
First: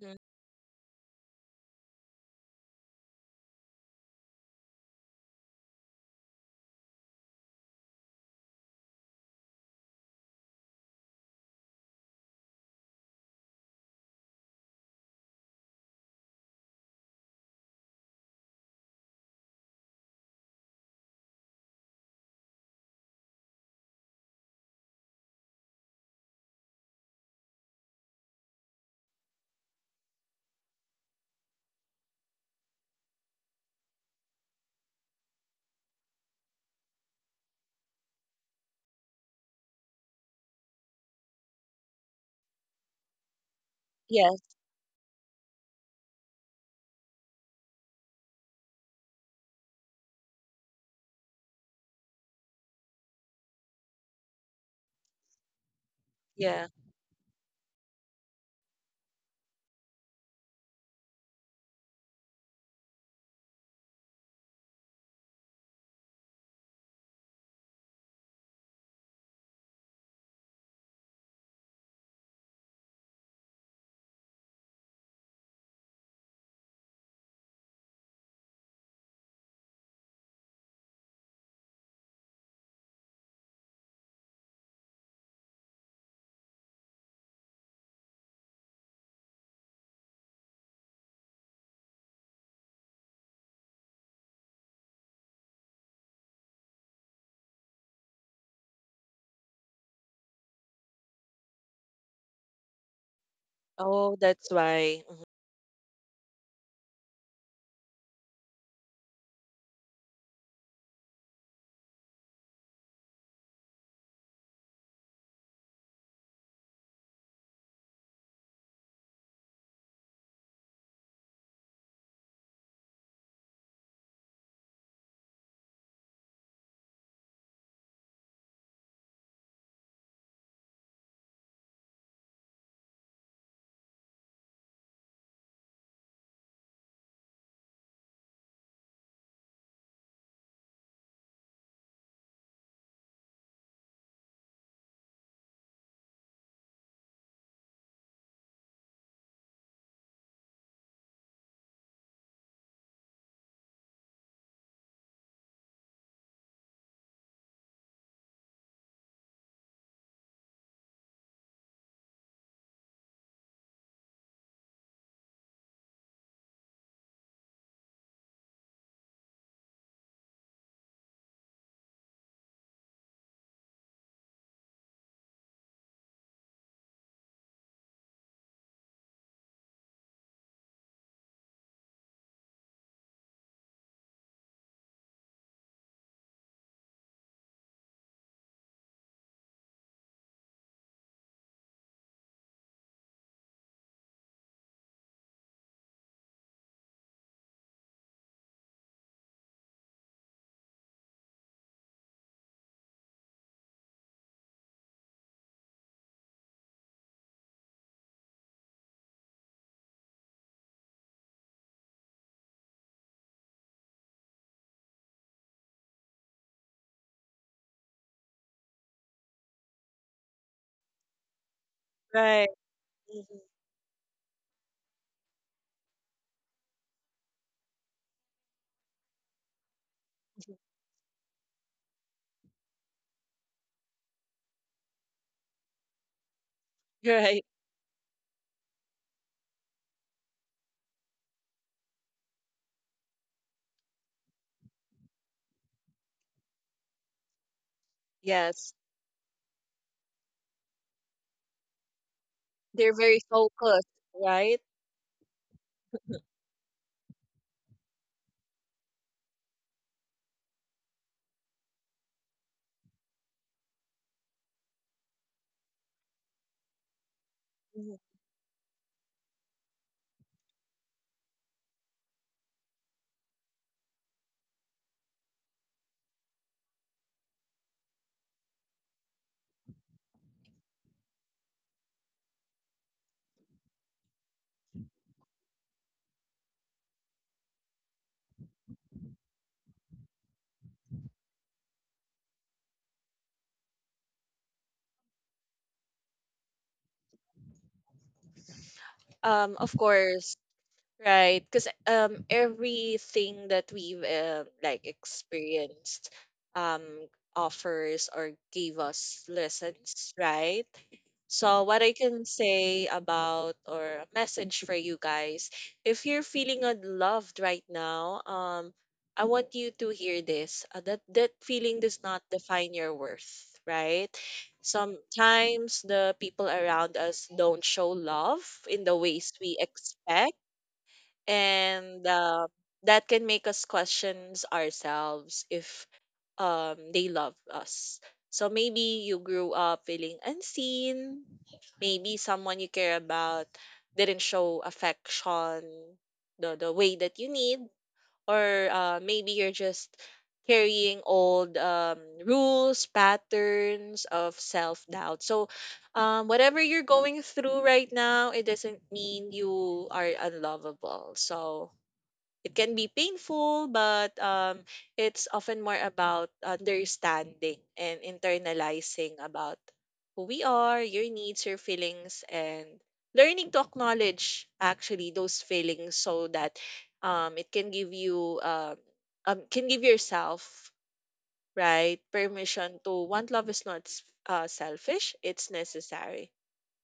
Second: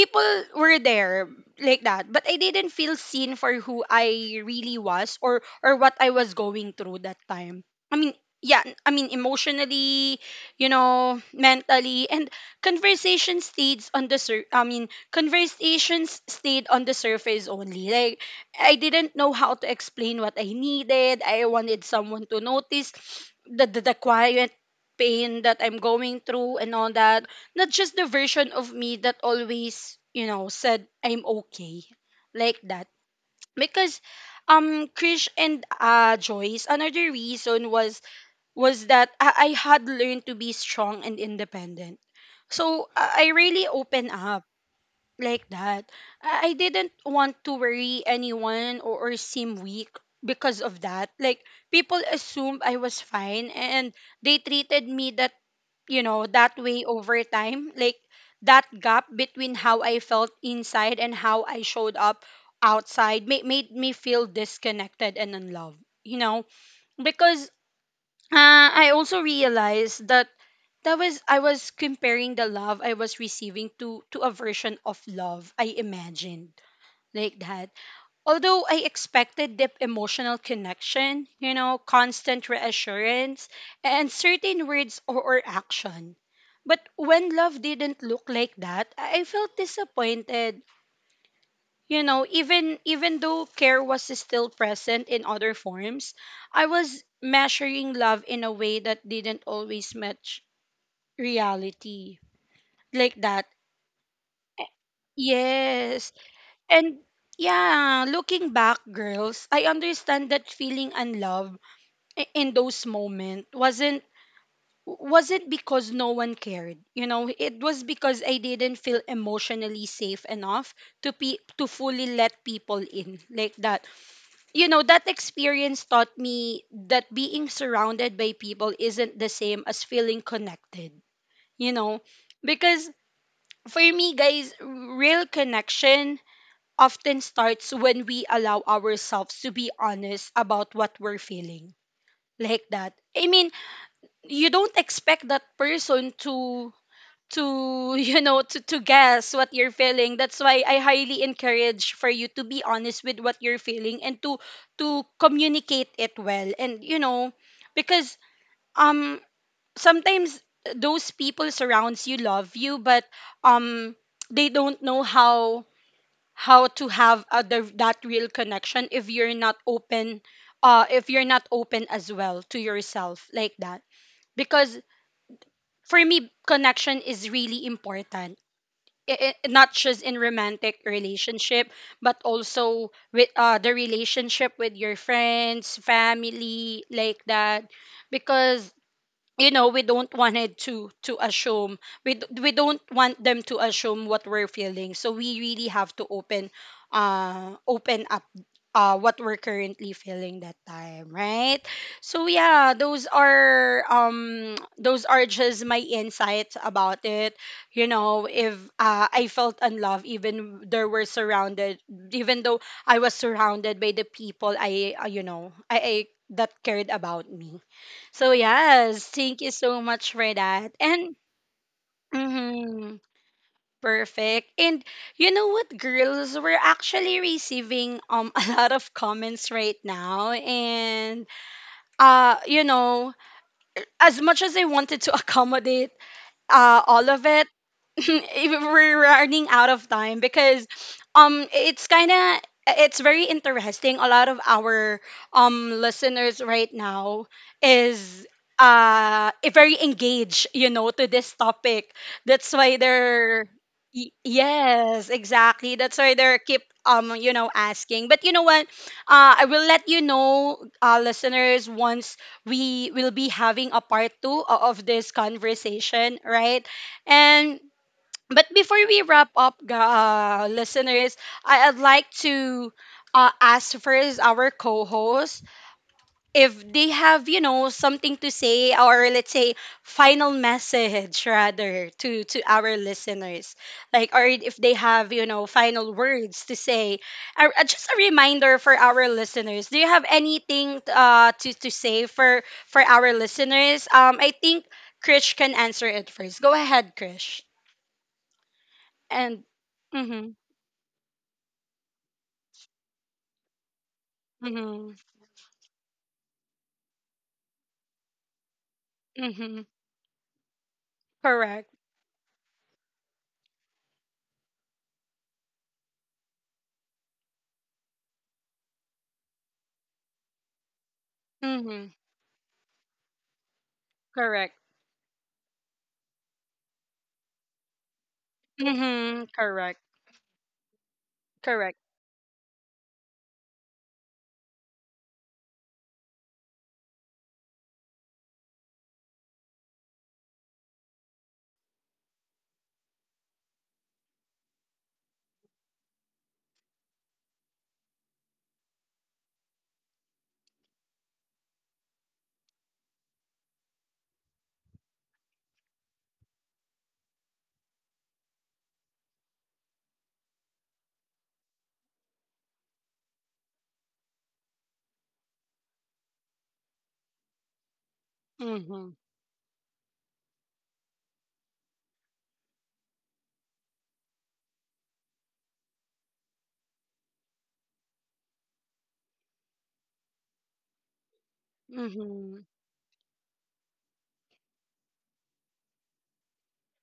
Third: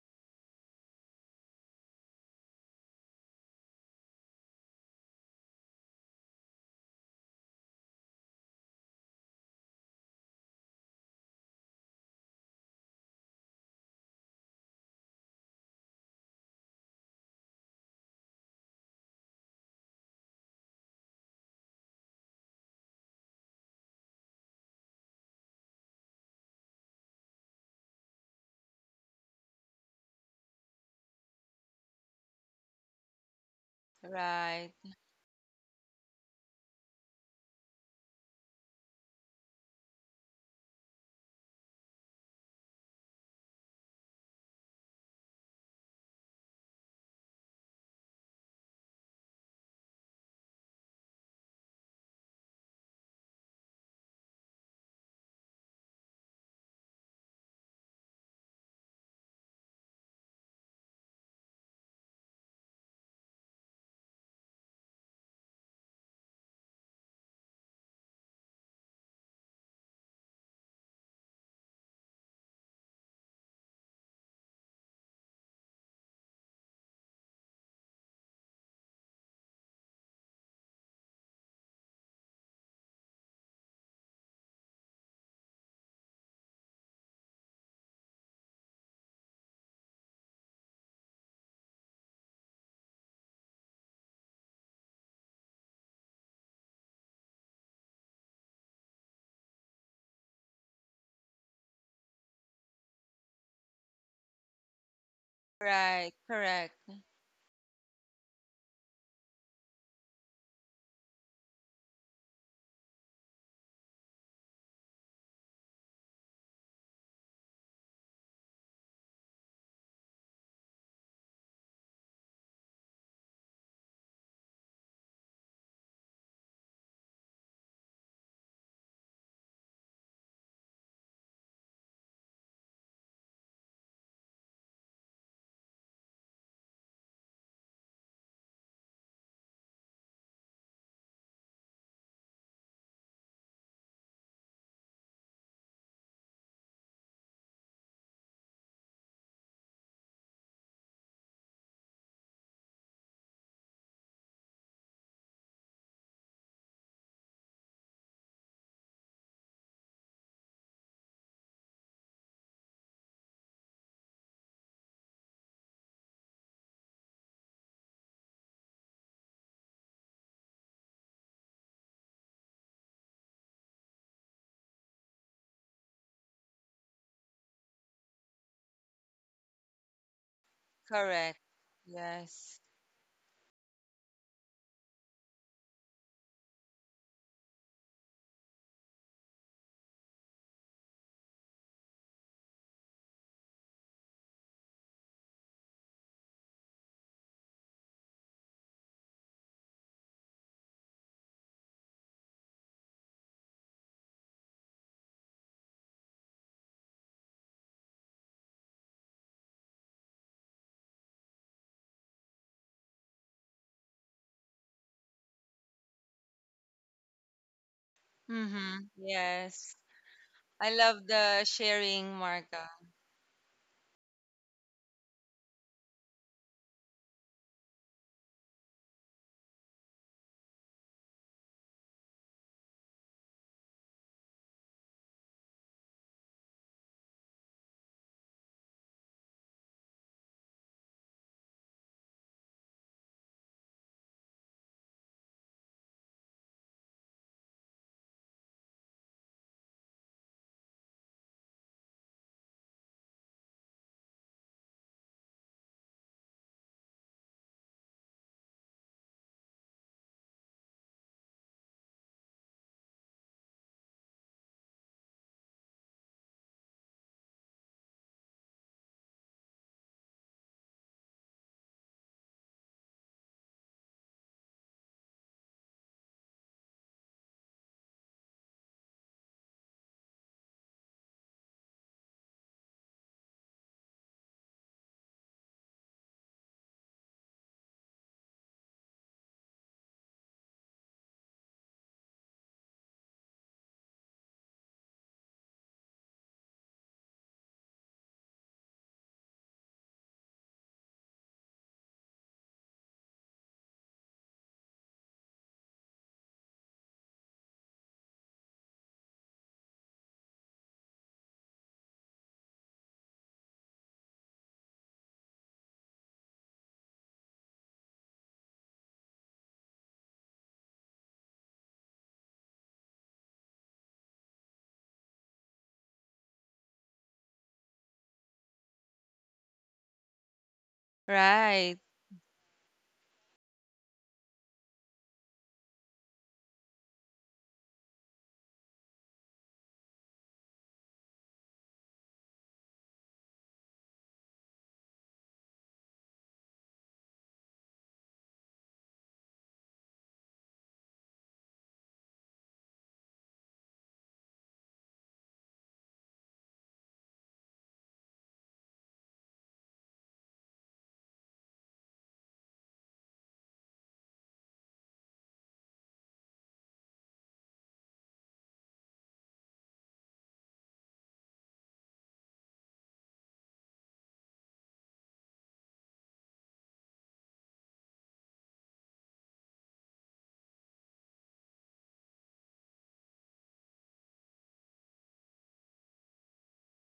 [SPEAKER 3] Mhm.
[SPEAKER 1] were there like that, but I didn't feel seen for who I really was, or what I was going through that time. I mean, yeah, I mean emotionally, you know, mentally, and conversation stayed on the sur- I mean, conversations stayed on the surface only. Like, I didn't know how to explain what I needed. I wanted someone to notice the quiet pain that I'm going through and all that, not just the version of me that always, you know, said I'm okay, like that. Because
[SPEAKER 2] Right.
[SPEAKER 1] Krish and Joyce, another reason was that I had learned to be strong and independent. So I really opened
[SPEAKER 3] Yes.
[SPEAKER 1] up like that. I didn't want to worry anyone, or seem weak because of that. Like people assumed I was fine and they treated me that that
[SPEAKER 3] Yeah.
[SPEAKER 1] way over time. Like that gap between how I felt inside and how I showed up outside made me feel disconnected and unloved, you know, because I also realized that that was I was comparing the love I was receiving to a version of love I imagined. Like that. Although I expected deep emotional connection, constant reassurance, and certain words or action. But when love didn't look like that, I felt disappointed. You know, even though care was still present in other forms, I was measuring love in a way that didn't always match reality. Like that.
[SPEAKER 3] Oh, that's why. Mhm.
[SPEAKER 1] Yes.
[SPEAKER 2] Right. Correct.
[SPEAKER 1] And yeah, looking back, girls, I understand that feeling unloved in those moments wasn't because no one cared, you know. It was because I didn't feel emotionally safe enough to fully let people in, like that. You know, that experience taught me that being surrounded by people isn't the same as feeling connected, you know, because for me, guys, real connection often starts when we allow ourselves to be honest about what we're feeling, like that. I mean, you don't expect that person to *laughs* to guess what you're feeling. That's why I highly encourage for you to be honest with what you're feeling and to communicate it well. And because um sometimes those people surrounds you love you, but um they don't know how to have other that real connection if you're not open, if you're not open as well to yourself, like that. Because for me, connection is really important. Not just in romantic
[SPEAKER 2] Correct.
[SPEAKER 1] relationship, but
[SPEAKER 2] Yes.
[SPEAKER 1] also with the relationship with your friends, family, like that. Because you know we don't wanted to assume, we don't want them to assume what we're feeling, so we really have to open, open up what we're currently feeling that time, right? So yeah, those are just my insights about it. You know, if I felt unloved even there were surrounded, even though I was surrounded by the people I, I that cared about me. So
[SPEAKER 2] Mm-hmm.
[SPEAKER 1] yes, thank you
[SPEAKER 2] Yes.
[SPEAKER 1] so much for
[SPEAKER 2] I
[SPEAKER 1] that.
[SPEAKER 2] love
[SPEAKER 1] And
[SPEAKER 2] the sharing,
[SPEAKER 3] Right.
[SPEAKER 2] Marka.
[SPEAKER 1] mhm,
[SPEAKER 3] Mhm.
[SPEAKER 1] perfect. And you know what, girls, we're actually receiving *laughs* a lot of comments right now, and you know, as much as I wanted to *laughs* accommodate all of
[SPEAKER 3] Right.
[SPEAKER 1] it, *laughs* if we're running out of time. Because it's kind of, it's very interesting, a lot of our listeners right now is
[SPEAKER 3] Yes.
[SPEAKER 1] very engaged, you know, to this topic. That's why
[SPEAKER 3] They're very
[SPEAKER 1] they're,
[SPEAKER 3] focused, right?
[SPEAKER 1] Yes, exactly, that's why they're keep you know asking. But you know what, I will let you know, listeners, once we will be having a part 2 of this conversation, right? And
[SPEAKER 3] Mhm.
[SPEAKER 1] but before we wrap up, listeners, I'd like to ask first our co-host if they have, you know, something to say, or let's say final message *laughs* rather to our listeners, like, or if they have, you know, final words to say. Just a reminder for our listeners, do you have anything to say for our listeners? I think Krish can answer it first. Go ahead, Krish. And
[SPEAKER 3] Of course,
[SPEAKER 1] mhm.
[SPEAKER 3] right, because everything that we've like
[SPEAKER 1] Mhm.
[SPEAKER 3] experienced um offers or gave us
[SPEAKER 1] Mhm.
[SPEAKER 3] lessons, right? So
[SPEAKER 1] Correct.
[SPEAKER 3] what I can say about or a message for you guys, if you're feeling unloved right now, I want you to hear this. That that feeling
[SPEAKER 1] Mhm.
[SPEAKER 3] does not define your worth, right?
[SPEAKER 1] Correct.
[SPEAKER 3] Sometimes the people around us don't show love in the
[SPEAKER 1] Mhm.
[SPEAKER 3] ways we
[SPEAKER 1] Correct.
[SPEAKER 3] expect
[SPEAKER 2] Right.
[SPEAKER 1] Correct.
[SPEAKER 3] and that can make us questions ourselves if they love us. So maybe you grew up feeling unseen. Maybe someone you care about didn't show affection the way that you need, or maybe you're just carrying old rules, patterns of self doubt. So whatever you're going through right now, it doesn't mean you are unlovable. So it can be painful, but it's often more about understanding and
[SPEAKER 1] Mhm.
[SPEAKER 3] internalizing about who we are, your needs, your feelings, and learning to acknowledge actually those feelings so that it can give you can give yourself right
[SPEAKER 1] Mhm.
[SPEAKER 3] permission to want love is not selfish; it's necessary.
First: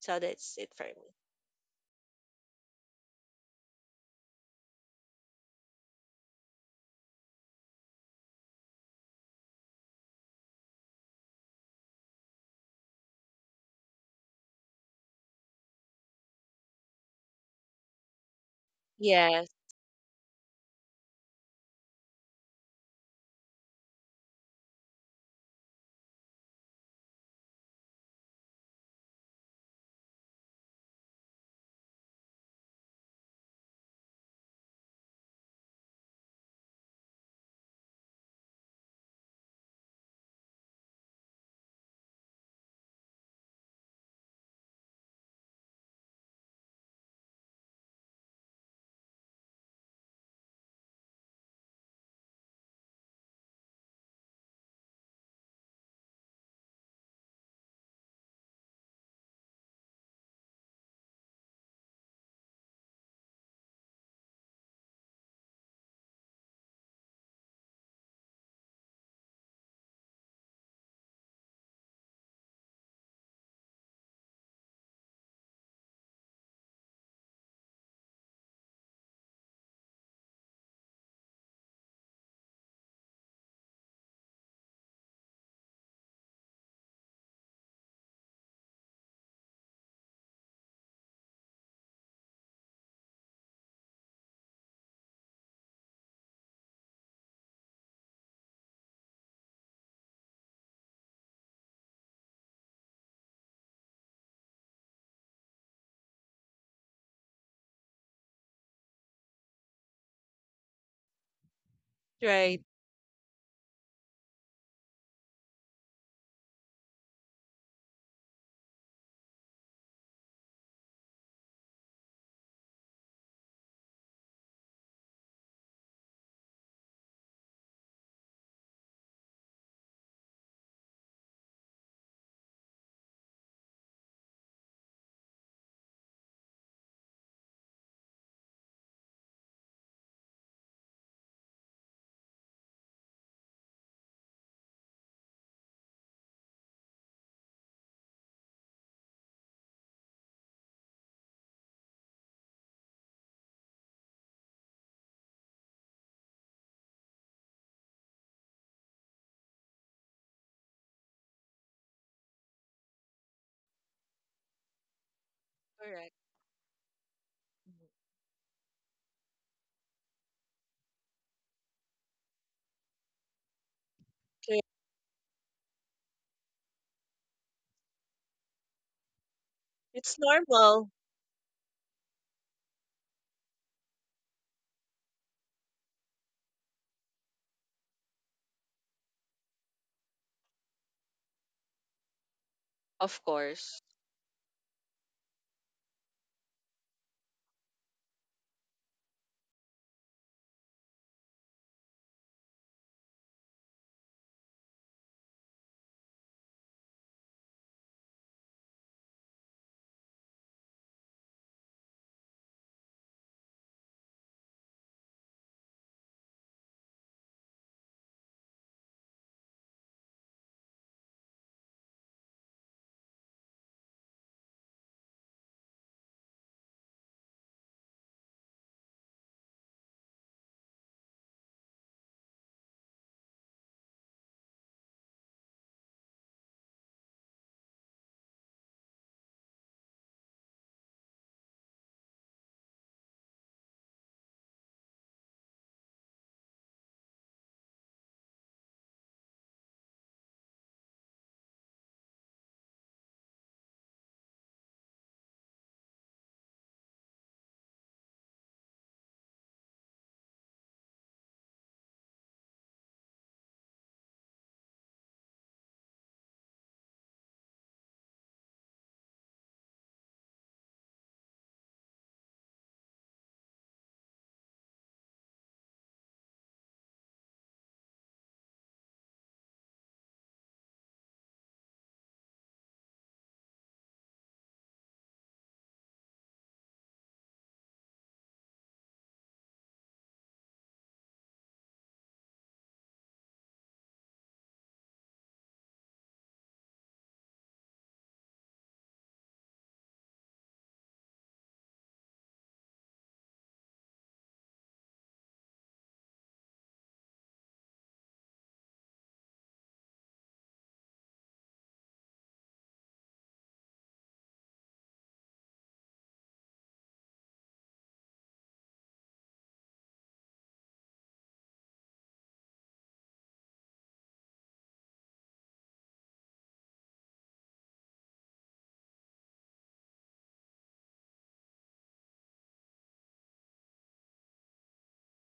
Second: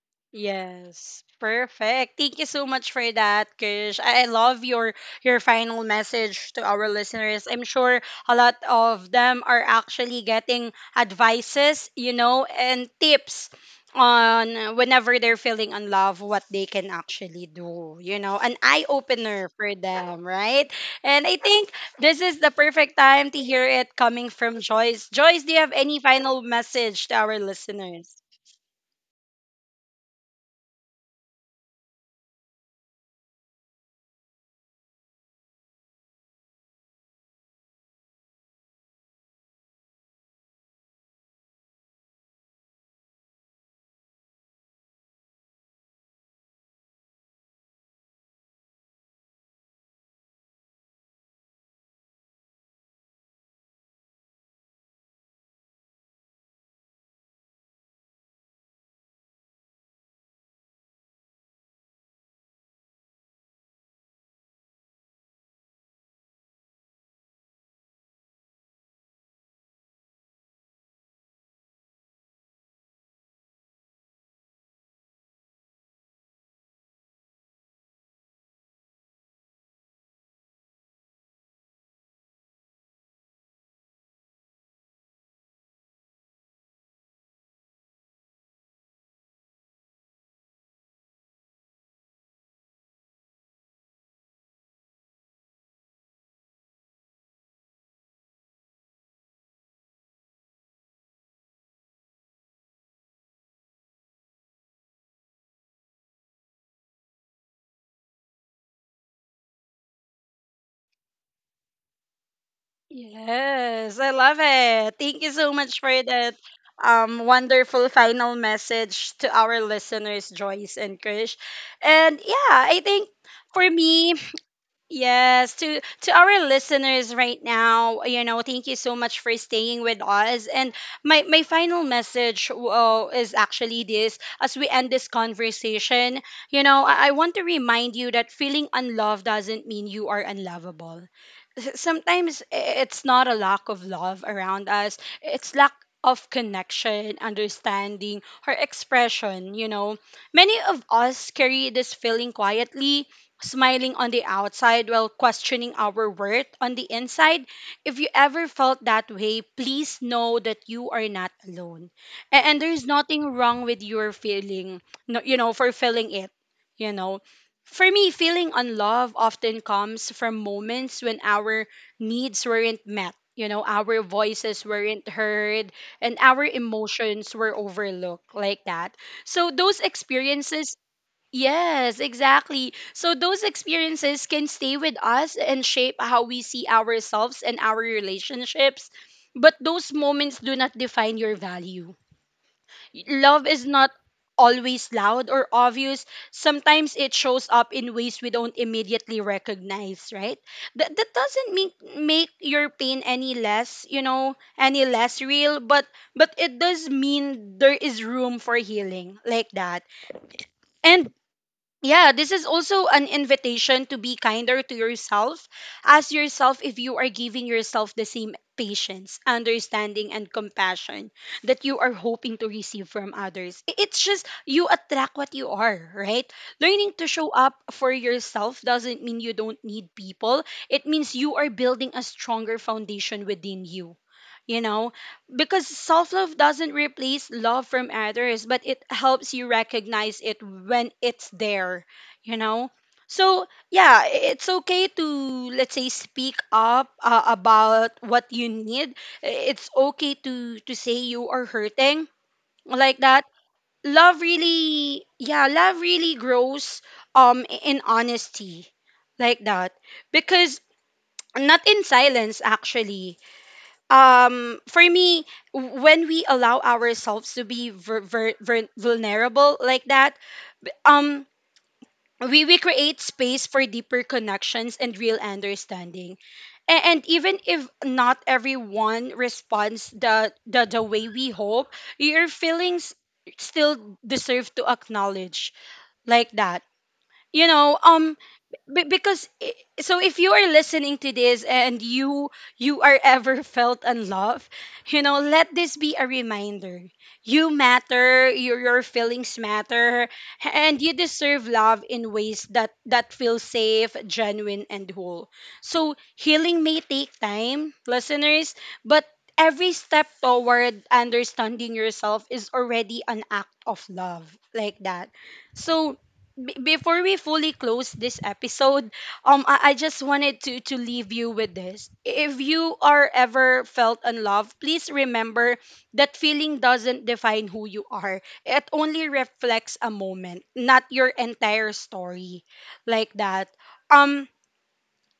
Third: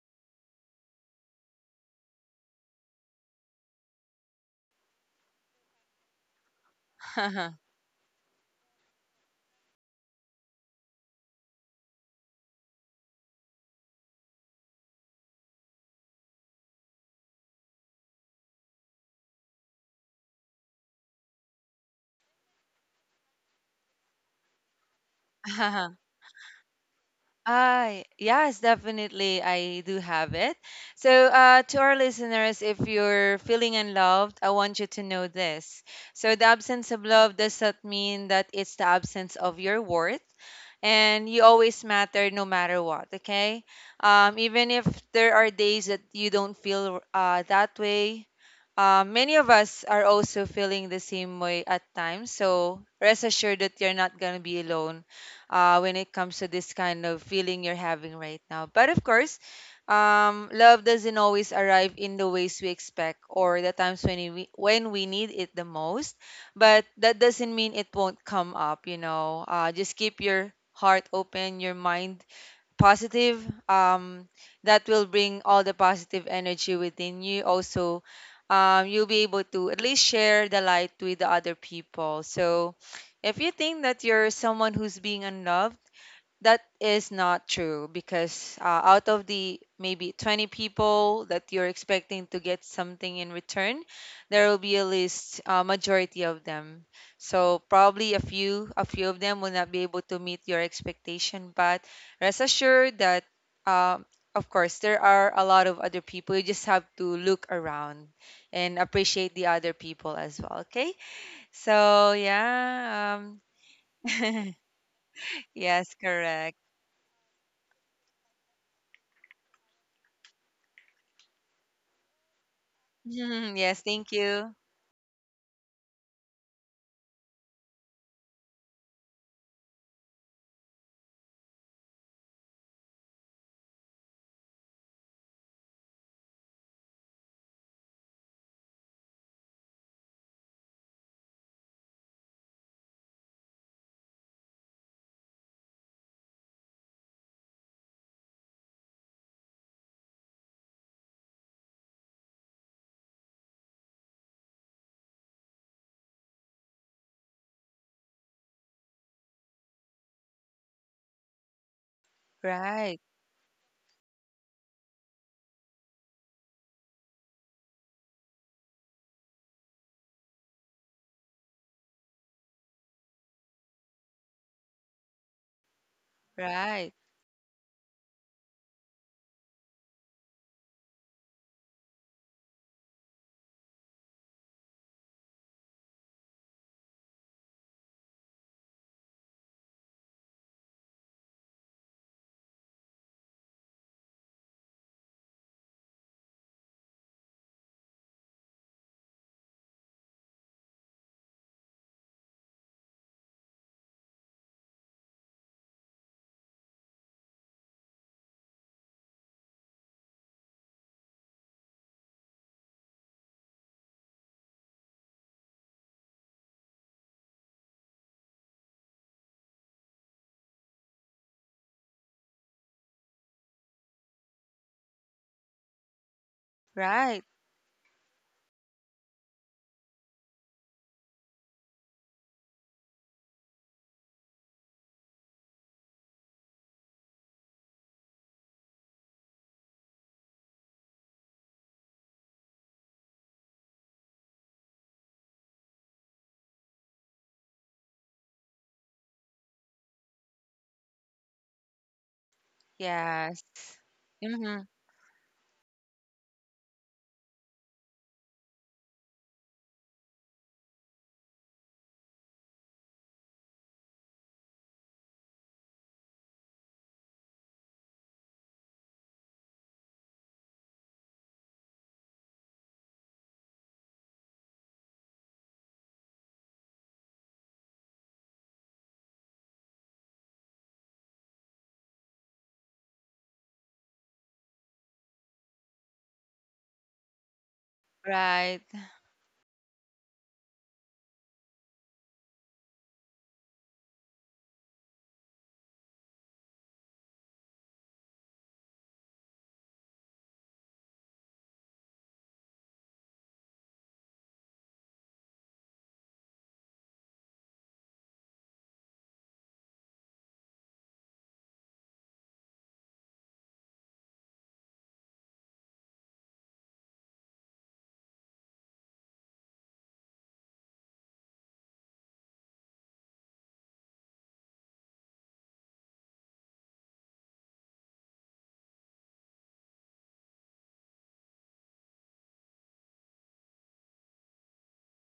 [SPEAKER 3] So that's it for me.
[SPEAKER 1] Yes, perfect. Thank you so much for that, Krish. I love your final message to our listeners.
[SPEAKER 2] *laughs*
[SPEAKER 1] I'm sure a lot of them are actually getting advices, you know, and tips on whenever they're feeling in love, what they can actually do, you know, an eye opener
[SPEAKER 3] Yes,
[SPEAKER 1] for them, right? And I think this is the perfect time to hear it coming from Joyce. Joyce, do you have any final message to our
[SPEAKER 2] I,
[SPEAKER 1] listeners?
[SPEAKER 2] yes, definitely. I do have it. So, to our listeners, if you're feeling unloved, I want you to know this. So the absence of love doesn't mean that it's the absence of your worth, and you always matter no matter what. Okay, even if there are days that you don't feel that way, many of us are also feeling the same way at times. So rest assured that you're not going to be alone when it comes to this kind of feeling you're having right now. But of course, love doesn't always arrive in the ways we expect or the times when we need it the most. But that doesn't mean it won't come up. You know, just keep your heart open, your mind positive, that will bring all the positive energy within you. Also, you'll be able to at least share the light with the other people. So if you think that you're someone who's being unloved, that is not true, because out of the maybe 20 people that you're expecting to get something in return, there will be a least a majority of them. So probably a few, a few of them will not be able to meet your expectation, but rest assured that, um, of course, there are a lot of other people. You just have to look around and appreciate the other people as well, okay? So
[SPEAKER 3] right,
[SPEAKER 2] yeah,
[SPEAKER 1] Yes, I love
[SPEAKER 2] *laughs*
[SPEAKER 1] it. Thank you so much for
[SPEAKER 2] yes,
[SPEAKER 1] that,
[SPEAKER 2] correct.
[SPEAKER 1] wonderful final message to our listeners, Joyce and Krish. And yeah, I think
[SPEAKER 2] Mhm,
[SPEAKER 1] for
[SPEAKER 2] yes, thank
[SPEAKER 1] me,
[SPEAKER 2] you.
[SPEAKER 1] yes, to our listeners right now, you know, thank you so much for staying with us. And my final message is actually this: as we end this conversation, you know, I want to remind you that feeling unloved doesn't mean you are unlovable. Sometimes it's not a lack of love around us; it's lack of connection, understanding, or expression. You know, many of us carry this feeling quietly, smiling on the outside while questioning our worth on the inside. If you ever felt that way, please know that you are not alone. And there's
[SPEAKER 2] Right,
[SPEAKER 1] nothing wrong with your feeling, you know, for feeling
[SPEAKER 3] correct.
[SPEAKER 1] it, you know.
[SPEAKER 3] Mhm.
[SPEAKER 1] For me, feeling unloved often comes from moments when our needs weren't met. You know, our
[SPEAKER 3] Correct.
[SPEAKER 1] voices weren't heard and our
[SPEAKER 2] right,
[SPEAKER 1] emotions were overlooked, like that. So, those
[SPEAKER 3] It's
[SPEAKER 1] experiences,
[SPEAKER 3] normal,
[SPEAKER 1] yes, exactly. So those experiences can stay with us and shape how we see ourselves and our relationships. But those moments do not define your value.
[SPEAKER 3] of
[SPEAKER 1] Love is
[SPEAKER 3] course.
[SPEAKER 1] not always loud or obvious. Sometimes it shows up in ways we don't immediately recognize, right? That doesn't make make your pain any less, you know, any less real, but it does mean there is room for healing, like that. And yeah, this is also an invitation to be kinder to yourself. Ask yourself if you are giving yourself the same patience, understanding, and compassion that you are hoping to receive from others. It's just you attract what you are, right? Learning to
[SPEAKER 2] right.
[SPEAKER 1] show up for yourself doesn't mean you don't need people, it means you are building a stronger foundation within you. You know, because self love doesn't replace love from others, but it helps you recognize it when it's there, you know? So, yeah, it's okay to, let's say, speak up about what you need. It's okay to say you are hurting, like that.
[SPEAKER 2] Yes.
[SPEAKER 1] Love
[SPEAKER 2] Mm-hmm.
[SPEAKER 1] really, yeah, love really grows in honesty, like that, because not in silence actually. For me, when we allow ourselves to be vulnerable, like that, b- um we create space for deeper connections and real understanding. And even if not everyone responds the way we hope, your feelings still deserve to acknowledge, like that, you know.
[SPEAKER 2] Right. *laughs*
[SPEAKER 1] Because so if you are listening to this and you are ever *laughs* felt unloved, you know, let this be a reminder: you matter, your feelings matter, and you deserve love in ways that that feel safe, genuine, and whole. So healing may take time, listeners, but every step toward understanding yourself is already an act of love, like that. So before we fully close this episode, I just wanted to leave you with this. If you are ever felt unloved, please remember that feeling doesn't define who you are. It only reflects a moment, not your entire story, like that. Um,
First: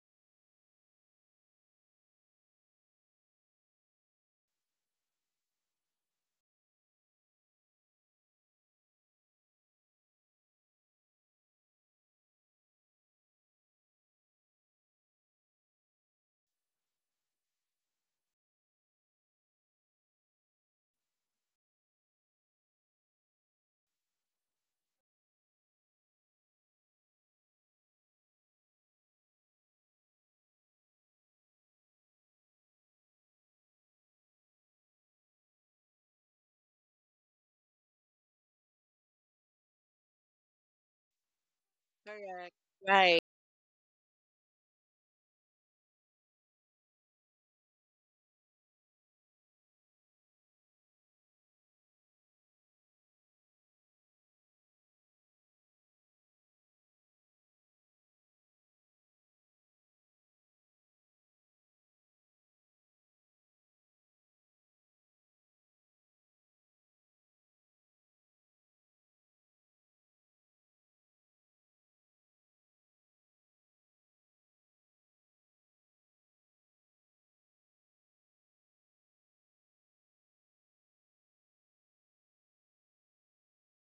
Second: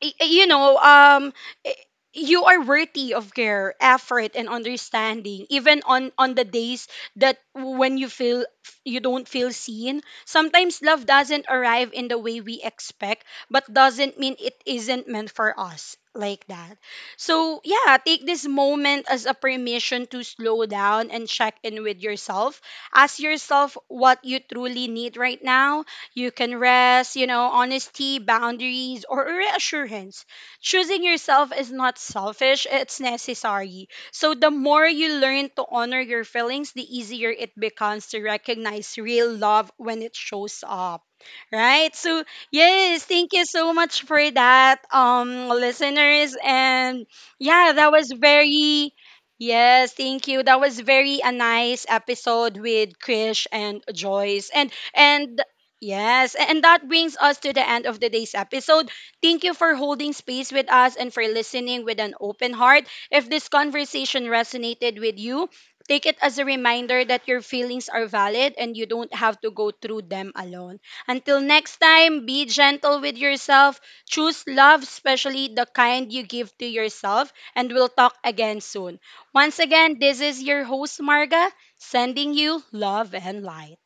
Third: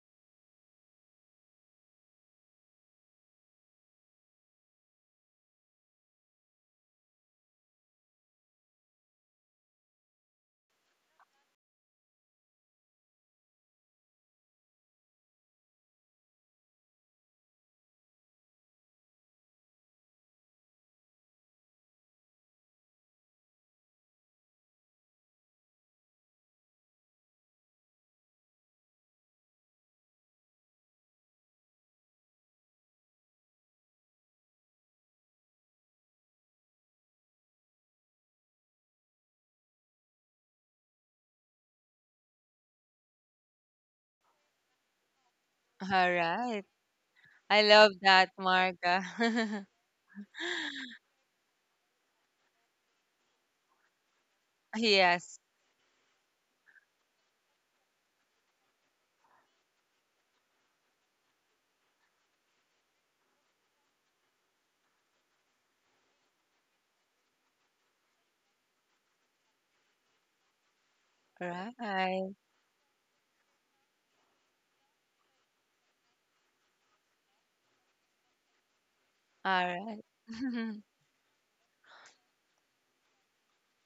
[SPEAKER 1] y- you know, i- you are worthy of care, effort, and understanding, even on the days that when you feel you don't feel seen. Sometimes love doesn't arrive in the way we expect, but doesn't mean it isn't meant for us, like that. So yeah, take this moment as a permission to slow down and check in with yourself. Ask yourself what you truly need right now. You can rest, you know, honesty, boundaries, or reassurance. Choosing yourself is not selfish, it's necessary. So, the more you learn to honor your feelings, the easier it becomes to recognize real love when it shows up. Right? So,
[SPEAKER 3] Correct.
[SPEAKER 1] yes,
[SPEAKER 3] Right.
[SPEAKER 1] thank you so much for that,
[SPEAKER 2] All
[SPEAKER 1] listeners.
[SPEAKER 2] right.
[SPEAKER 1] And
[SPEAKER 2] I
[SPEAKER 1] yeah, that
[SPEAKER 2] love
[SPEAKER 1] was
[SPEAKER 2] that,
[SPEAKER 1] very.
[SPEAKER 2] Marga. *laughs*
[SPEAKER 1] Yes, thank you. That was very a nice episode with Krish and Joyce.
[SPEAKER 2] Yes.
[SPEAKER 1] And yes, and that brings us to the end of today's episode. Thank you for holding space with us and for listening with an open heart. If this conversation resonated with you, take it as a reminder that your feelings are valid and you don't have to go through them alone. Until next time,
[SPEAKER 2] Right.
[SPEAKER 1] be gentle with yourself. Choose love, especially the kind you give to yourself, and we'll talk again soon. Once
[SPEAKER 2] All
[SPEAKER 1] again,
[SPEAKER 2] right.
[SPEAKER 1] this is your
[SPEAKER 2] *laughs*
[SPEAKER 1] host, Marga, sending you love and light.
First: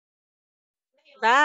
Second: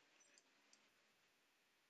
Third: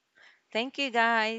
[SPEAKER 2] Thank you, guys.
[SPEAKER 3] Bye.